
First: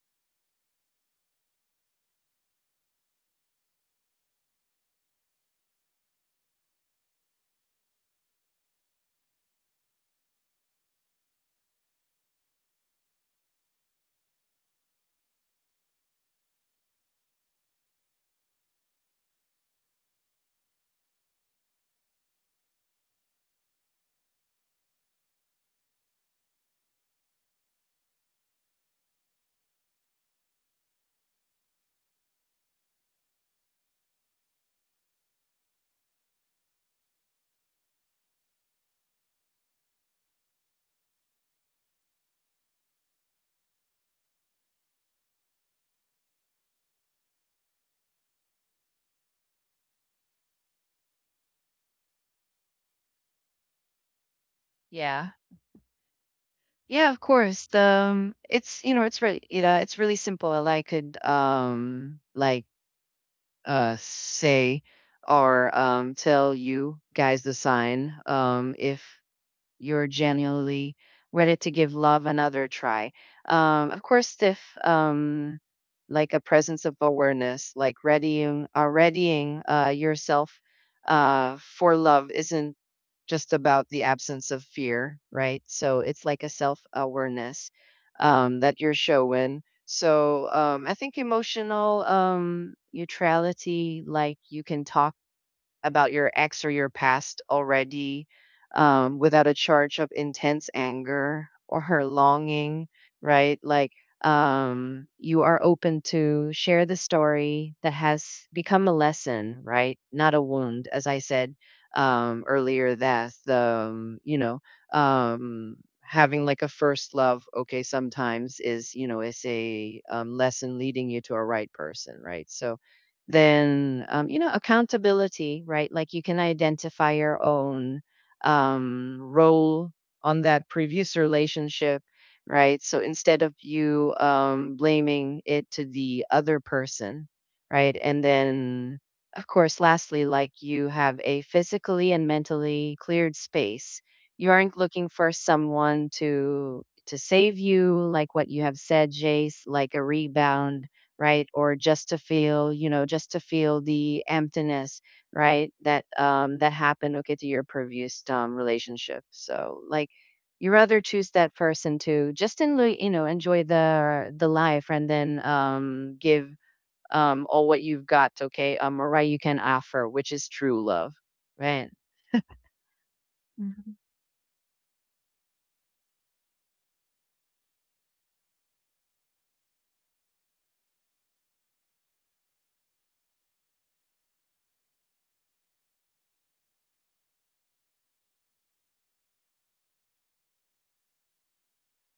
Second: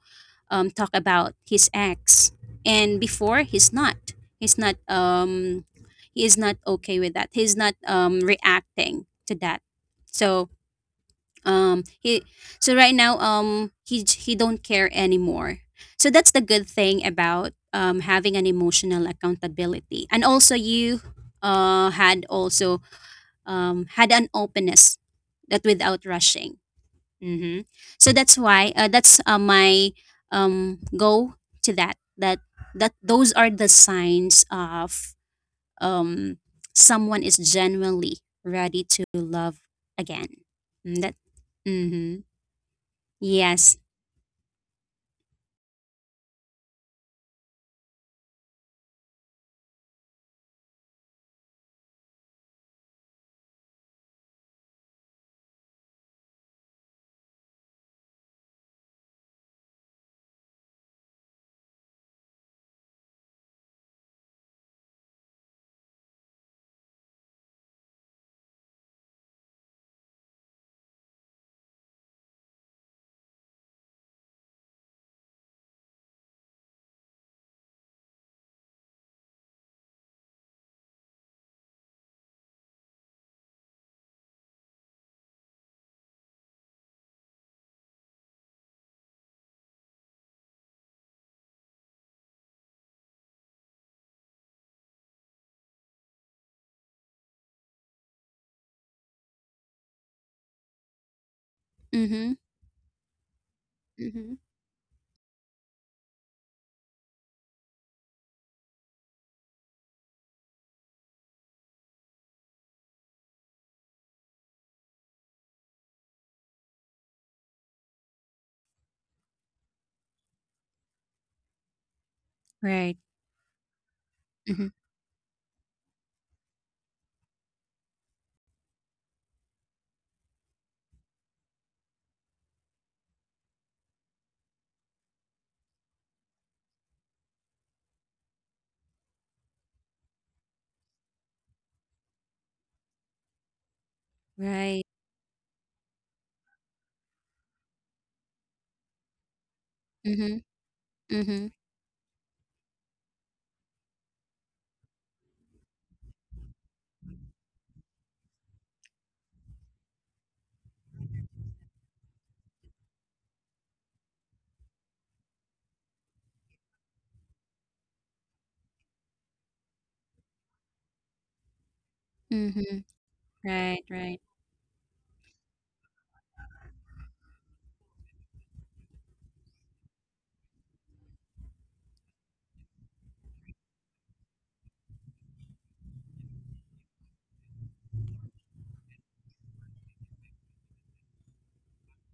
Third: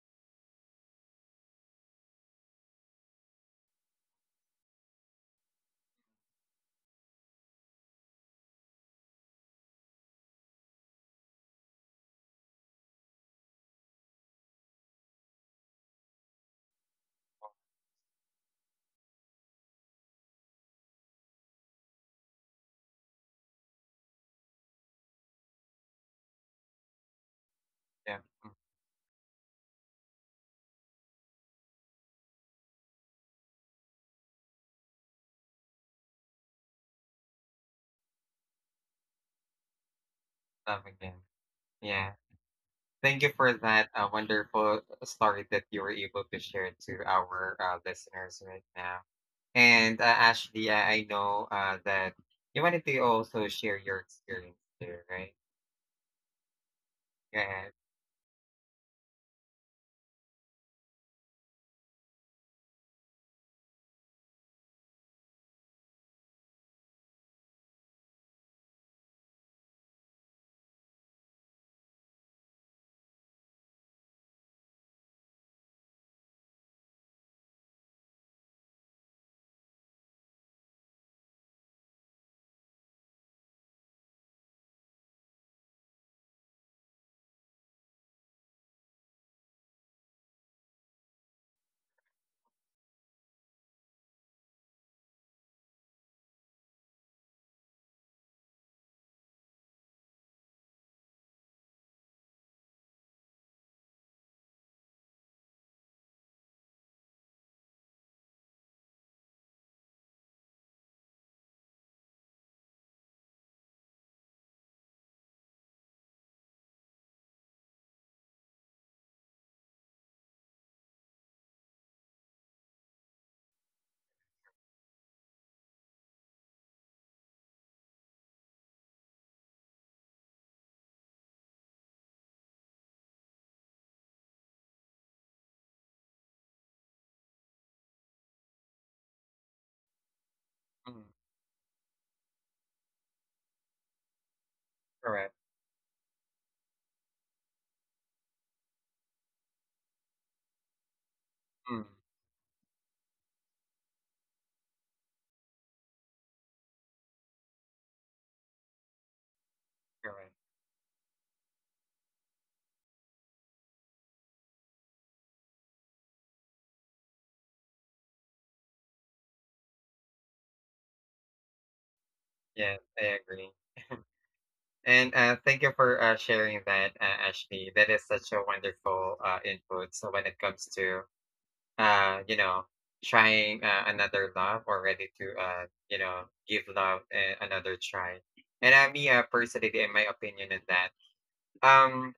C: talk about his ex, and before he's not. He's not. He is not okay with that. He's not reacting to that. So um, he. So right now, he don't care anymore. So that's the good thing about having an emotional accountability, and also you had also had an openness that without rushing. Mm-hmm. So
A: Yeah,
C: that's
A: mm,
C: why that's my go to that, that those are the signs of um someone is genuinely ready to love again.
A: love
C: Mm.
A: again.
C: That
A: Yeah.
C: mm-hmm.
A: Thank you for
C: Yes.
A: that wonderful story that you were able to share to our listeners right now. And Ashley, I know that you wanted to also share your experience too,
B: yeah.
A: right?
B: Yeah, of course.
A: Yeah.
B: It's you know, it's really, you know, it's really simple. I could like say or tell you guys the sign if you're genuinely ready to give love another try. Of course, if like a presence of awareness, like readying yourself for love isn't just about the absence of fear, right? So it's like a self awareness that you're showing. So I think emotional neutrality, like you can talk about your ex or your past already without a charge of intense anger or her
C: Mm-hmm.
B: longing, right? Like
C: Mm-hmm.
B: you are open to share the story that has become a lesson, right? Not a wound, as I said earlier. That the um, you know um, having like a first love, okay, sometimes is, you know, is a lesson leading you to a right person, right? So
C: Right.
B: then, you know,
C: Mm-hmm.
B: accountability, right? Like you can identify your own role on that previous relationship, right? So instead of you blaming it to the other person, right? And then, of course, lastly, like you
A: Mm,
B: have a physically and mentally cleared space. You aren't
C: Right.
B: looking for
A: correct.
B: someone to save you, like what you have said Jace, like a
C: Mm-hmm.
B: rebound, right?
C: Mm-hmm.
B: Or
A: Mm,
B: just to feel, you know, just to feel the emptiness, right? That that happened, okay, to your previous relationship. So like
A: correct.
B: you rather choose that person to just in, you know, enjoy the life, and then give all what you've got, okay, or right you can offer, which is true love, right?
A: Yes,
C: Mm-hmm.
A: I agree.
C: Right. Right.
A: And thank you for sharing that, Ashley. That is such a wonderful input. So when it comes to you know, trying another love or ready to, you know, give love another try. And I mean, personally, in my opinion, in that, um,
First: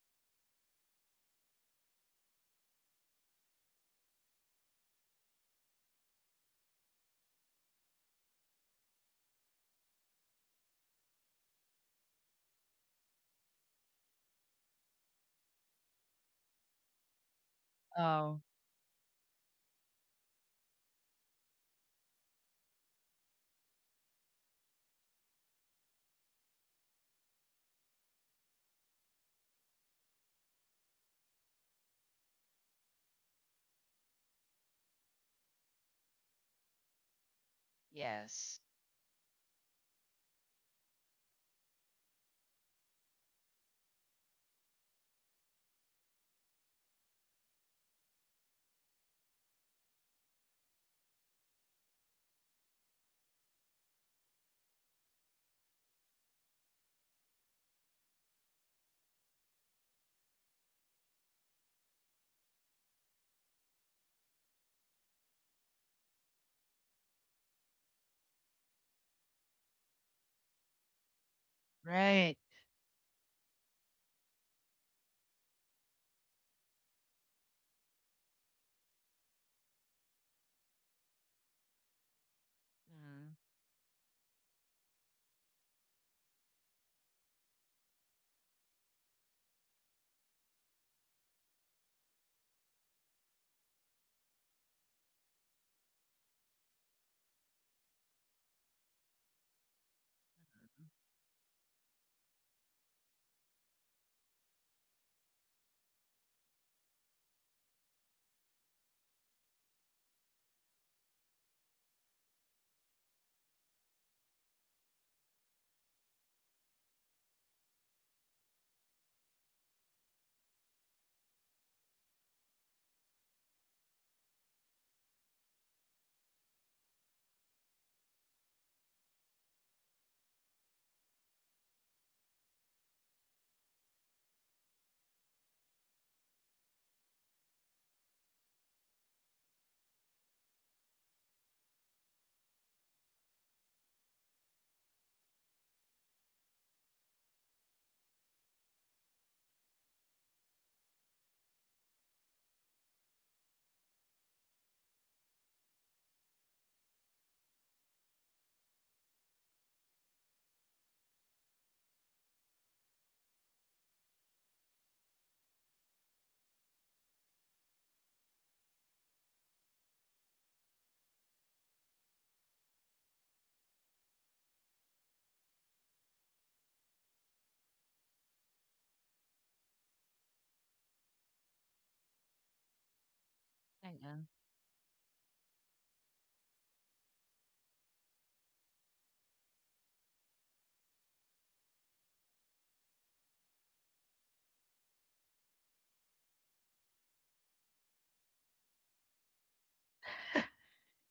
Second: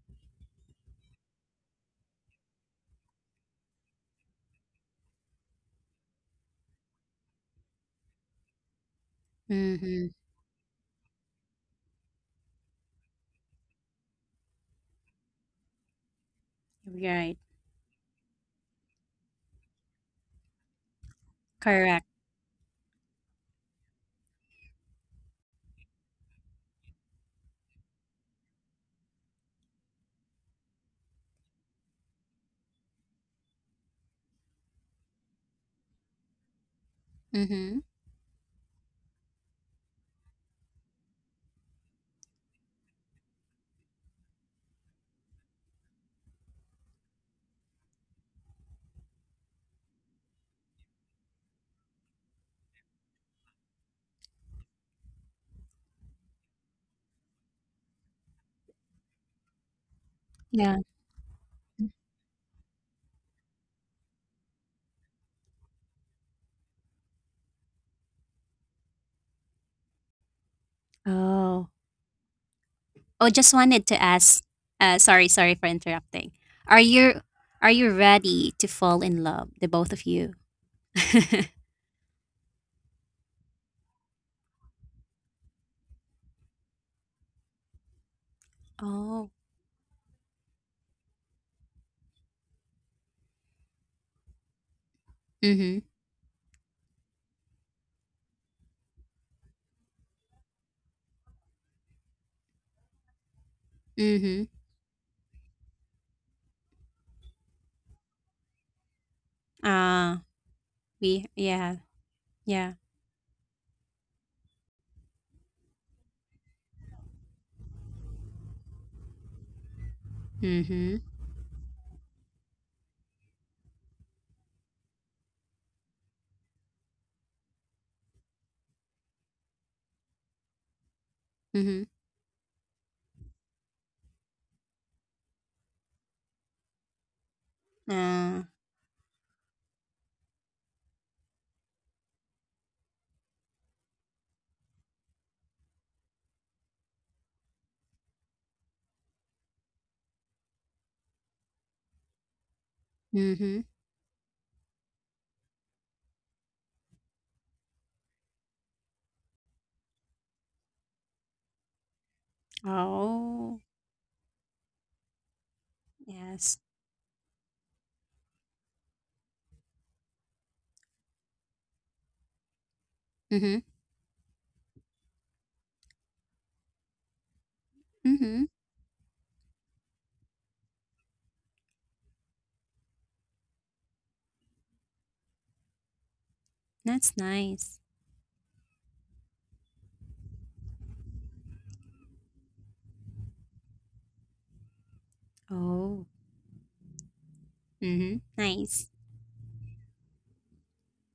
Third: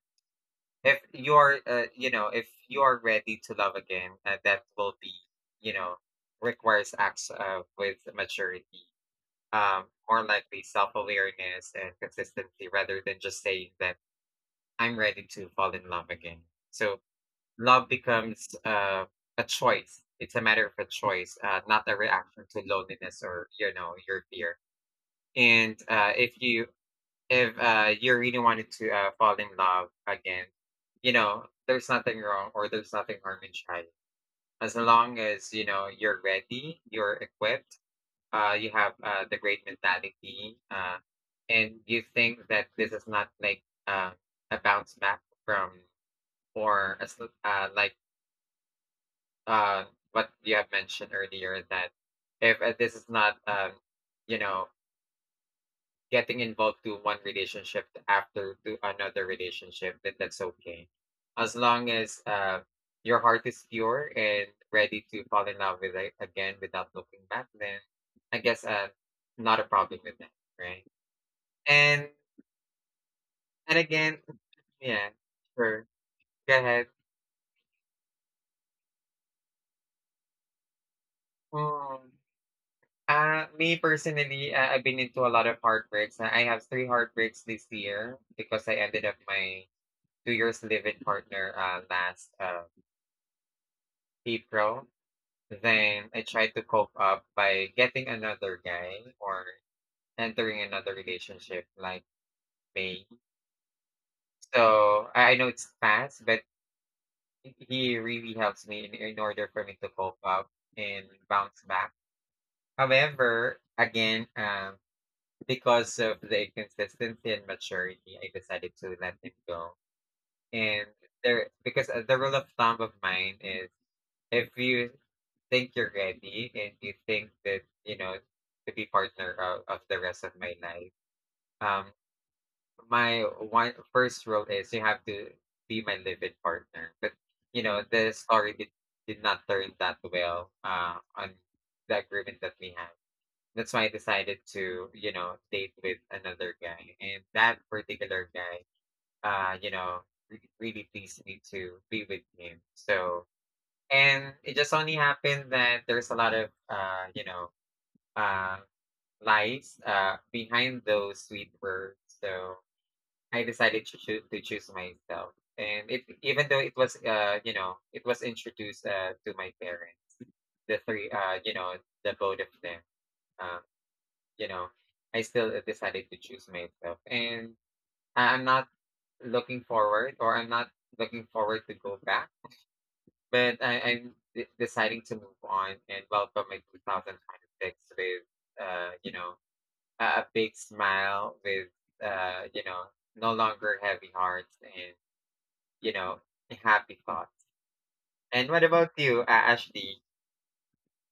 A: if you are, you know, if you are ready to love again, that will be, you know, requires acts with maturity, um,
C: Mm-hmm.
A: more likely self awareness and consistency rather than just saying that I'm ready to fall in love again. So
C: Right.
A: love
B: Oh,
A: becomes a choice. It's a matter of a choice, not a
C: Correct.
A: reaction to loneliness or you know your fear. And if you really wanted to fall in love again, you know there's nothing wrong or there's nothing harm in trying. As long as you know you're ready, you're
C: Mm-hmm.
A: equipped,
B: yes.
A: you have the great mentality, and you think that this is not like uh, a bounce back from or a, like uh, what you have mentioned earlier that if this is not, you know, getting involved to one relationship after to another relationship, then that's
C: Yeah.
A: okay. As long as your heart is pure and ready to fall in love with it again without looking back, then I guess not a problem with that, right?
C: Oh.
A: And
B: Right.
C: Oh, just
A: and
C: wanted to
A: again,
C: ask.
A: yeah,
C: Sorry, sorry for
A: sure,
C: interrupting. Are
A: go
C: you, are you ready to fall in love, the both of you?
A: ahead. Ah, me personally, I've been into a lot of heartbreaks. I have 3 heartbreaks this year because I ended up
C: Oh.
A: my 2 years live partner last April.
C: Mhm.
A: Then I tried to cope up by getting another guy or entering another relationship like May.
C: Mhm.
A: So I know it's fast, but he really helps me in order for me to
C: Ah,
A: cope up and
C: we
A: bounce
C: yeah.
A: back.
C: Yeah.
A: However, again, because of the inconsistency and maturity, I decided to let it go. And
C: Mhm.
A: there, because the rule of thumb of mine is if you think you're ready and you think that, you know, to be partner of the rest of my life,
C: Mhm.
A: um, my one first rule is you have to be my live-in partner. But, you know, the
C: Ah.
A: story did not turn that well on the agreement that we had. That's why I decided to, you know, date with another guy. And that particular guy, you know, really pleased me to be with him. So,
C: Mhm.
A: and it just only happened that there's a lot of, you know, uh, lies behind those sweet words. So I
C: Oh.
A: decided to, to choose myself. And it, even
C: Yes.
A: though it was, you know, it was introduced to my parents, the three, you know, the both of them.
C: Mhm.
A: uh, you know, I still decided to choose myself. And
C: Mhm.
A: I'm not looking forward or I'm not looking forward to go back, but I'm
B: Mhm.
A: deciding to move on and welcome my
C: That's nice.
A: 2026 with, you know, a big smile, with, you know, no longer heavy hearts and, you
C: Oh.
A: know, happy thoughts.
C: Mhm.
A: And what
C: Nice.
A: about you, Ashley?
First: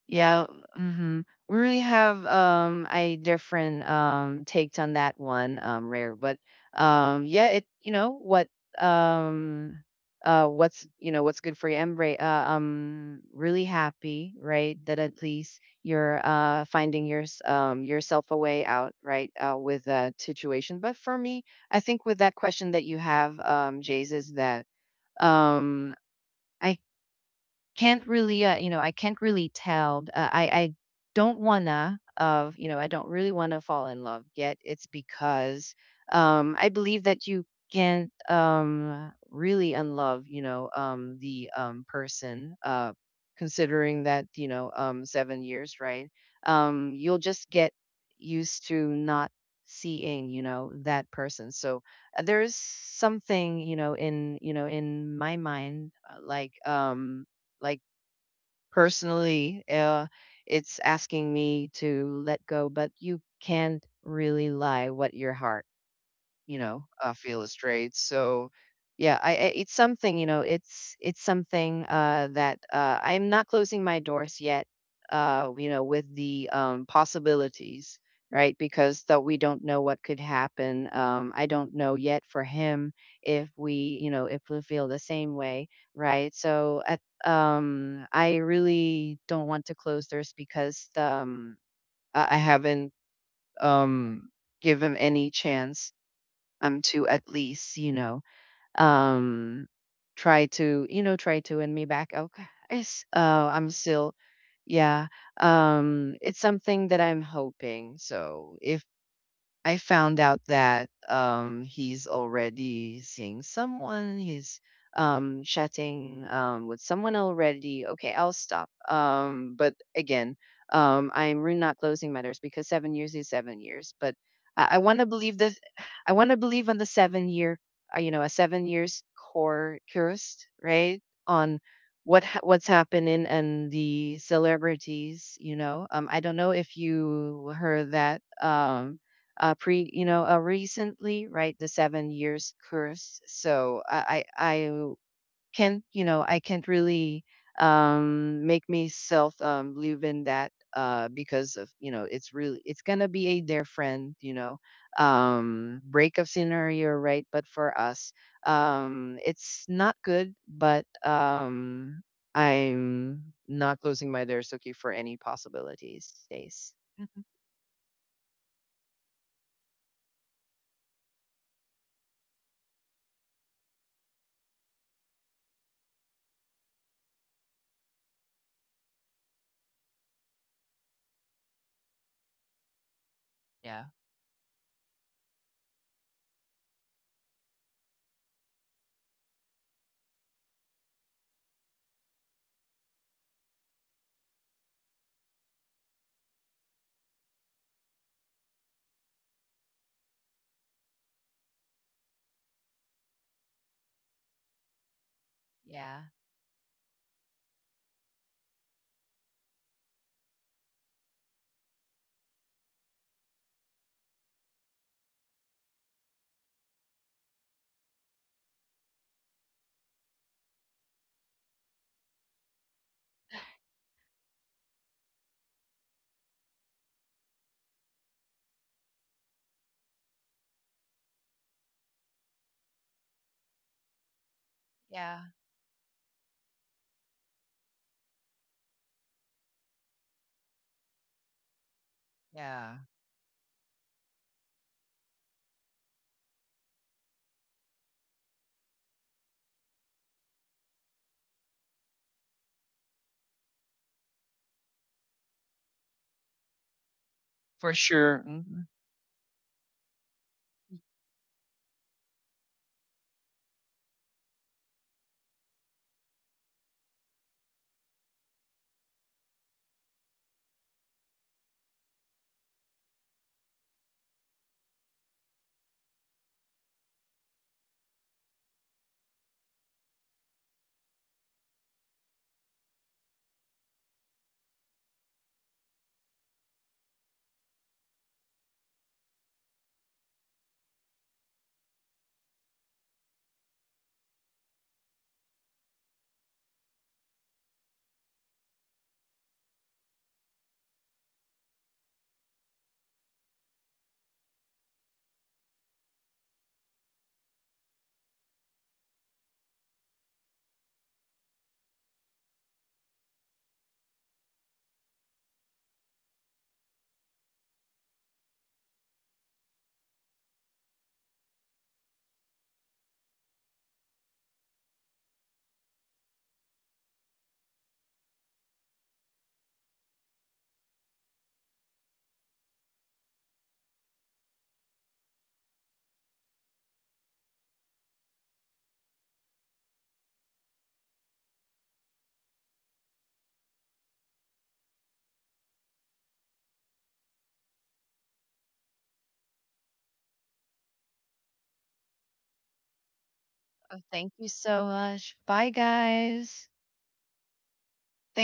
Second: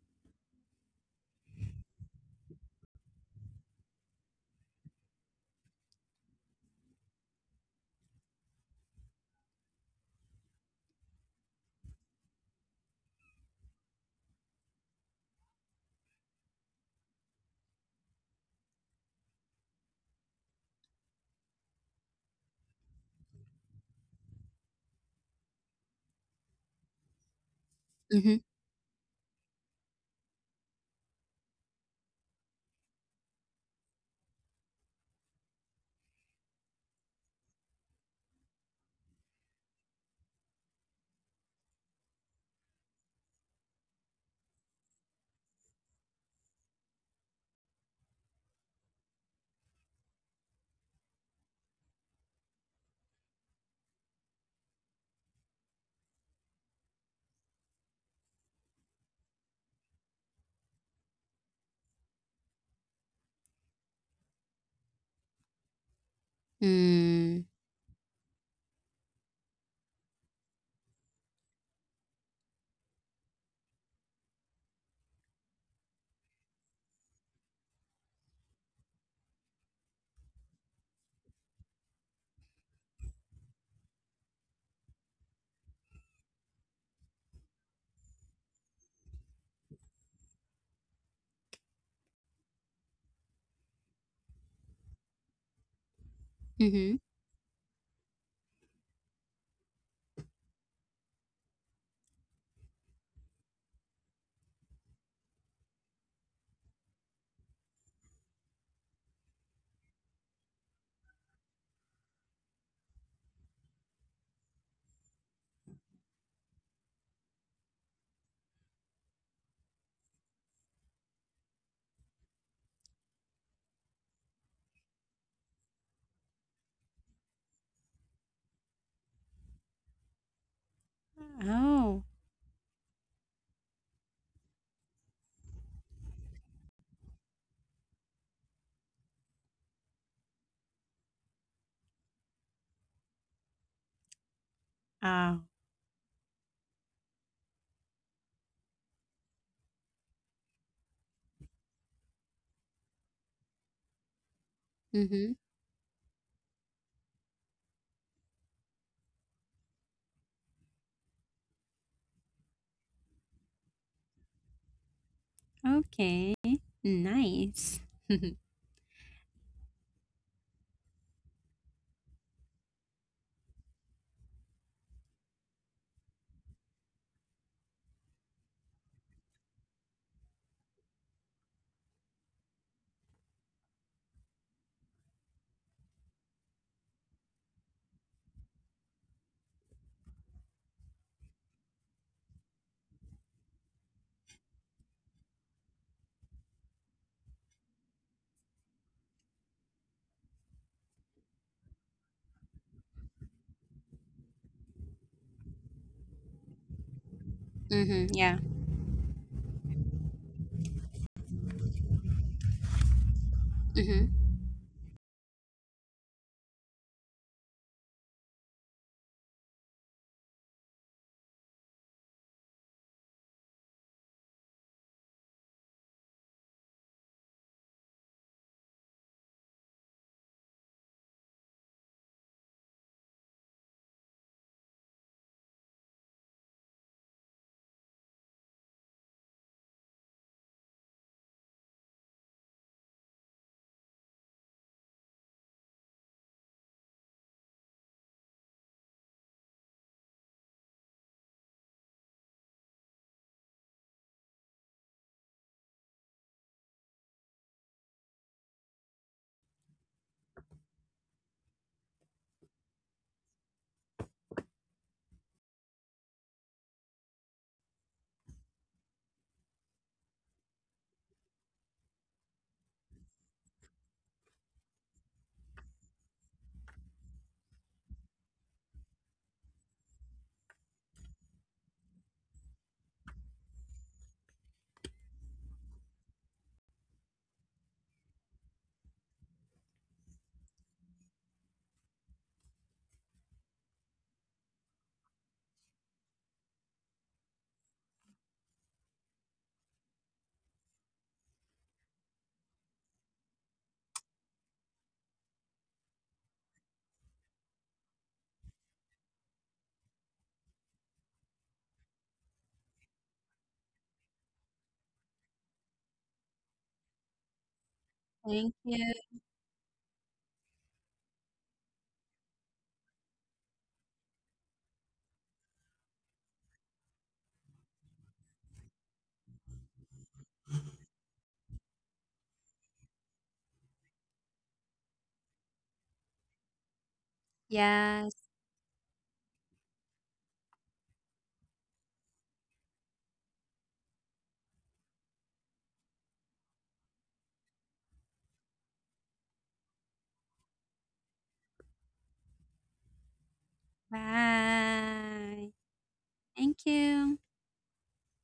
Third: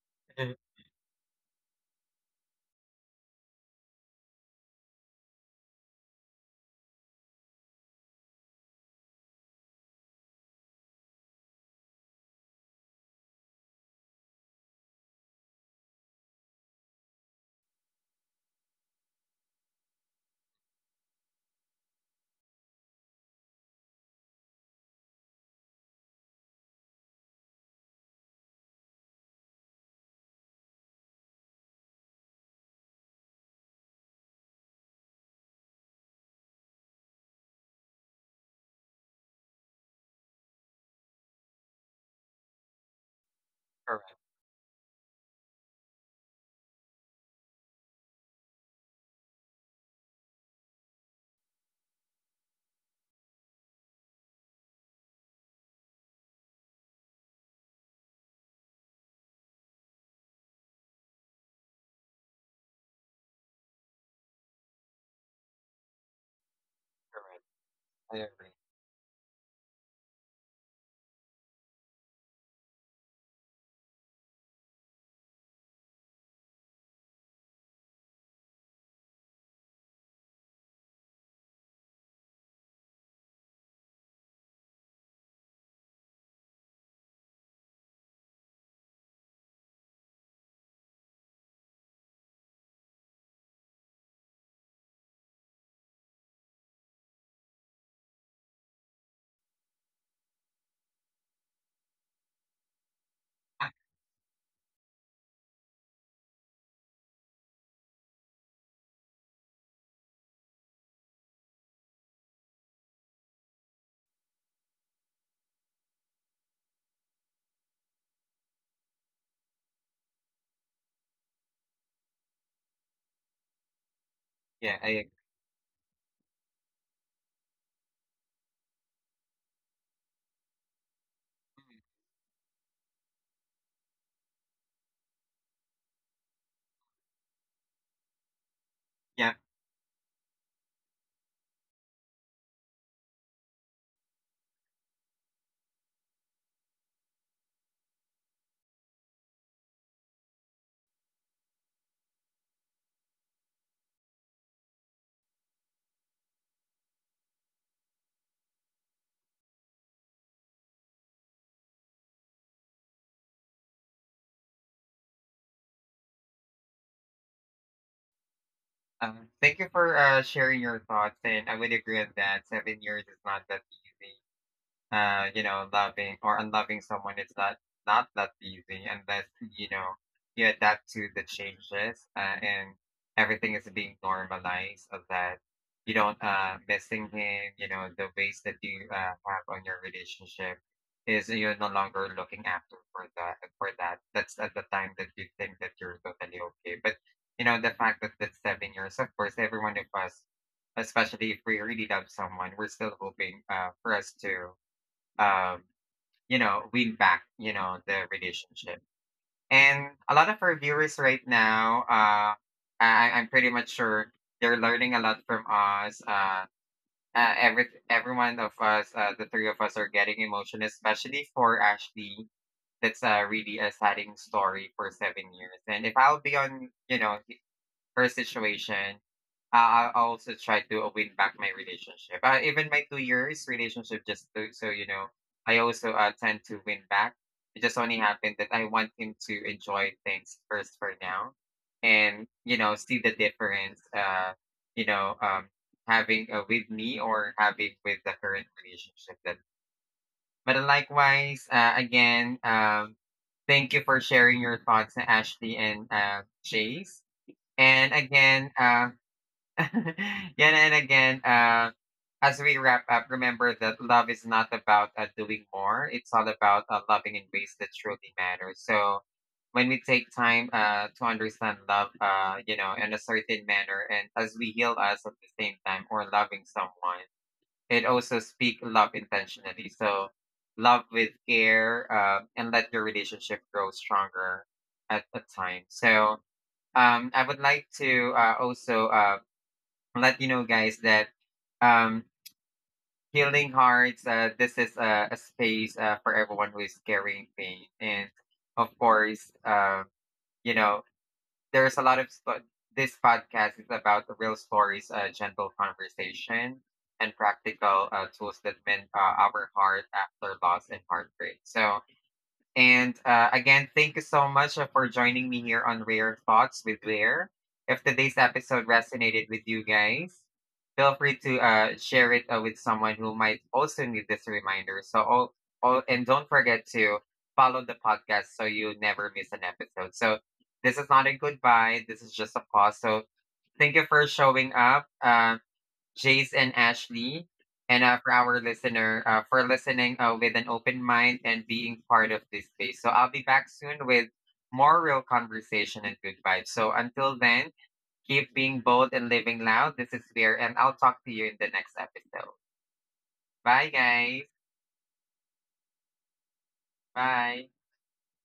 B: Yeah. Hmm. We really have a different takes on that one, rare. But yeah, it you know what, um what's, you know, what's good for you. I'm very really happy, right, that at least you're finding yourself a way out, right, with that situation. But for me, I think with that question that you have, Jays, is that um I can't
C: Mhm.
B: really you know, I can't really tell, I don't wanna, of you know, I don't really wanna fall in love yet. It's because I believe that you can't really unlove, you know, the person, considering
A: Correct,
B: that, you know, 7 years, right? You'll just get used to not seeing, you know, that person. So there's something, you know, in you know, in my mind, like personally, it's asking me to let go, but you can't really lie what your heart, you know, feel
C: Mm.
A: correct.
B: is straight.
A: I
B: So
A: agree.
B: yeah, I it's something, you know, it's something that I'm not closing my doors yet, you know, with the possibilities, right? Because that we don't know what could happen. I don't know yet for him if we, you know, if we feel the same way, right? So at I really don't want to close doors because I haven't um give him any chance
C: Mhm.
B: to at least, you know, um try to, you know, try to win me back, okay. I'm
A: Ah,
B: still yeah, it's something that I'm hoping. So if I found out that he's already seeing someone, he's chatting with someone already, okay, I'll stop. Um, but again, I'm really not closing matters, because 7 years is 7 years. But I
A: yeah, I
B: wanna
A: agree.
B: believe this I wanna believe on the 7 year, you know, a 7 years core cursed, right? On
C: Oh.
B: what what's happening and the celebrities, you know. Um, I don't know if you heard that.
A: Yeah.
B: You know, recently, right? The 7 years curse. So I
C: Oh.
B: can't, you know, I can't really make myself live in that because of, you know, it's really, it's gonna be a dear friend, you know,
C: Mhm.
B: breakup scenario, right? But for us, it's not good, but I'm not closing my doors, okay, for any possibilities,
C: Okay.
B: days.
C: Nice.
A: Thank you for sharing your thoughts, and I would agree on that. 7 years is not that easy. You know, loving or unloving someone is not not that easy unless you know you adapt to the changes and everything is
B: Yeah.
A: being normalized so that you don't missing him. You know, the ways that you have on your relationship is you're no longer looking after for that, for that. That's at the time that you think that you're totally okay, but. You know, the fact that that's 7 years, of course, every one of us especially if we really love someone, we're still hoping for us to um,
B: Yeah.
A: you know, win back, you know, the
C: Mhm, yeah.
A: relationship. And a lot of our viewers right now, I'm pretty much
C: Mhm.
A: sure they're learning a lot from us. Every one of us, the three of us, are getting emotional, especially for Ashley. That's really a saddening story for 7 years. And if I'll be on, you know, her situation, I also try to win back my relationship. Even my 2 years relationship, just to, so you know,
B: Yeah.
A: I also tend to win back. It just only happened that I want him to enjoy things first for now, and you know,
B: Yeah,
A: see the difference. You know, having with me or having with the current relationship. That, but likewise, again, thank you for sharing your thoughts, Ashley and Chase
B: for
A: and
B: sure,
A: again,
B: mhm.
A: yeah, and again, as we wrap up, remember that love is not about doing more. It's all about loving in ways that truly matter. So when we take time to understand love, you know, in a certain manner, and as we heal us at the same time or loving someone, it also speak love intentionally. So love with care and let your relationship grow stronger at the time. So I would like to also let you know, guys, that um, Healing Hearts, this is a space for everyone who is carrying pain. And of course, you know, there's a lot of this podcast is about the real stories, gentle conversation, and practical tools that mend our heart after loss and heartbreak. So, and again, thank you so much for joining me here on Rare Thoughts with Rare. If today's
C: Thank
A: episode
C: you.
A: resonated with you guys, feel free to share it with someone who might also need this reminder. So, and don't forget to follow the podcast so you never miss an episode. So, this is not a goodbye. This is just a pause. So, thank you for showing up. Jace and Ashley, and for
C: Yes.
A: our listener, for listening with an open mind and being part of this space. So I'll be back soon with more real conversation and good vibes. So until then, keep being bold and living loud. This is Spear, and I'll talk to you in the next episode. Bye,
B: Oh, thank
A: guys.
B: you so much.
C: Bye.
B: Bye, guys.
C: Thank you.
A: Bye.
B: Thank.